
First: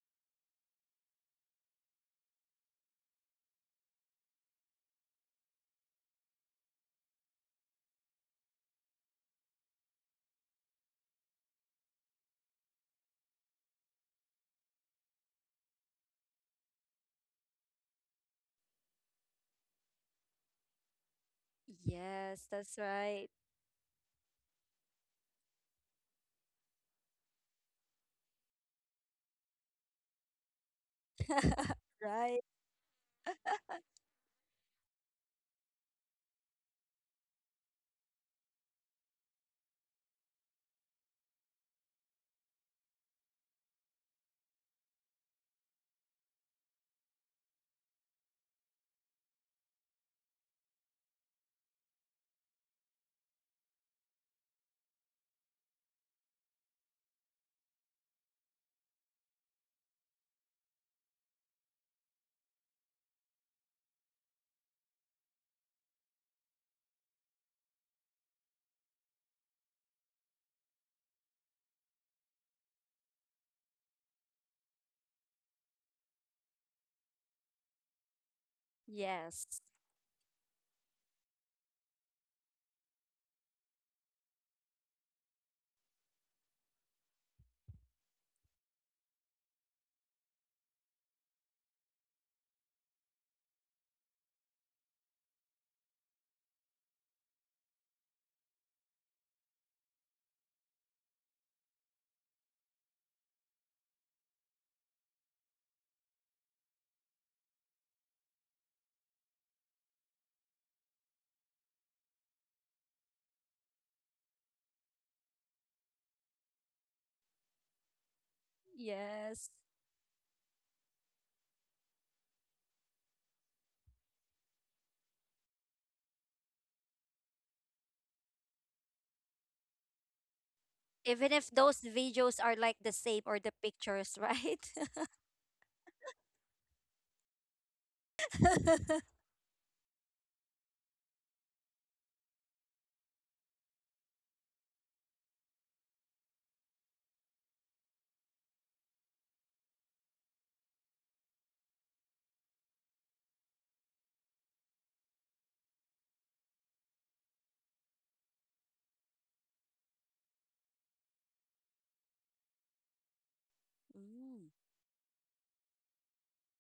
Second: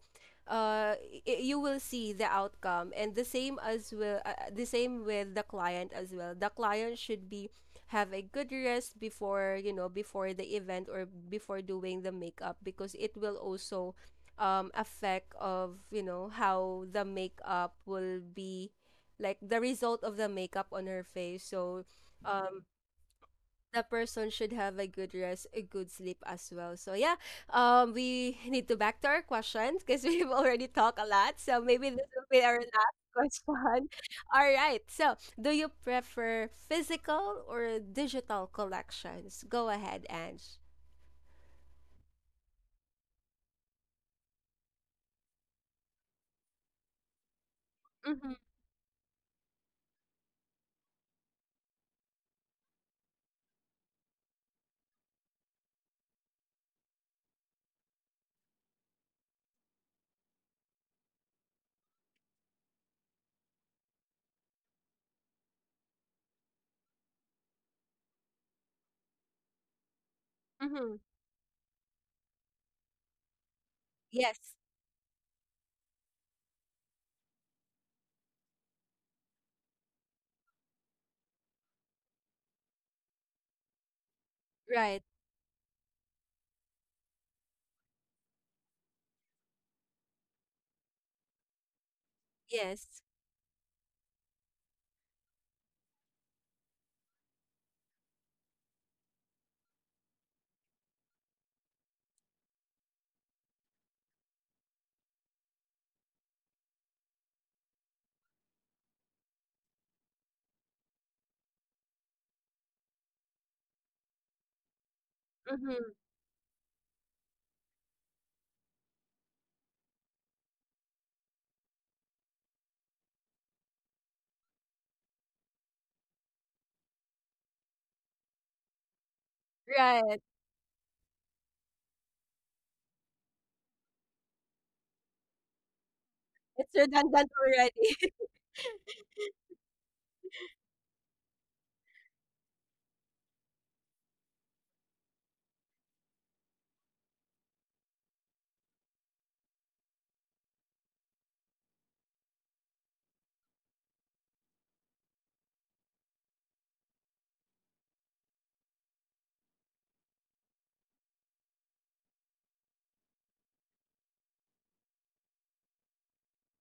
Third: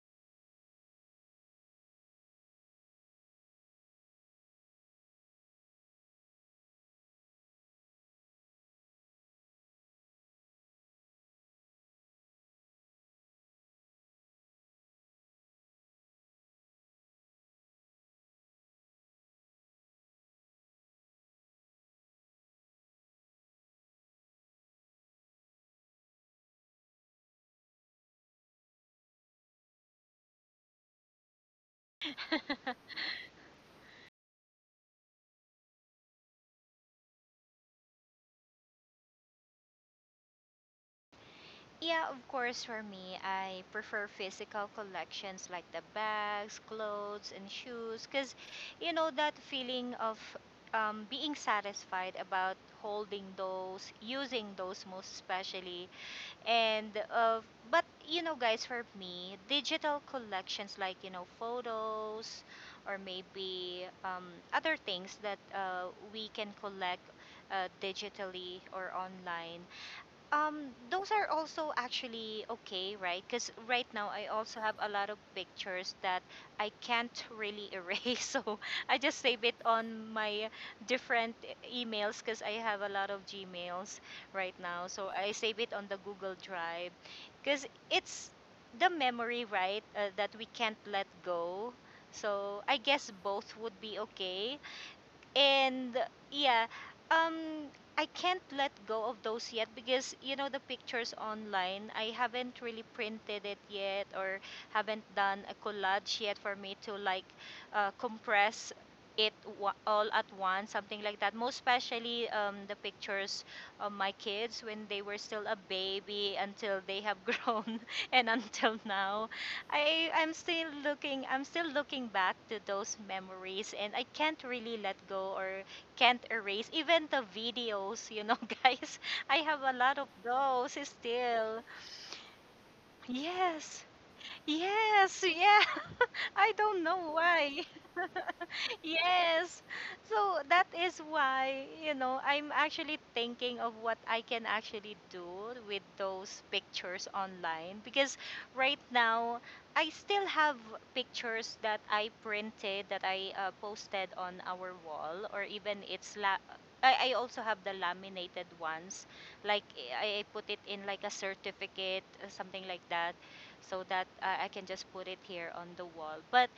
Speaker 1: uh you will see the outcome, and the same as well the same with the client as well. The client should be have a good rest before, you know, before the event or before doing the makeup, because it will also um, effect of you know how the makeup will be, like the result of the makeup on her face. So
Speaker 3: Yes,
Speaker 1: um,
Speaker 3: that's right.
Speaker 1: the person should have a good rest, a good sleep as well. So yeah, um, we need to back to our questions, because we've already talked a lot, so maybe this will be
Speaker 3: Right.
Speaker 1: our last question. All right, so do you prefer physical or digital collections? Go ahead, Ange.
Speaker 2: Yeah, of course, for me, I prefer physical collections like the bags, clothes, and shoes
Speaker 1: Mm-hmm.
Speaker 2: because, you know, that feeling of being satisfied about holding those, using those most especially. And, but, you know, guys, for me, digital collections like, you know, photos or maybe other things that we can collect digitally or online,
Speaker 1: Mm-hmm.
Speaker 2: those are also actually okay, right? Because right now I
Speaker 1: Yes.
Speaker 2: also have a lot of pictures that I can't really erase. So I just save it
Speaker 3: Yes.
Speaker 2: on my different emails because I have a lot of Gmails right now.
Speaker 1: Right.
Speaker 2: So I save it on the Google Drive because it's the memory, right, that we can't let go. So I
Speaker 1: Yes.
Speaker 2: guess both would be okay and yeah, um I can't let go of those yet because you know the pictures online I haven't really printed it yet or haven't done a collage yet for me to like compress it, all at once, something like that, most especially the pictures of my kids when they were still a
Speaker 1: Mm-hmm.
Speaker 2: baby until they have grown and until now.
Speaker 3: Yes.
Speaker 2: I'm still looking, I'm still looking back to those memories and I can't really let go or can't erase even the videos, you know, guys. I have a lot of
Speaker 1: Right.
Speaker 2: those
Speaker 3: Even if
Speaker 2: still.
Speaker 3: those videos are like the same or the
Speaker 2: Yes.
Speaker 3: pictures, right?
Speaker 2: Yes, yeah. I
Speaker 1: It's
Speaker 2: don't know
Speaker 1: redundant
Speaker 2: why.
Speaker 1: already.
Speaker 2: Yes. So that is why, you know, I'm actually thinking of what I can actually do with those pictures online because right now I still have pictures that I printed, that I posted on our wall, or even it's I also have the laminated ones, like I put it in like a certificate, something like that, so that I
Speaker 3: Mm.
Speaker 2: can just put it here on the wall. But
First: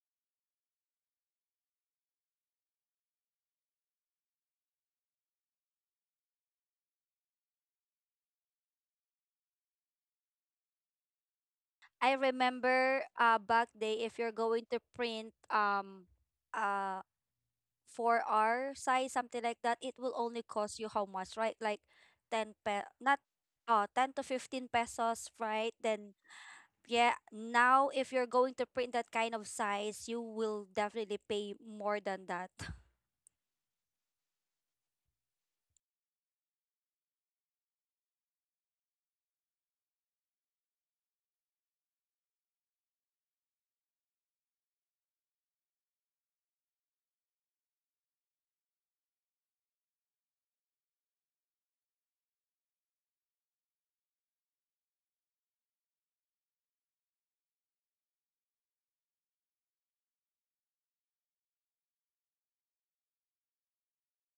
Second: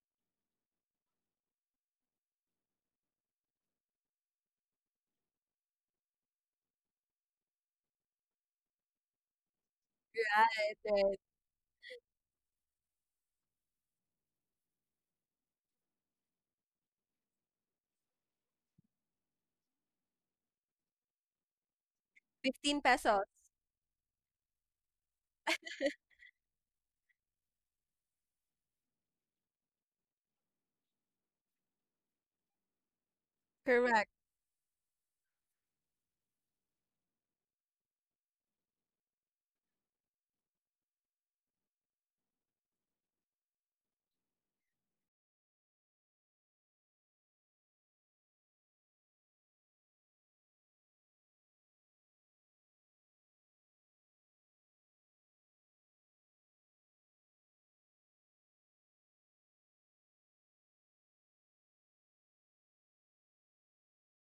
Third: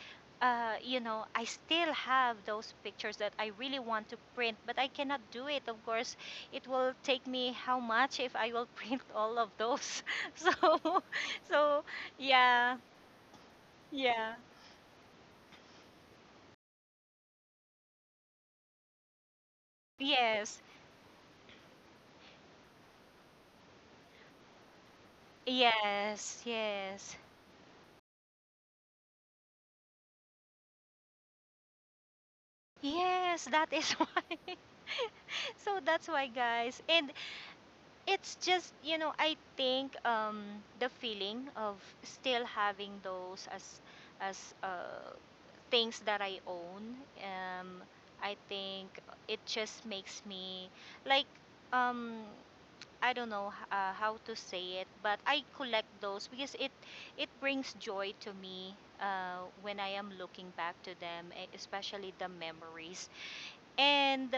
Speaker 2: you know, I still have those pictures that I really want to print, but I cannot do it. Of course, it will take me how much if I will print all of those.
Speaker 1: Right,
Speaker 2: So,
Speaker 1: right.
Speaker 2: so
Speaker 3: I
Speaker 2: yeah,
Speaker 3: remember back day if
Speaker 2: yeah,
Speaker 3: you're going to print uh for our size, something like that, it will only
Speaker 2: yes,
Speaker 3: cost you how much, right? Like 10
Speaker 1: 15
Speaker 3: pe not
Speaker 1: pesos.
Speaker 3: 10 to 15 pesos, right? Then
Speaker 2: yes,
Speaker 3: yeah,
Speaker 2: yes,
Speaker 3: now if you're going to print that kind of size, you will definitely pay more than that.
Speaker 2: yes. That is
Speaker 1: Correct.
Speaker 2: why. So that's why, guys, and it's just you know, I think, the feeling of still having those as things that I own. Um, I think it just makes me like, um I don't know how to say it, but I collect those because it brings joy to me when I am looking back to them, especially the memories. And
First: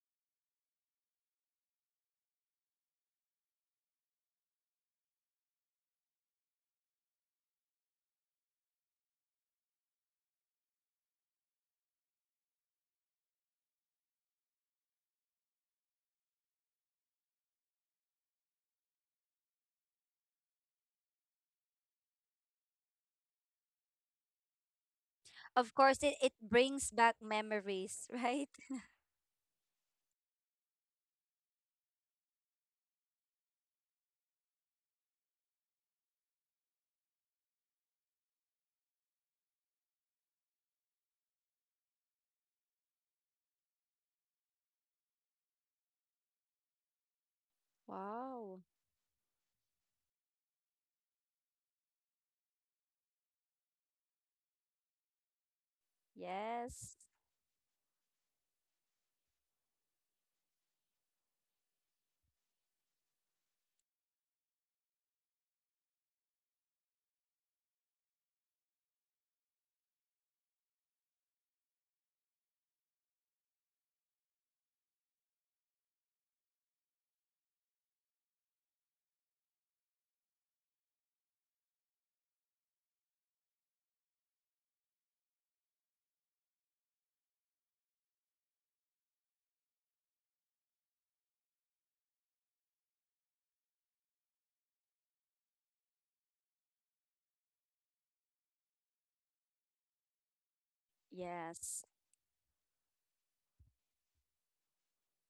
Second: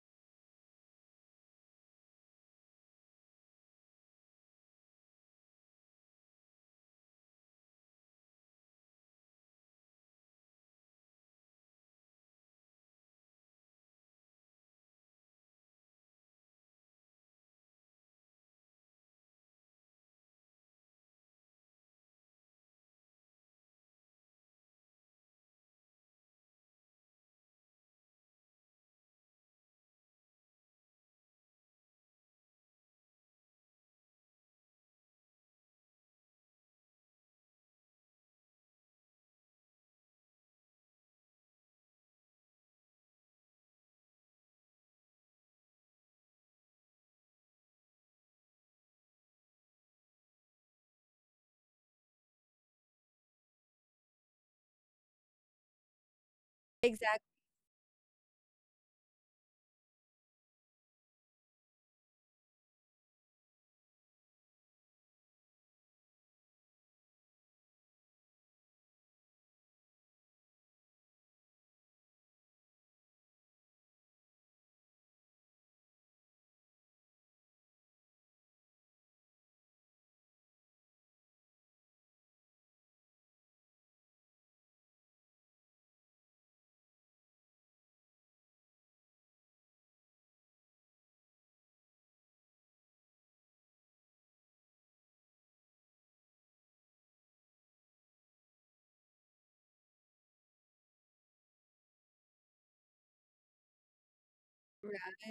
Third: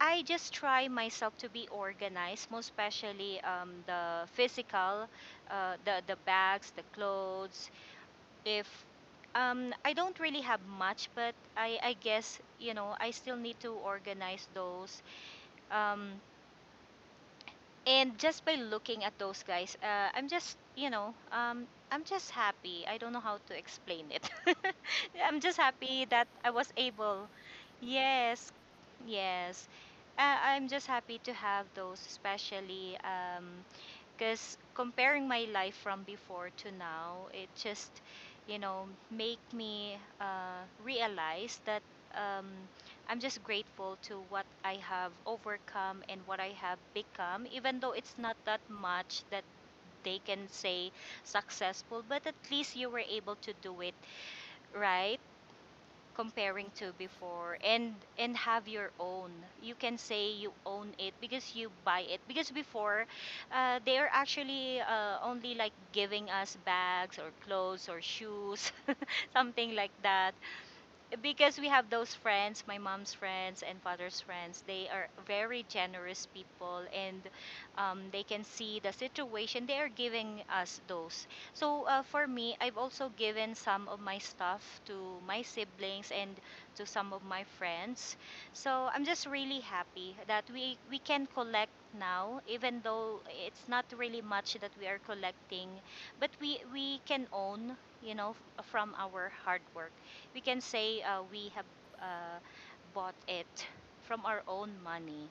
Speaker 2: I just try myself to be organized, most especially the physical, the bags, the clothes, if, I don't really have much, but I guess, you know, I still need to organize those. Um, and just by looking at those guys, I'm just, you know, I'm just happy. I don't know how to explain it. I'm just
Speaker 3: Of course,
Speaker 2: happy that
Speaker 3: it
Speaker 2: I was
Speaker 3: brings back
Speaker 2: able.
Speaker 3: memories, right?
Speaker 2: Yes, yes. I'm just happy to have those, especially. Because comparing my life from before to now, it just, you know, make me realize that, um, I'm just grateful to what I have overcome and what I have become, even though it's not
Speaker 3: Wow.
Speaker 2: that much that they can say successful, but at least you were able to do it, right? Comparing to
Speaker 3: Yes.
Speaker 1: Exactly.
Speaker 2: before, and have your own. You can say you own it because you buy it, because before they are actually only like giving us bags or clothes or shoes, something like that, because we have those friends, my mom's friends and father's friends, they are very generous people, and they can see the situation. They are giving us those. So for me, I've also given some of my stuff to my siblings and to some of my friends. So I'm just really happy that we can collect now, even though it's not really much that we are collecting, but we can own, you know, f- from our hard work we can say we have
Speaker 3: Yes.
Speaker 2: uh, bought it from our own money.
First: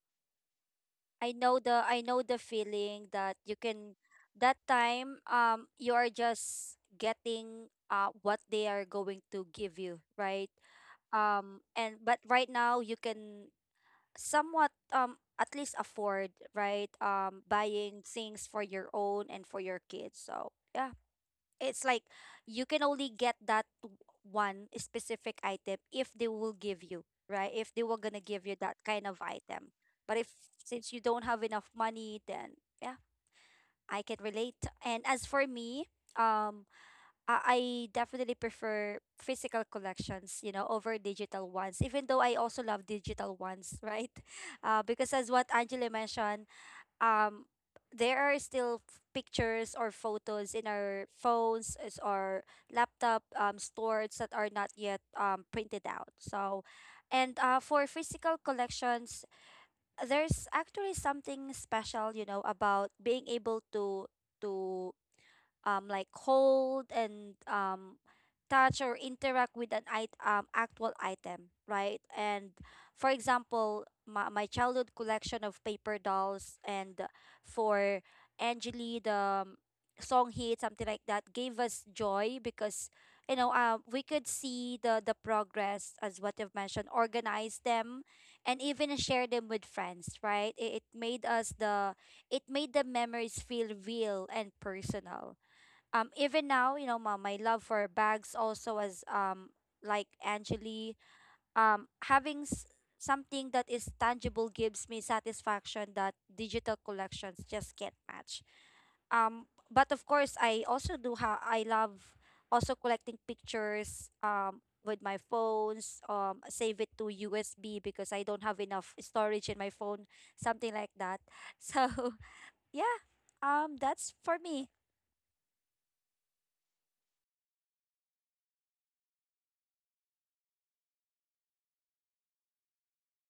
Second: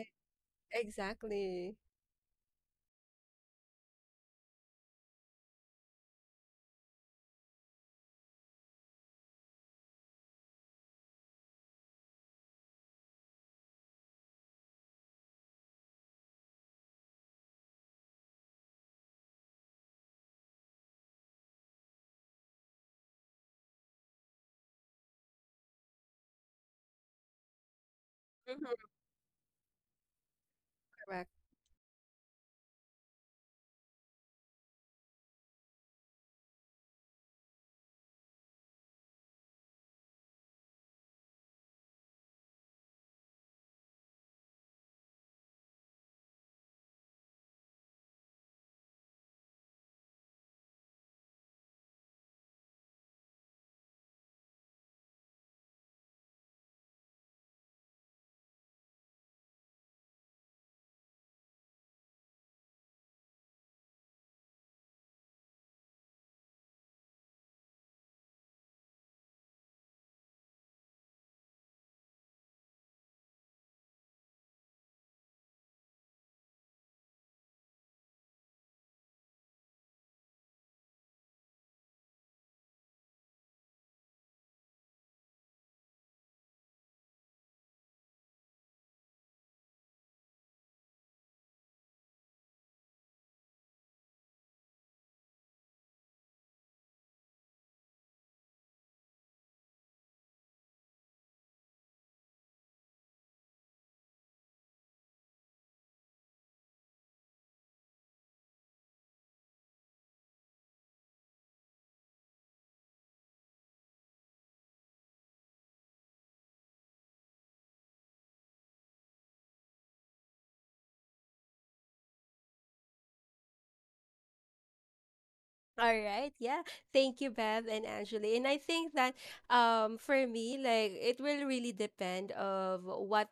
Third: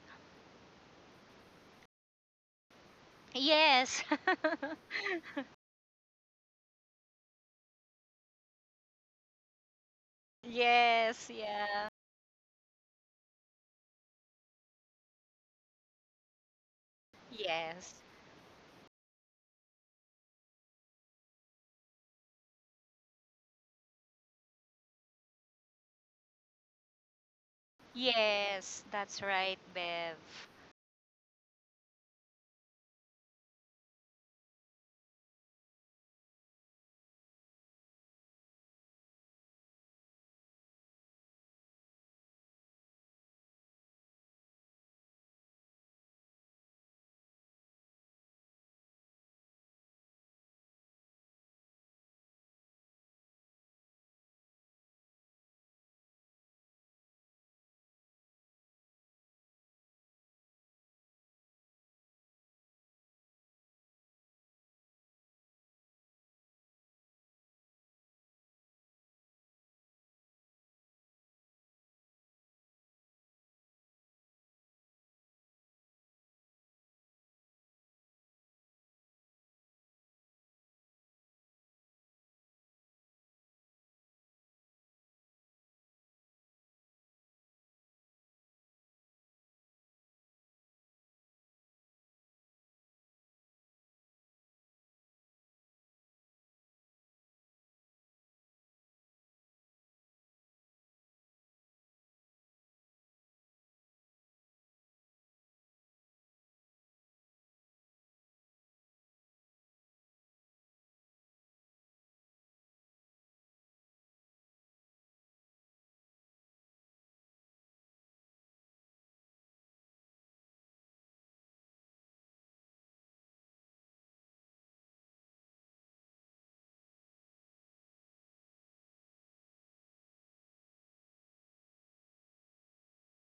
Speaker 1: Exactly.
Speaker 3: I know the feeling that you can
Speaker 2: Yes.
Speaker 3: that time, you are just getting what they are going to give you, right?
Speaker 2: Yes, yeah.
Speaker 3: And but right now you can somewhat at least afford, right?
Speaker 2: Yes.
Speaker 3: Buying things for your own and for your kids. So yeah, it's like you can only get that one specific item if they will give you, right? If they were gonna give you that
Speaker 2: Yes,
Speaker 1: Hmm.
Speaker 3: kind
Speaker 2: that's
Speaker 3: of
Speaker 2: right,
Speaker 3: item.
Speaker 2: Bev.
Speaker 3: But if since you don't
Speaker 1: Correct.
Speaker 3: have enough money, then yeah, I can relate. And as for me, um, I definitely prefer physical collections, you know, over digital ones. Even though I also love digital ones, right? Because as what Angela mentioned, um there are still pictures or photos in our phones as our laptop stores that are not yet printed out. So and for physical collections, there's actually something special, you know, about being able to to like hold and touch or interact with actual item, right? And for example, my childhood collection of paper dolls, and for Angeli the song hit, something like that, gave us joy, because you know we could see the progress, as what you've mentioned, organize them, and even share them with friends, right? It made us the it made the memories feel real and personal. Even now, you know, my love for bags also, as like Angeli, having something that is tangible gives me satisfaction that digital collections just can't match. But of course I also do have I love also collecting pictures with my phones, save it to USB, because I don't have enough storage in my phone, something like that. So yeah, that's for me.
Speaker 1: All right. Yeah. Thank you, Bev and Angeli. And I think that um, for me, like, it will really depend of what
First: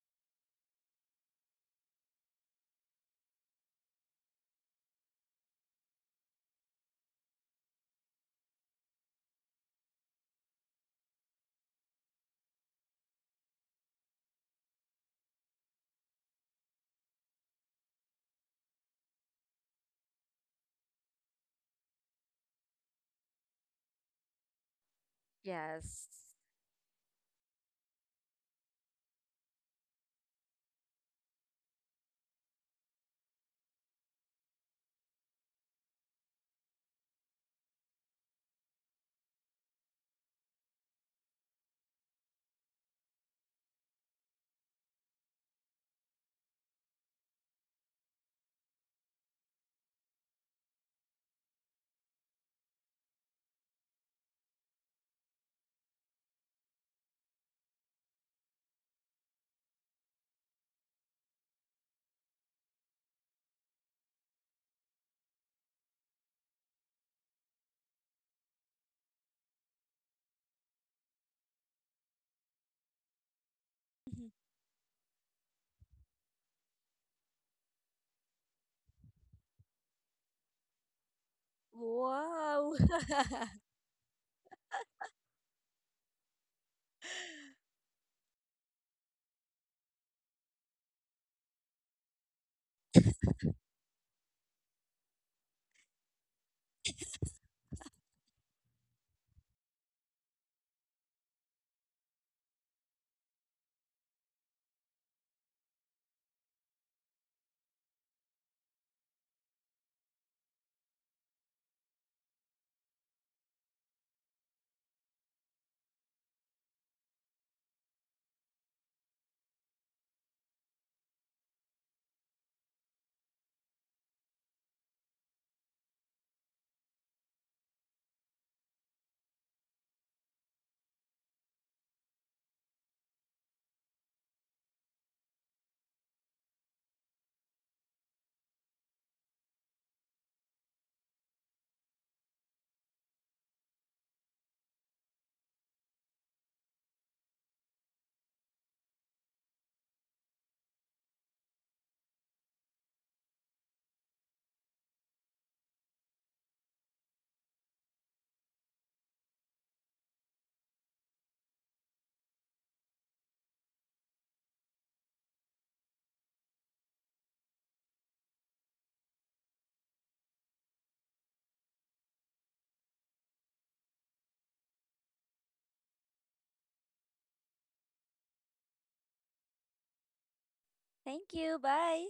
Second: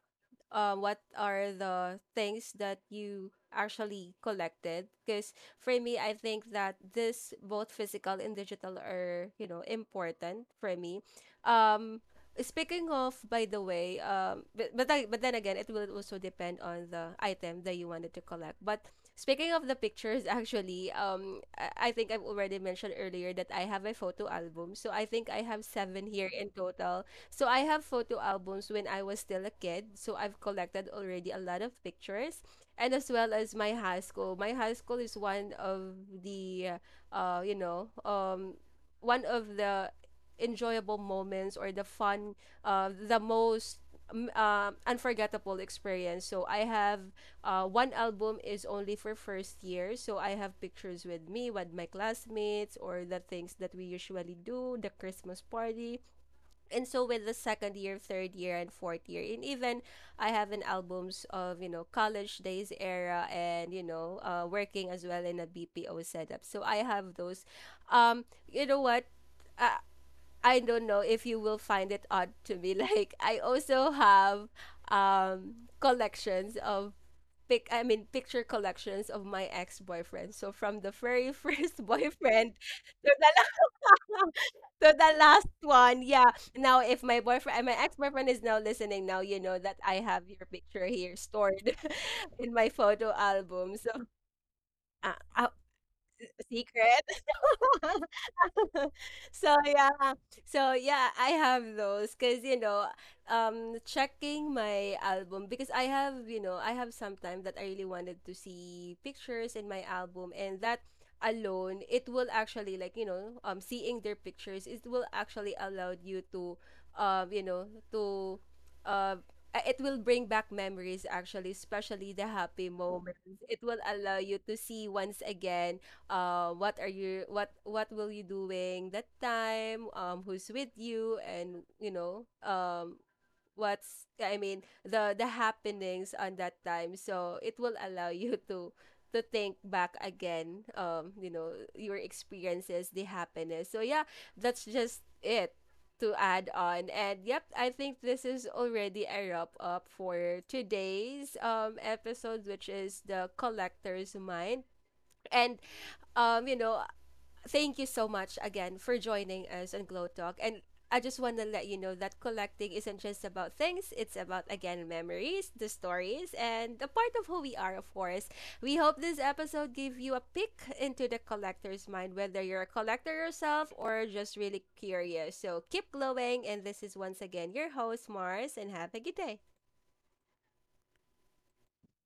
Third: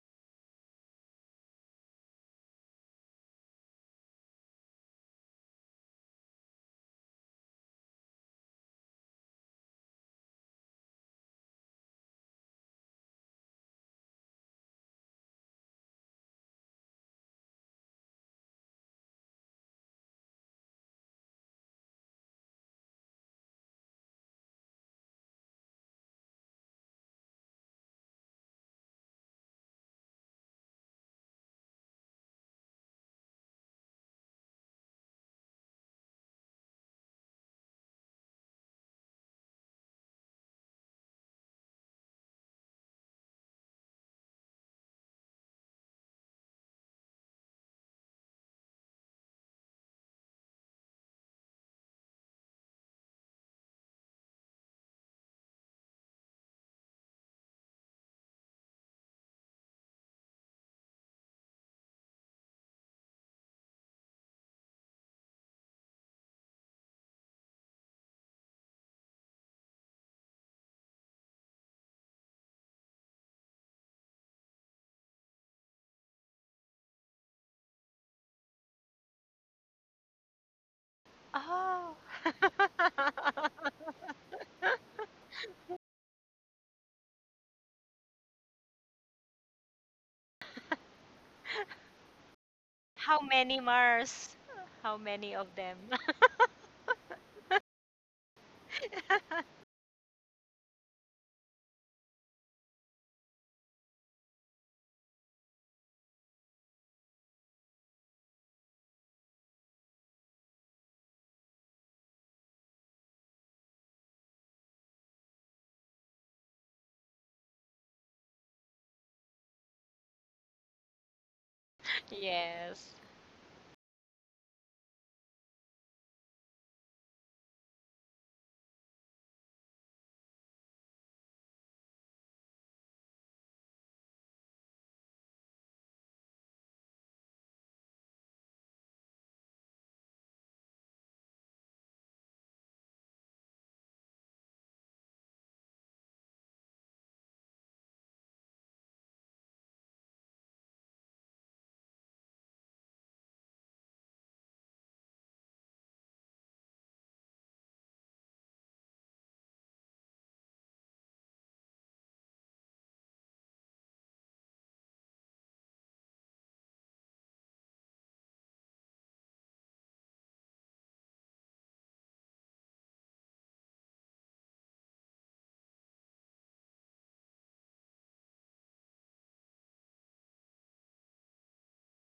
Speaker 1: um, what are the things that you actually collected. Because for me, I think that this both physical and digital are, you know, important for me. Um, speaking of, by the way, I, but then again, it will also depend on the item that you wanted to collect. But speaking of the pictures, actually, I think I've already mentioned earlier that I have a photo album. So I think I have
Speaker 3: Yes.
Speaker 1: seven here in total. So I have photo albums when I was still a kid. So I've collected already a lot of pictures, and as well as my high school. My high school is one of the, you know, one of the enjoyable moments, or the fun, the most unforgettable experience. So I have one album is only for first year. So I have pictures with me, with my classmates, or the things that we usually do, the Christmas party. And so with the second year, third year, and fourth year, and even I have an albums of you know college days era, and you know, working as well in a BPO setup. So I have those. You know what? Uh, I don't know if you will find it odd to me. Like I also have um, collections of pic I mean, picture collections of my ex-boyfriend. So from the very first
Speaker 2: Oh.
Speaker 1: boyfriend
Speaker 3: Wow.
Speaker 1: to the la- to the last one. Yeah. Now if my boyfriend, my ex-boyfriend is now listening now, you know that I have your picture here stored in my photo
Speaker 2: How many
Speaker 1: album. So
Speaker 2: Mars? How
Speaker 1: uh,
Speaker 2: many of
Speaker 1: uh,
Speaker 2: them?
Speaker 1: secret. So yeah, so yeah, I have those, because you know, checking my album, because I have you know, I have some time that I really wanted to see pictures in my album, and that alone, it will actually, like, you know, um, seeing their pictures, it will actually allow you to um, you know, to uh it will bring back memories actually, especially the happy
Speaker 2: Yes.
Speaker 1: moments. It will allow you to see once again what are you, what will you doing that time, um, who's with you, and you know, um, what's I mean, the happenings on that time. So it will allow you to think back again, um, you know, your experiences, the happiness. So yeah, that's just it. To add on, and yep, I think this is already a wrap up for today's um, episode, which is the Collector's Mind. And um, you know, thank you so much again for joining us on Glow Talk. And I just want to let you know that collecting isn't just about things, it's about, again, memories, the stories, and a part of who we are, of course. We hope this episode gave you a peek into the collector's mind, whether you're a collector yourself or just really curious. So keep glowing. And this is once again your host, Mars, and have a good day.
Speaker 3: Thank you. Bye.